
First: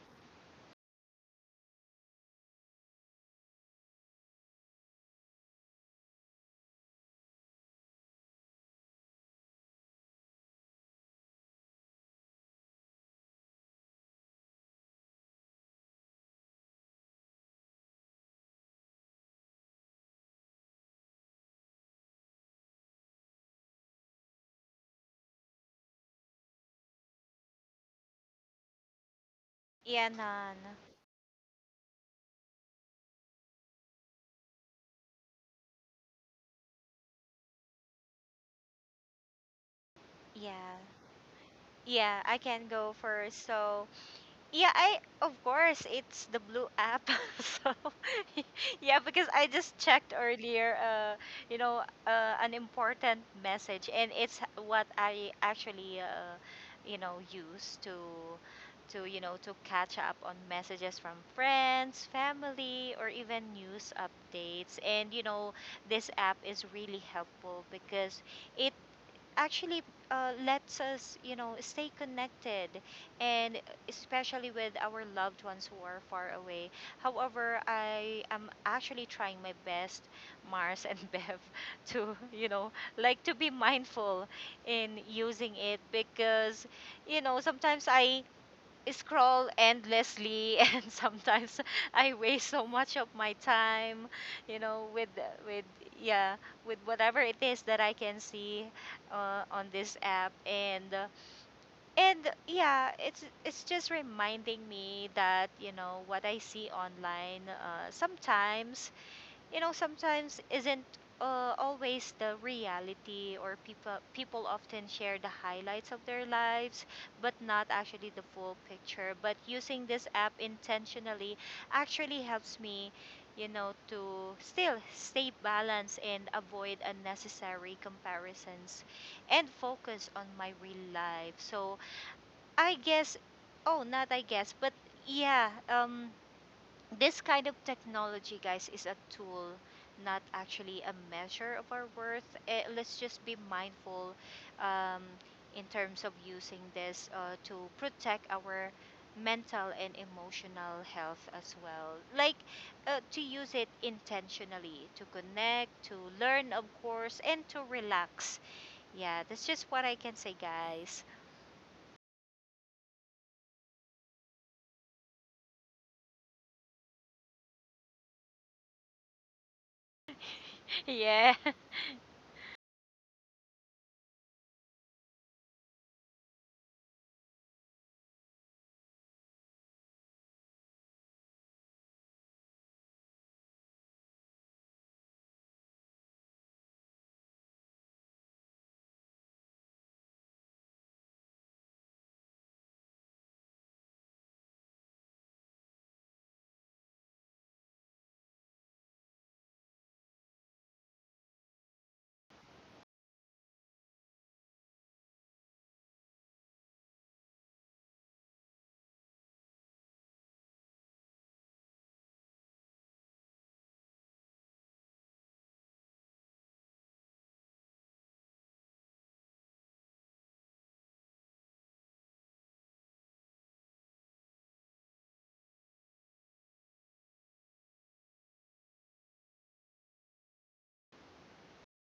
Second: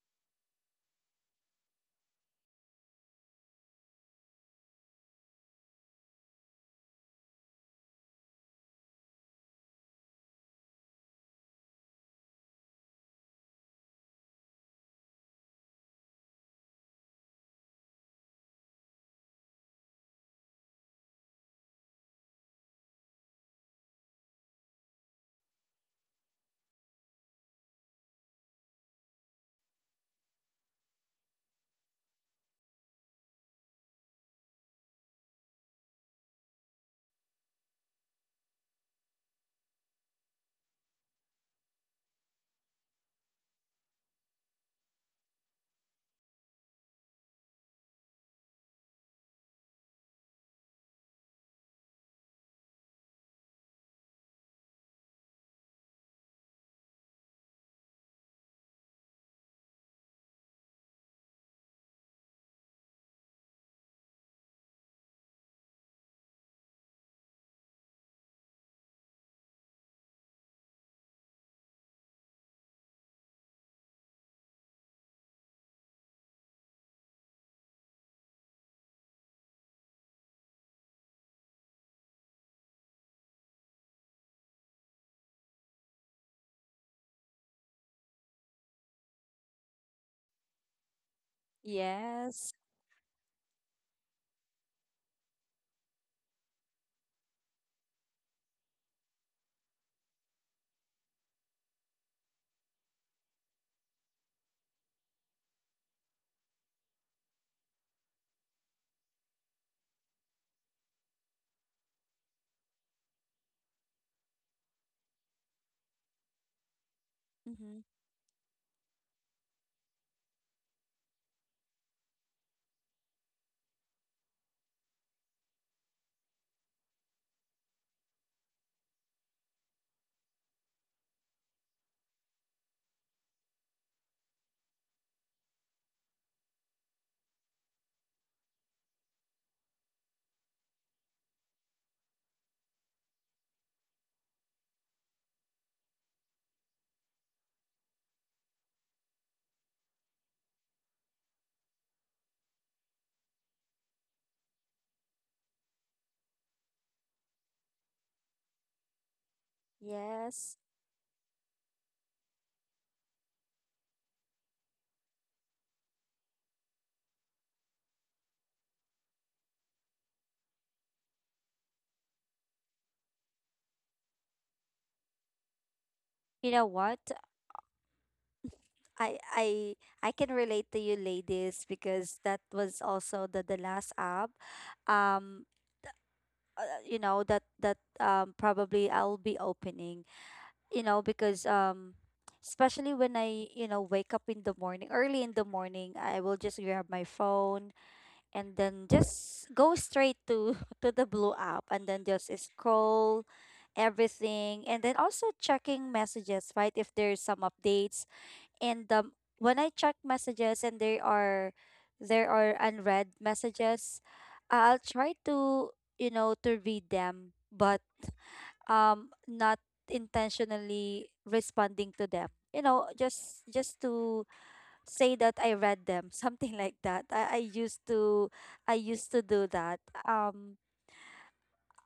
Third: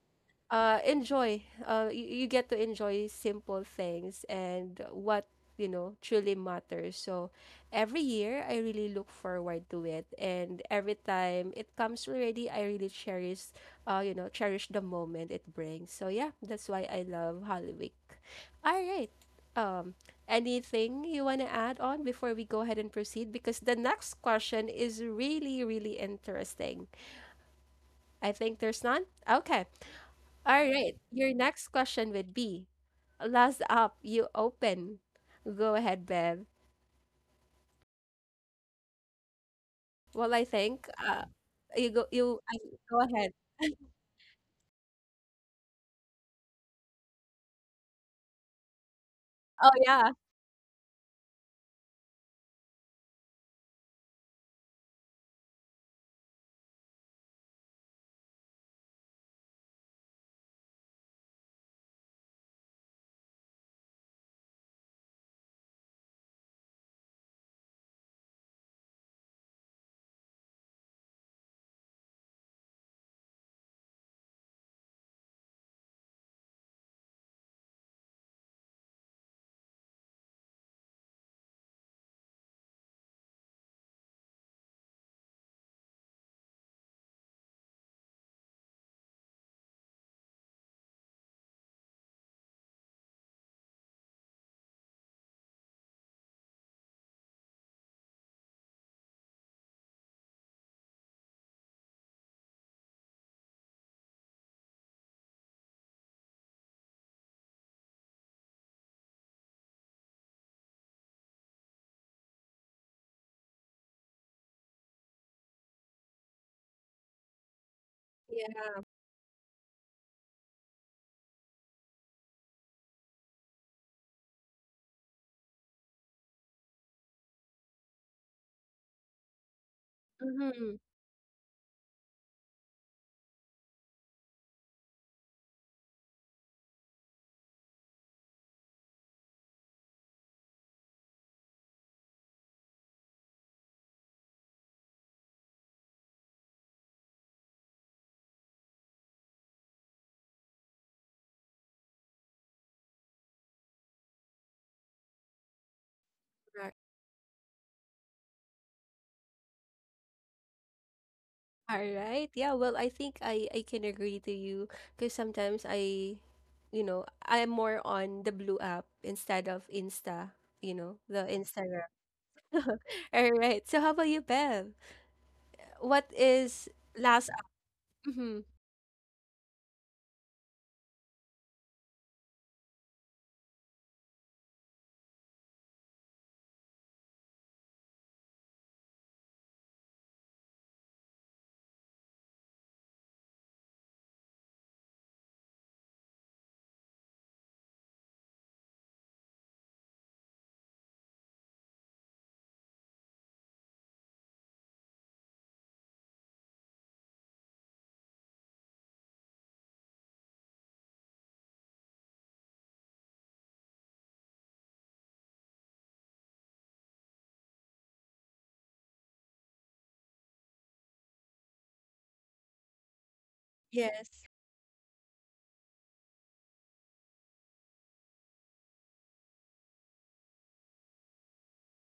Speaker 1: uh enjoy you get to enjoy simple things and what you know truly matters. So every year I really look forward to it, and every time it comes already I really cherish you know cherish the moment it brings. So yeah, that's why I love Holy Week. All right. um Anything you want to add on before we go ahead and proceed, because the next question is really really interesting? I think there's none. Okay.
Speaker 2: Yeah, none.
Speaker 1: All right. Your next question would be, last up, you open. Go ahead, Bev. Well, I
Speaker 2: Yeah.
Speaker 1: think you go
Speaker 2: Yeah, I
Speaker 1: you I,
Speaker 2: can go
Speaker 1: go ahead.
Speaker 2: first. So, yeah, I, of course it's the blue app. So yeah, because I
Speaker 1: Oh
Speaker 2: just
Speaker 1: yeah.
Speaker 2: checked earlier, you know, an important message, and it's what I actually, you know, use to, you know, to catch up on messages from friends, family, or even news updates. And you know, this app is really helpful because it actually lets us, you know, stay connected, and especially with our loved ones who are far away. However, I am actually trying my best, Mars and Bev, to, you know, like to be mindful in using it because, you know, sometimes I scroll endlessly and sometimes I waste
Speaker 3: Yes.
Speaker 2: so much of my time, you know, with yeah, with whatever it is that I can see on this app, and yeah, it's just reminding me that, you know, what I see online sometimes, you know, sometimes isn't always the reality, or people people often share the highlights of their lives but not
Speaker 3: Mm-hmm.
Speaker 2: actually the full
Speaker 1: Yeah.
Speaker 2: picture. But using this app intentionally actually helps me, you know, to still stay balanced and avoid unnecessary comparisons and focus on my
Speaker 1: Mm-hmm.
Speaker 2: real life. So I guess oh not I guess but yeah, this kind of technology, guys, is a tool, not actually a measure of our worth. Eh, let's just be mindful um, in terms of using this to protect our mental and emotional health as well. Like to use it intentionally, to connect, to learn, of course, and to relax. Yeah, that's just what I can say,
Speaker 3: Yes.
Speaker 2: guys.
Speaker 1: All right. Yeah, well, I think I can agree to you because sometimes I you know, I am more on the blue app instead of Insta, you know, the
Speaker 2: Yeah,
Speaker 1: Instagram. All right. So how about you, Bev? What
Speaker 3: You know
Speaker 1: is
Speaker 3: what?
Speaker 1: last up? Mm-hmm.
Speaker 3: I, I can relate to you ladies because that was also the last app um you know, that probably I'll be opening, you know, because especially when I, you know, wake up in the morning, early in the morning, I will just grab my phone and then just go straight to to the blue app and then just scroll everything, and then also checking messages, right, if there's some updates. And when I check messages and there are, unread messages, I'll try to, you know, to read them, but not intentionally responding to them. You know, just
Speaker 1: Yes.
Speaker 3: to say that I read them something like that. I used to do that. Um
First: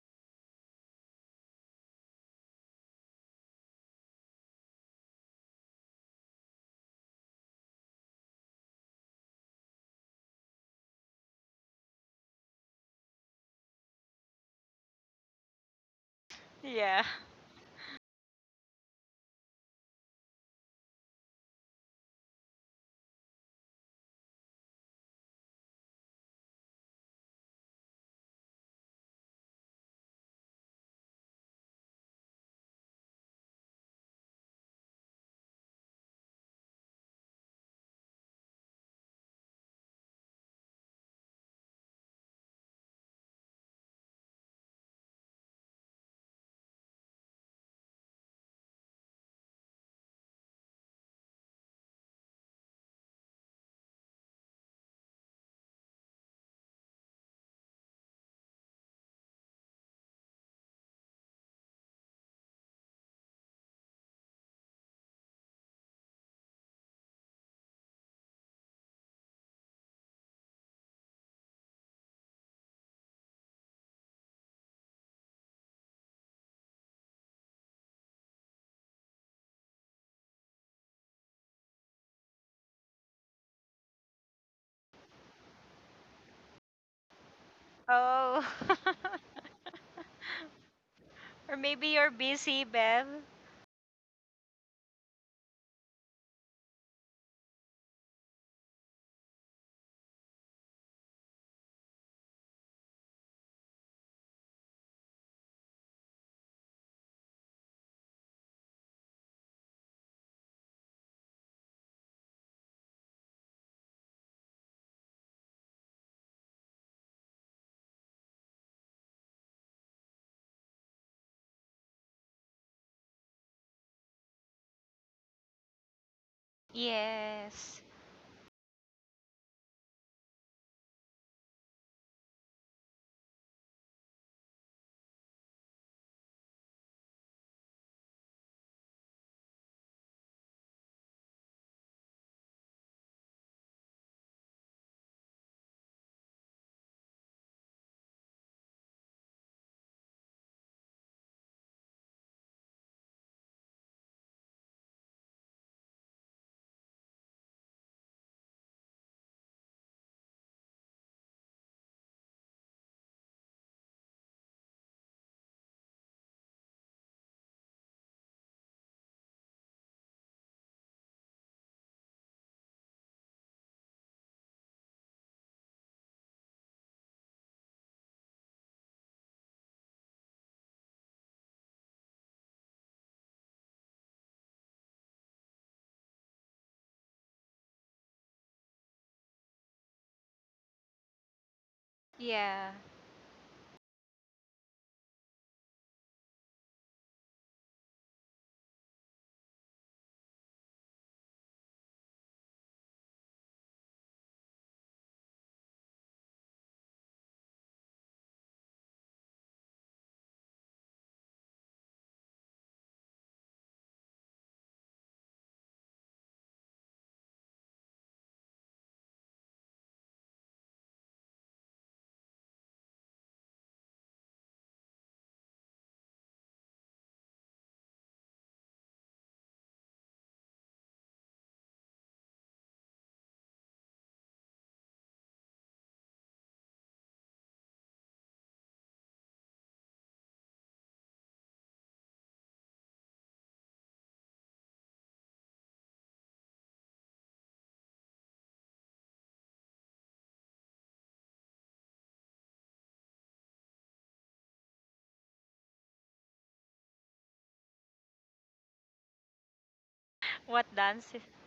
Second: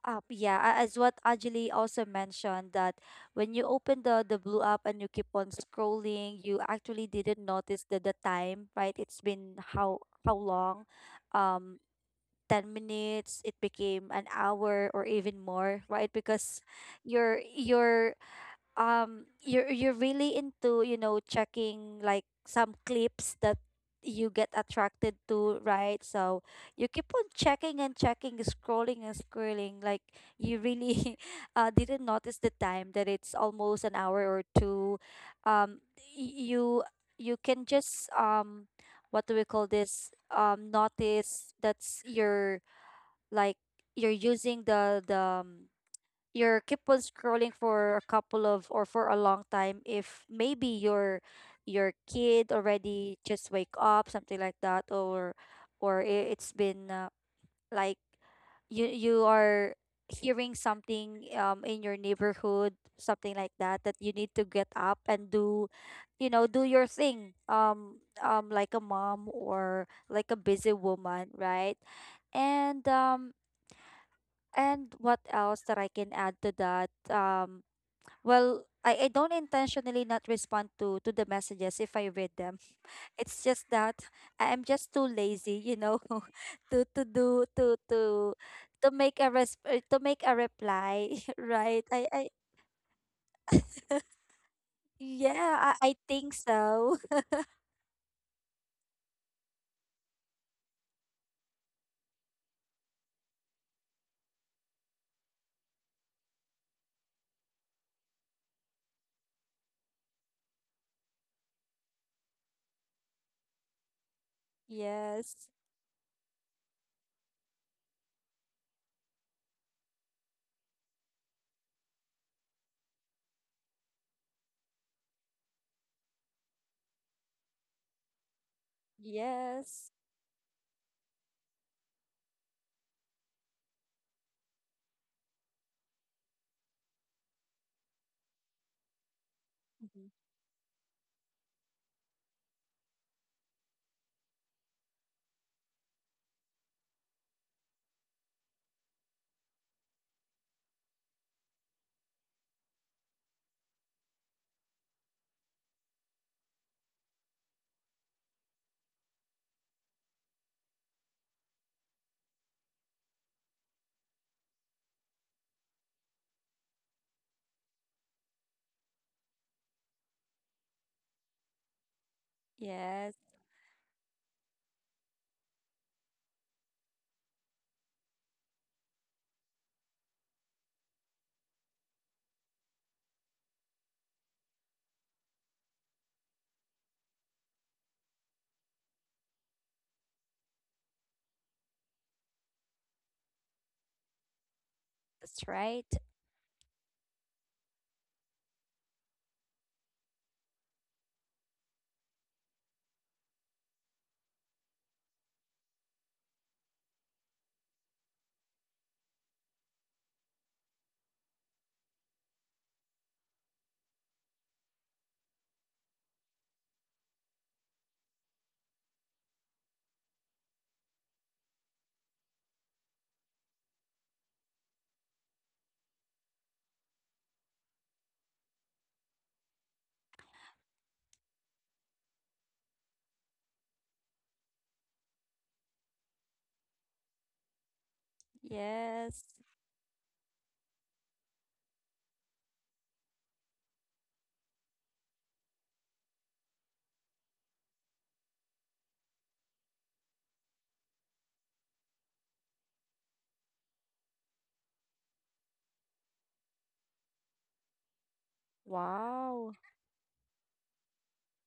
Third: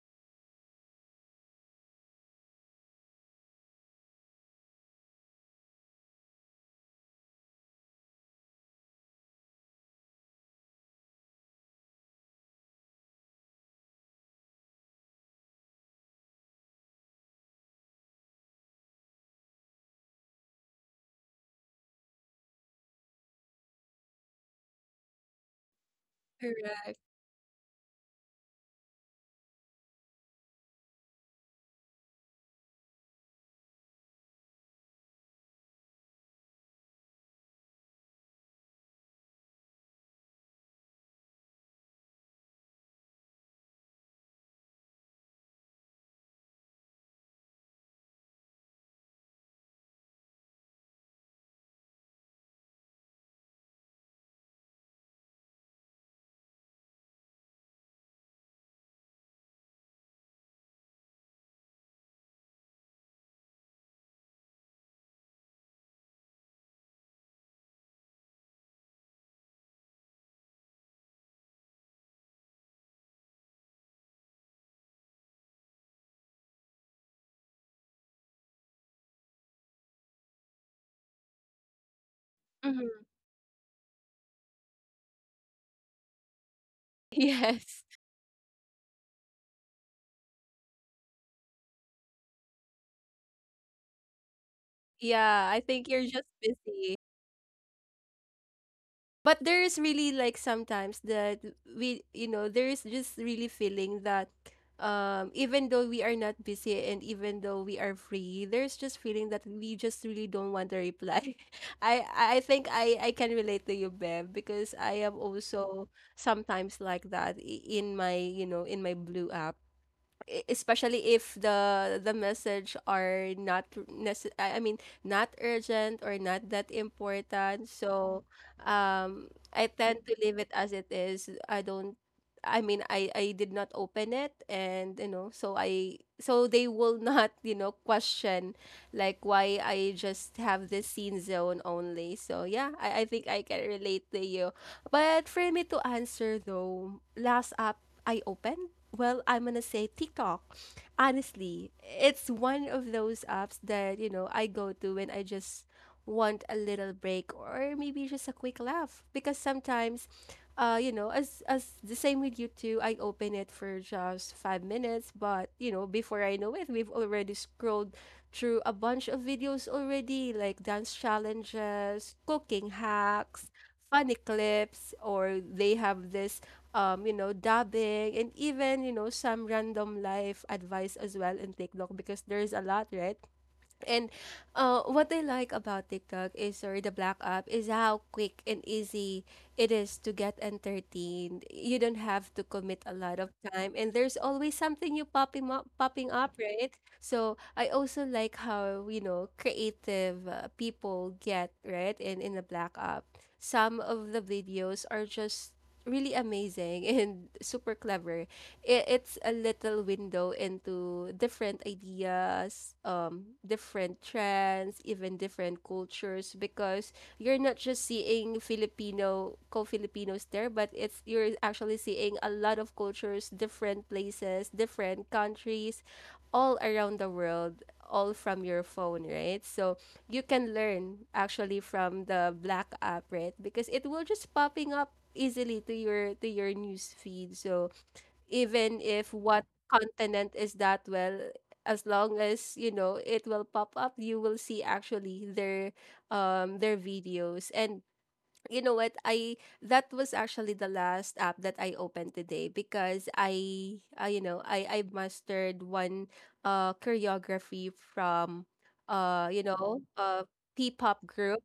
Speaker 3: as what Anjali also mentioned, that when you open the blue app and you keep on scrolling, you actually didn't notice the time, right? It's been how, how long um 10 minutes, it became an hour or even more, right? Because
Speaker 2: yeah.
Speaker 3: your you're, really into, you know, checking like some clips that you get attracted to, right? So you
Speaker 1: Correct.
Speaker 3: keep on checking and checking, scrolling and scrolling, like, you really didn't notice the time that it's almost an hour or two. Um y- you you can just what do we call this, notice that's your like you're using the you're keep on scrolling for a couple of, or for a long time, if maybe your kid already just wake up, something like that, or it's been like, you are hearing something in your neighborhood, something like that, that you need to get up and do, you know, do your thing. Like a mom or like a busy woman, right? And and what else that I can add to that? Well, I don't intentionally not respond to the messages if I read them.
Speaker 1: Mm-hmm.
Speaker 3: It's just that I am just too lazy, you know, to do
Speaker 1: Yes.
Speaker 2: Oh.
Speaker 3: to make a to make a reply,
Speaker 2: Or
Speaker 3: right?
Speaker 2: maybe you're
Speaker 3: I
Speaker 2: busy, Bev.
Speaker 1: Yeah, I
Speaker 3: Yeah,
Speaker 1: think
Speaker 3: I
Speaker 1: you're just
Speaker 3: think
Speaker 1: busy.
Speaker 3: so.
Speaker 1: But there is really like sometimes that we, you know, there is just really feeling that even though we are not busy and even though we are free, there's just feeling that we just really don't want to reply. I think I can relate to you, Bev, because I am
Speaker 3: Yes.
Speaker 1: also sometimes like that in my, you know, in my blue app, especially if the message are not necess- I mean not urgent or not that important.
Speaker 2: Yes.
Speaker 1: So I
Speaker 3: Yes.
Speaker 1: tend to leave it as it is. I don't, I mean, I did not open it and you know so I so they will not you know question like why I
Speaker 3: Mhm.
Speaker 1: just have this scene zone only. So yeah, I think I can relate to you. But for me to answer though, last app I opened, well, I'm gonna say TikTok. Honestly, it's one of those apps that, you know, I go to when I just want a little break or maybe just a quick laugh. Because sometimes, you know, as the same with you too, I open it for just 5 minutes, but you know, before I know it, we've already scrolled through a bunch of videos already, like dance challenges, cooking
Speaker 3: Yes,
Speaker 1: hacks, funny clips, or they have this you know, dabbing, and even, you know, some random life advice as well in TikTok because there's a lot, right? And what I like about TikTok is, or the Black app, is how quick and easy it is to get entertained. You don't have to
Speaker 2: Yeah.
Speaker 1: commit a lot of time, and there's always something you
Speaker 3: that's right.
Speaker 1: popping up, right? So I also like how you know creative people get right in the Black app. Some of the videos are just really amazing and super clever. It's a little window into different ideas, different trends, even different cultures because you're not just seeing Filipino co-Filipinos there, but it's you're actually seeing a lot of cultures, different places, different countries, all around the world, all from your phone, right? So you can learn actually from the Black app, right? Because it will just popping up easily to your news feed. So even if
Speaker 3: Yes.
Speaker 1: what continent is that, well, as long as you know it will pop up, you will see actually their videos. And you know what, I that was actually the last app that I opened today, because I you know I mastered one choreography from uh you
Speaker 3: Wow.
Speaker 1: know uh
Speaker 2: What
Speaker 1: pop
Speaker 2: dance? Is-
Speaker 1: group.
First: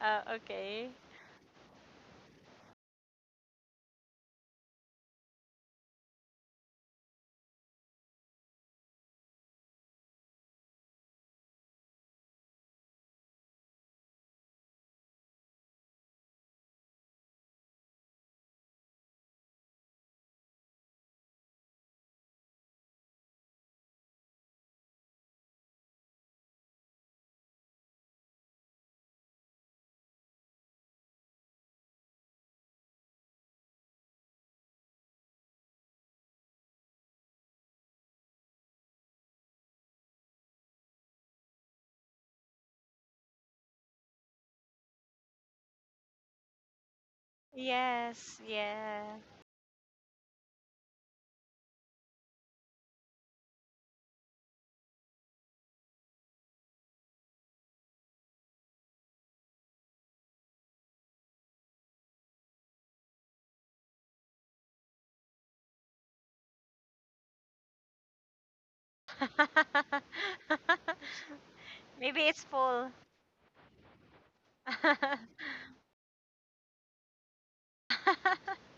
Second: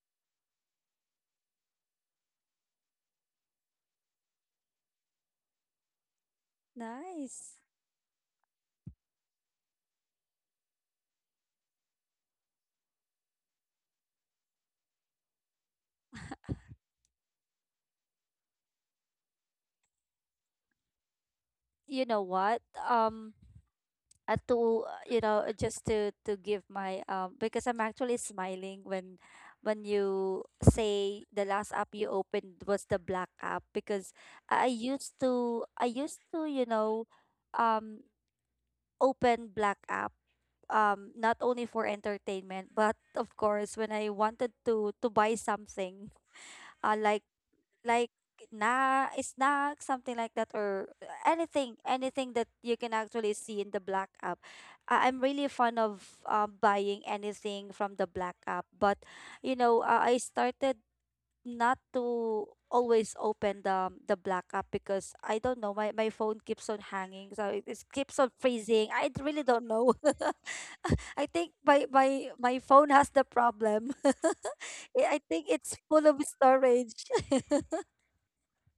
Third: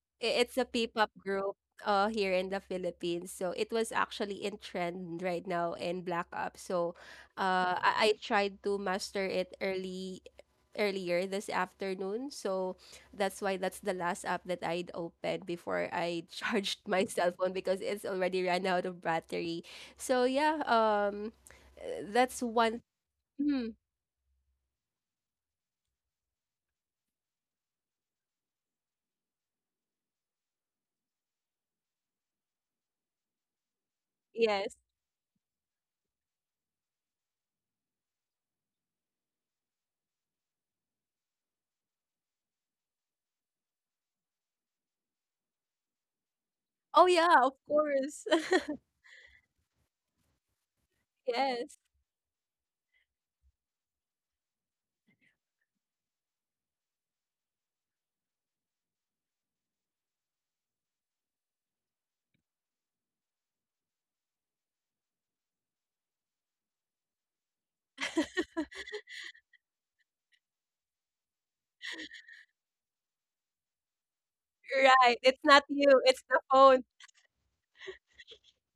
Speaker 2: uh,
Speaker 1: I, it's a
Speaker 2: okay.
Speaker 1: P-pop group here in the Philippines. So it was actually in trend right now in Black Ops. So
Speaker 3: Nice.
Speaker 1: I tried to master it early earlier this afternoon. So that's why that's the last app that I'd opened before I charged my cell phone because it's already ran out of battery. So yeah,
Speaker 3: You know
Speaker 1: that's
Speaker 3: what?
Speaker 1: one. Mhm.
Speaker 3: To, you know, just to give my because I'm actually smiling when you say the last app you opened was the black app. Because I I
Speaker 1: Yes.
Speaker 3: used to I used to, you know, um open black app, not only for entertainment, but of course when I wanted to buy something,
Speaker 1: Oh
Speaker 3: like,
Speaker 1: yeah, of
Speaker 3: like
Speaker 1: course.
Speaker 2: Yes,
Speaker 3: na
Speaker 2: yeah.
Speaker 3: snack, something like that, or anything,
Speaker 1: Yes,
Speaker 3: that you can actually see in the black app. I- I'm really fond of, buying anything from the black app. But you know, I started not to always open the black app because I don't know, my phone keeps on hanging, so it keeps on freezing. I really don't know. I think my
Speaker 2: Maybe it's
Speaker 3: phone
Speaker 2: full.
Speaker 3: has the problem.
Speaker 1: right.
Speaker 3: I
Speaker 1: It's
Speaker 3: think
Speaker 1: not
Speaker 3: it's
Speaker 1: you,
Speaker 3: full of
Speaker 1: it's the phone.
Speaker 3: storage.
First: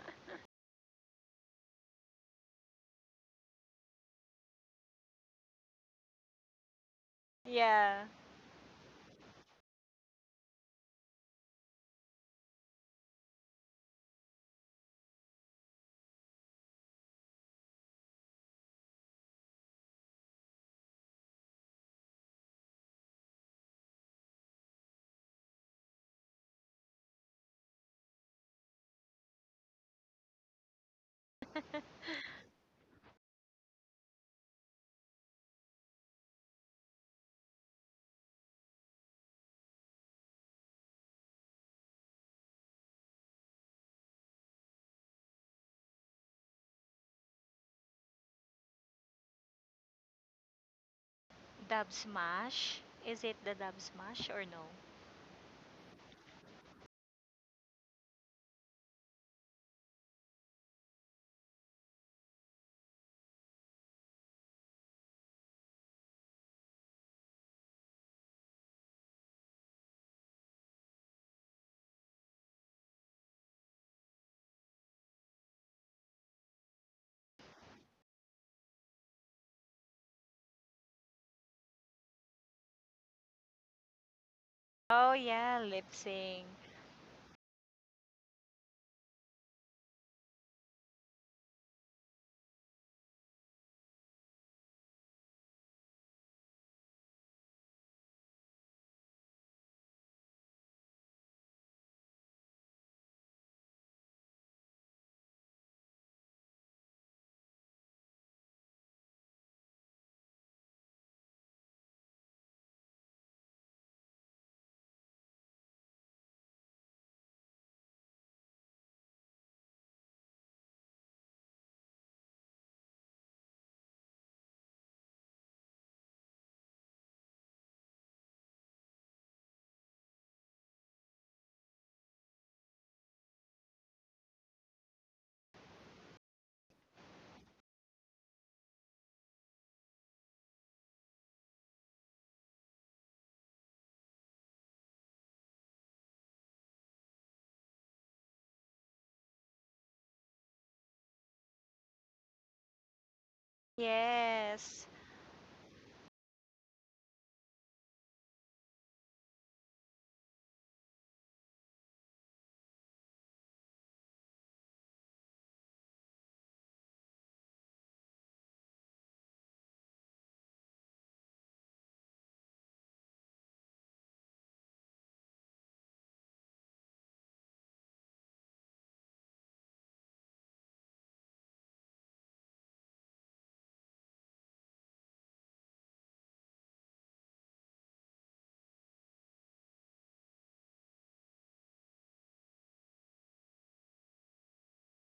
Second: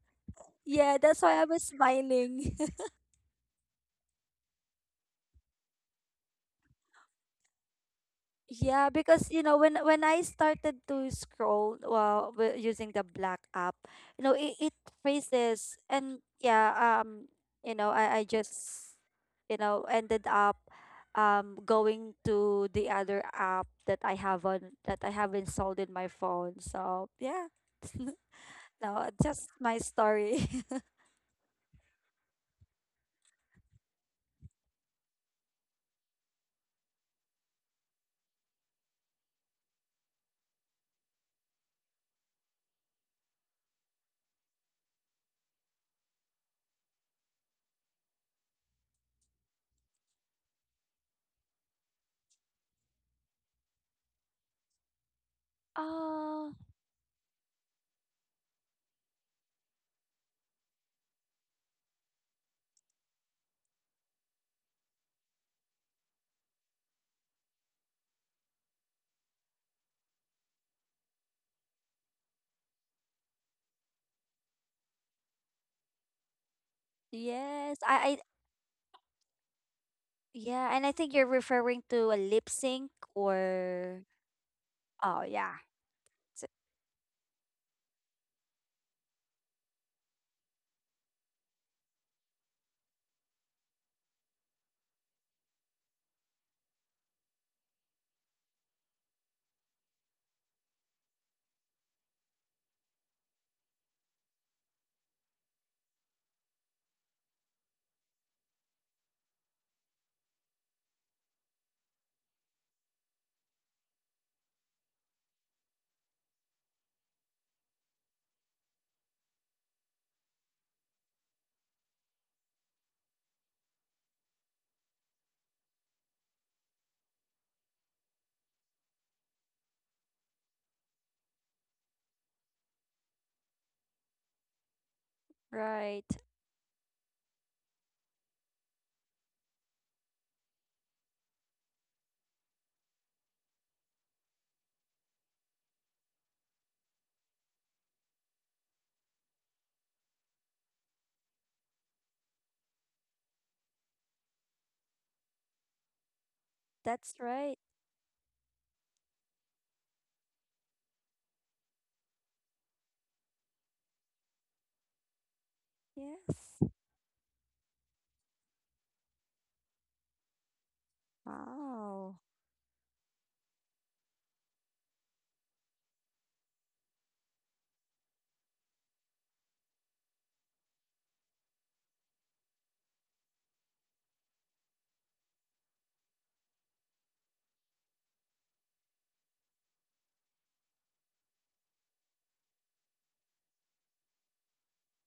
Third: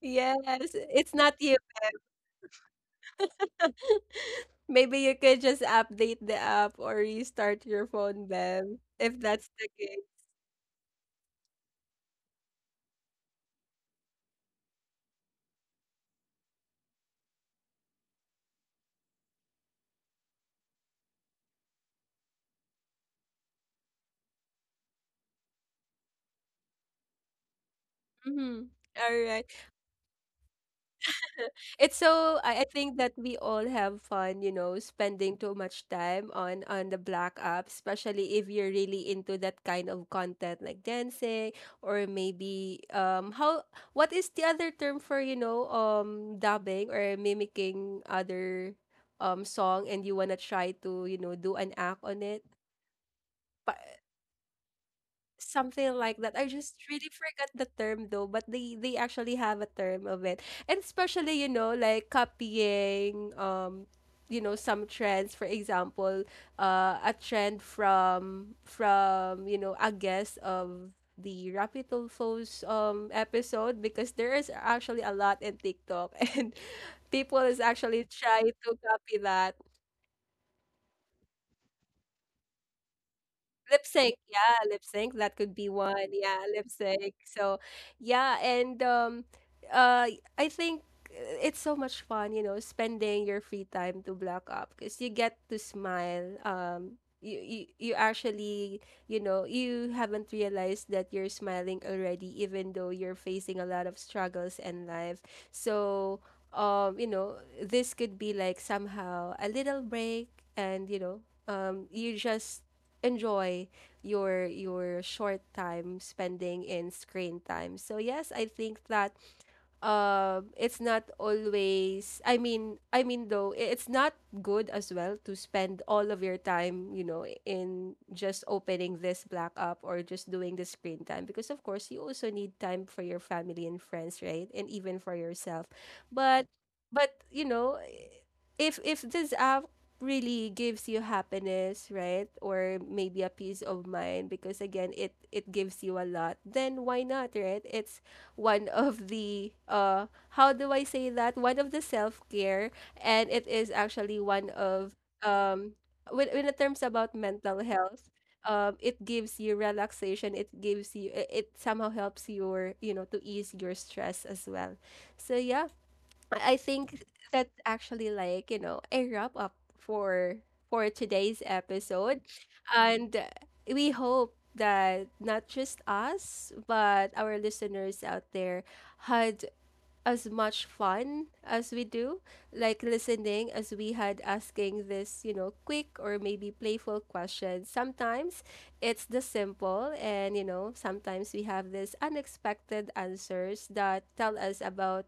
Speaker 1: Yes,
Speaker 3: Yeah,
Speaker 1: it's
Speaker 3: that's
Speaker 1: not
Speaker 3: why I
Speaker 1: you.
Speaker 3: was smiling.
Speaker 1: Maybe you could just update the app or restart your
Speaker 2: Yeah.
Speaker 1: phone then
Speaker 3: Yeah,
Speaker 1: if
Speaker 3: because you
Speaker 1: that's
Speaker 3: know,
Speaker 1: the
Speaker 3: when
Speaker 1: case.
Speaker 3: when I started to scroll while, well, using the black app, you know, it freezes. And yeah, you know, I just, you know, ended up going to the other app that I have on, that I have installed in my phone. So yeah.
Speaker 1: Mhm.
Speaker 3: No,
Speaker 1: All right.
Speaker 3: just my story.
Speaker 1: It's so, I think that we all have fun, you know, spending too much time on the black app, especially if you're really into that kind of content like dancing. Or maybe how what is the other term for, you know, dubbing or mimicking other song and you wanna try to, you know, do an
Speaker 2: Dub
Speaker 1: act on it,
Speaker 2: smash. Is it the dub smash or no?
Speaker 1: something like that. I
Speaker 3: Oh.
Speaker 1: just really forgot the term though, but they actually have a term of it. And especially, you know, like copying you know some trends, for example a trend from you know a guest of the Rapitulfo's episode because there is actually a lot in TikTok, and people is
Speaker 3: Yes,
Speaker 1: actually
Speaker 3: I.
Speaker 1: trying to copy that.
Speaker 3: Yeah, and I think you're referring to a lip sync,
Speaker 1: Lip
Speaker 3: or
Speaker 1: sync, yeah, lip
Speaker 2: Oh,
Speaker 1: sync.
Speaker 3: oh
Speaker 1: That could
Speaker 2: yeah,
Speaker 3: yeah.
Speaker 1: be
Speaker 2: lip
Speaker 1: one. Yeah,
Speaker 2: sync.
Speaker 1: lip sync. So, yeah, and uh, I think it's so much fun, you know, spending your free time to black up because you get to smile. You you actually, you know, you haven't realized that you're smiling already, even though you're facing a lot of struggles in life. So, you know, this could be like somehow a little break, and you know, you just enjoy your short time spending in screen time. So yes, I think that it's not always, I mean though, it's not good as well to spend all of your time you know in just opening this black app or just doing the screen time, because of course you also need time for your family and friends, right? And even for yourself.
Speaker 3: Right.
Speaker 1: But you know, if this app really gives you happiness, right? Or maybe a peace of mind, because again it it gives you a lot, then why not, right? It's one of the how do I say that? One of the self-care, and it is actually one
Speaker 2: Yes,
Speaker 1: of um when it terms
Speaker 3: That's
Speaker 1: about
Speaker 3: right.
Speaker 1: mental health, it gives you relaxation, it gives you, it somehow helps your, you know, to ease your stress as well. So yeah, I
Speaker 3: Yes.
Speaker 1: think that's actually like, you know, a wrap up for today's
Speaker 3: Wow.
Speaker 1: episode. And we hope that not just us, but our listeners out there had as much fun as we do, like listening as we had asking this, you know, quick or maybe playful questions. Sometimes it's the simple, and you know, sometimes we have this unexpected answers that tell us about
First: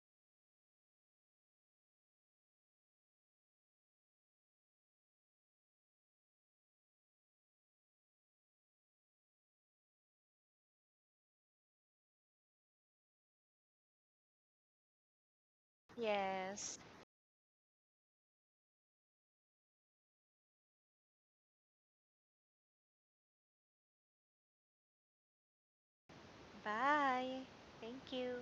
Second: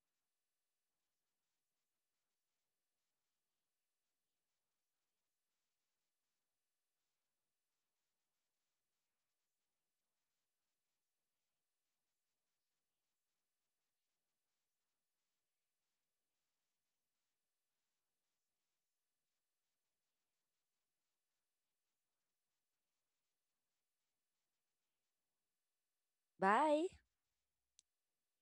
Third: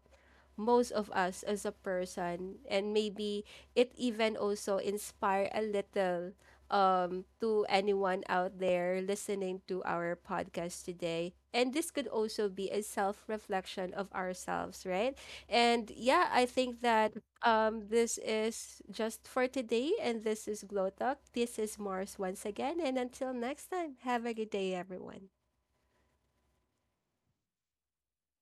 Speaker 1: most of us as a person, and maybe it even also inspire a little to anyone out there listening to our podcast today. And this could also be a self reflection of ourselves, right? And yeah, I
Speaker 2: yes.
Speaker 1: think that this is just for today, and this is Glow Talk, this is Mars once again, and until next time, have a good day everyone.
Speaker 3: Bye.
Speaker 2: Bye. Thank you.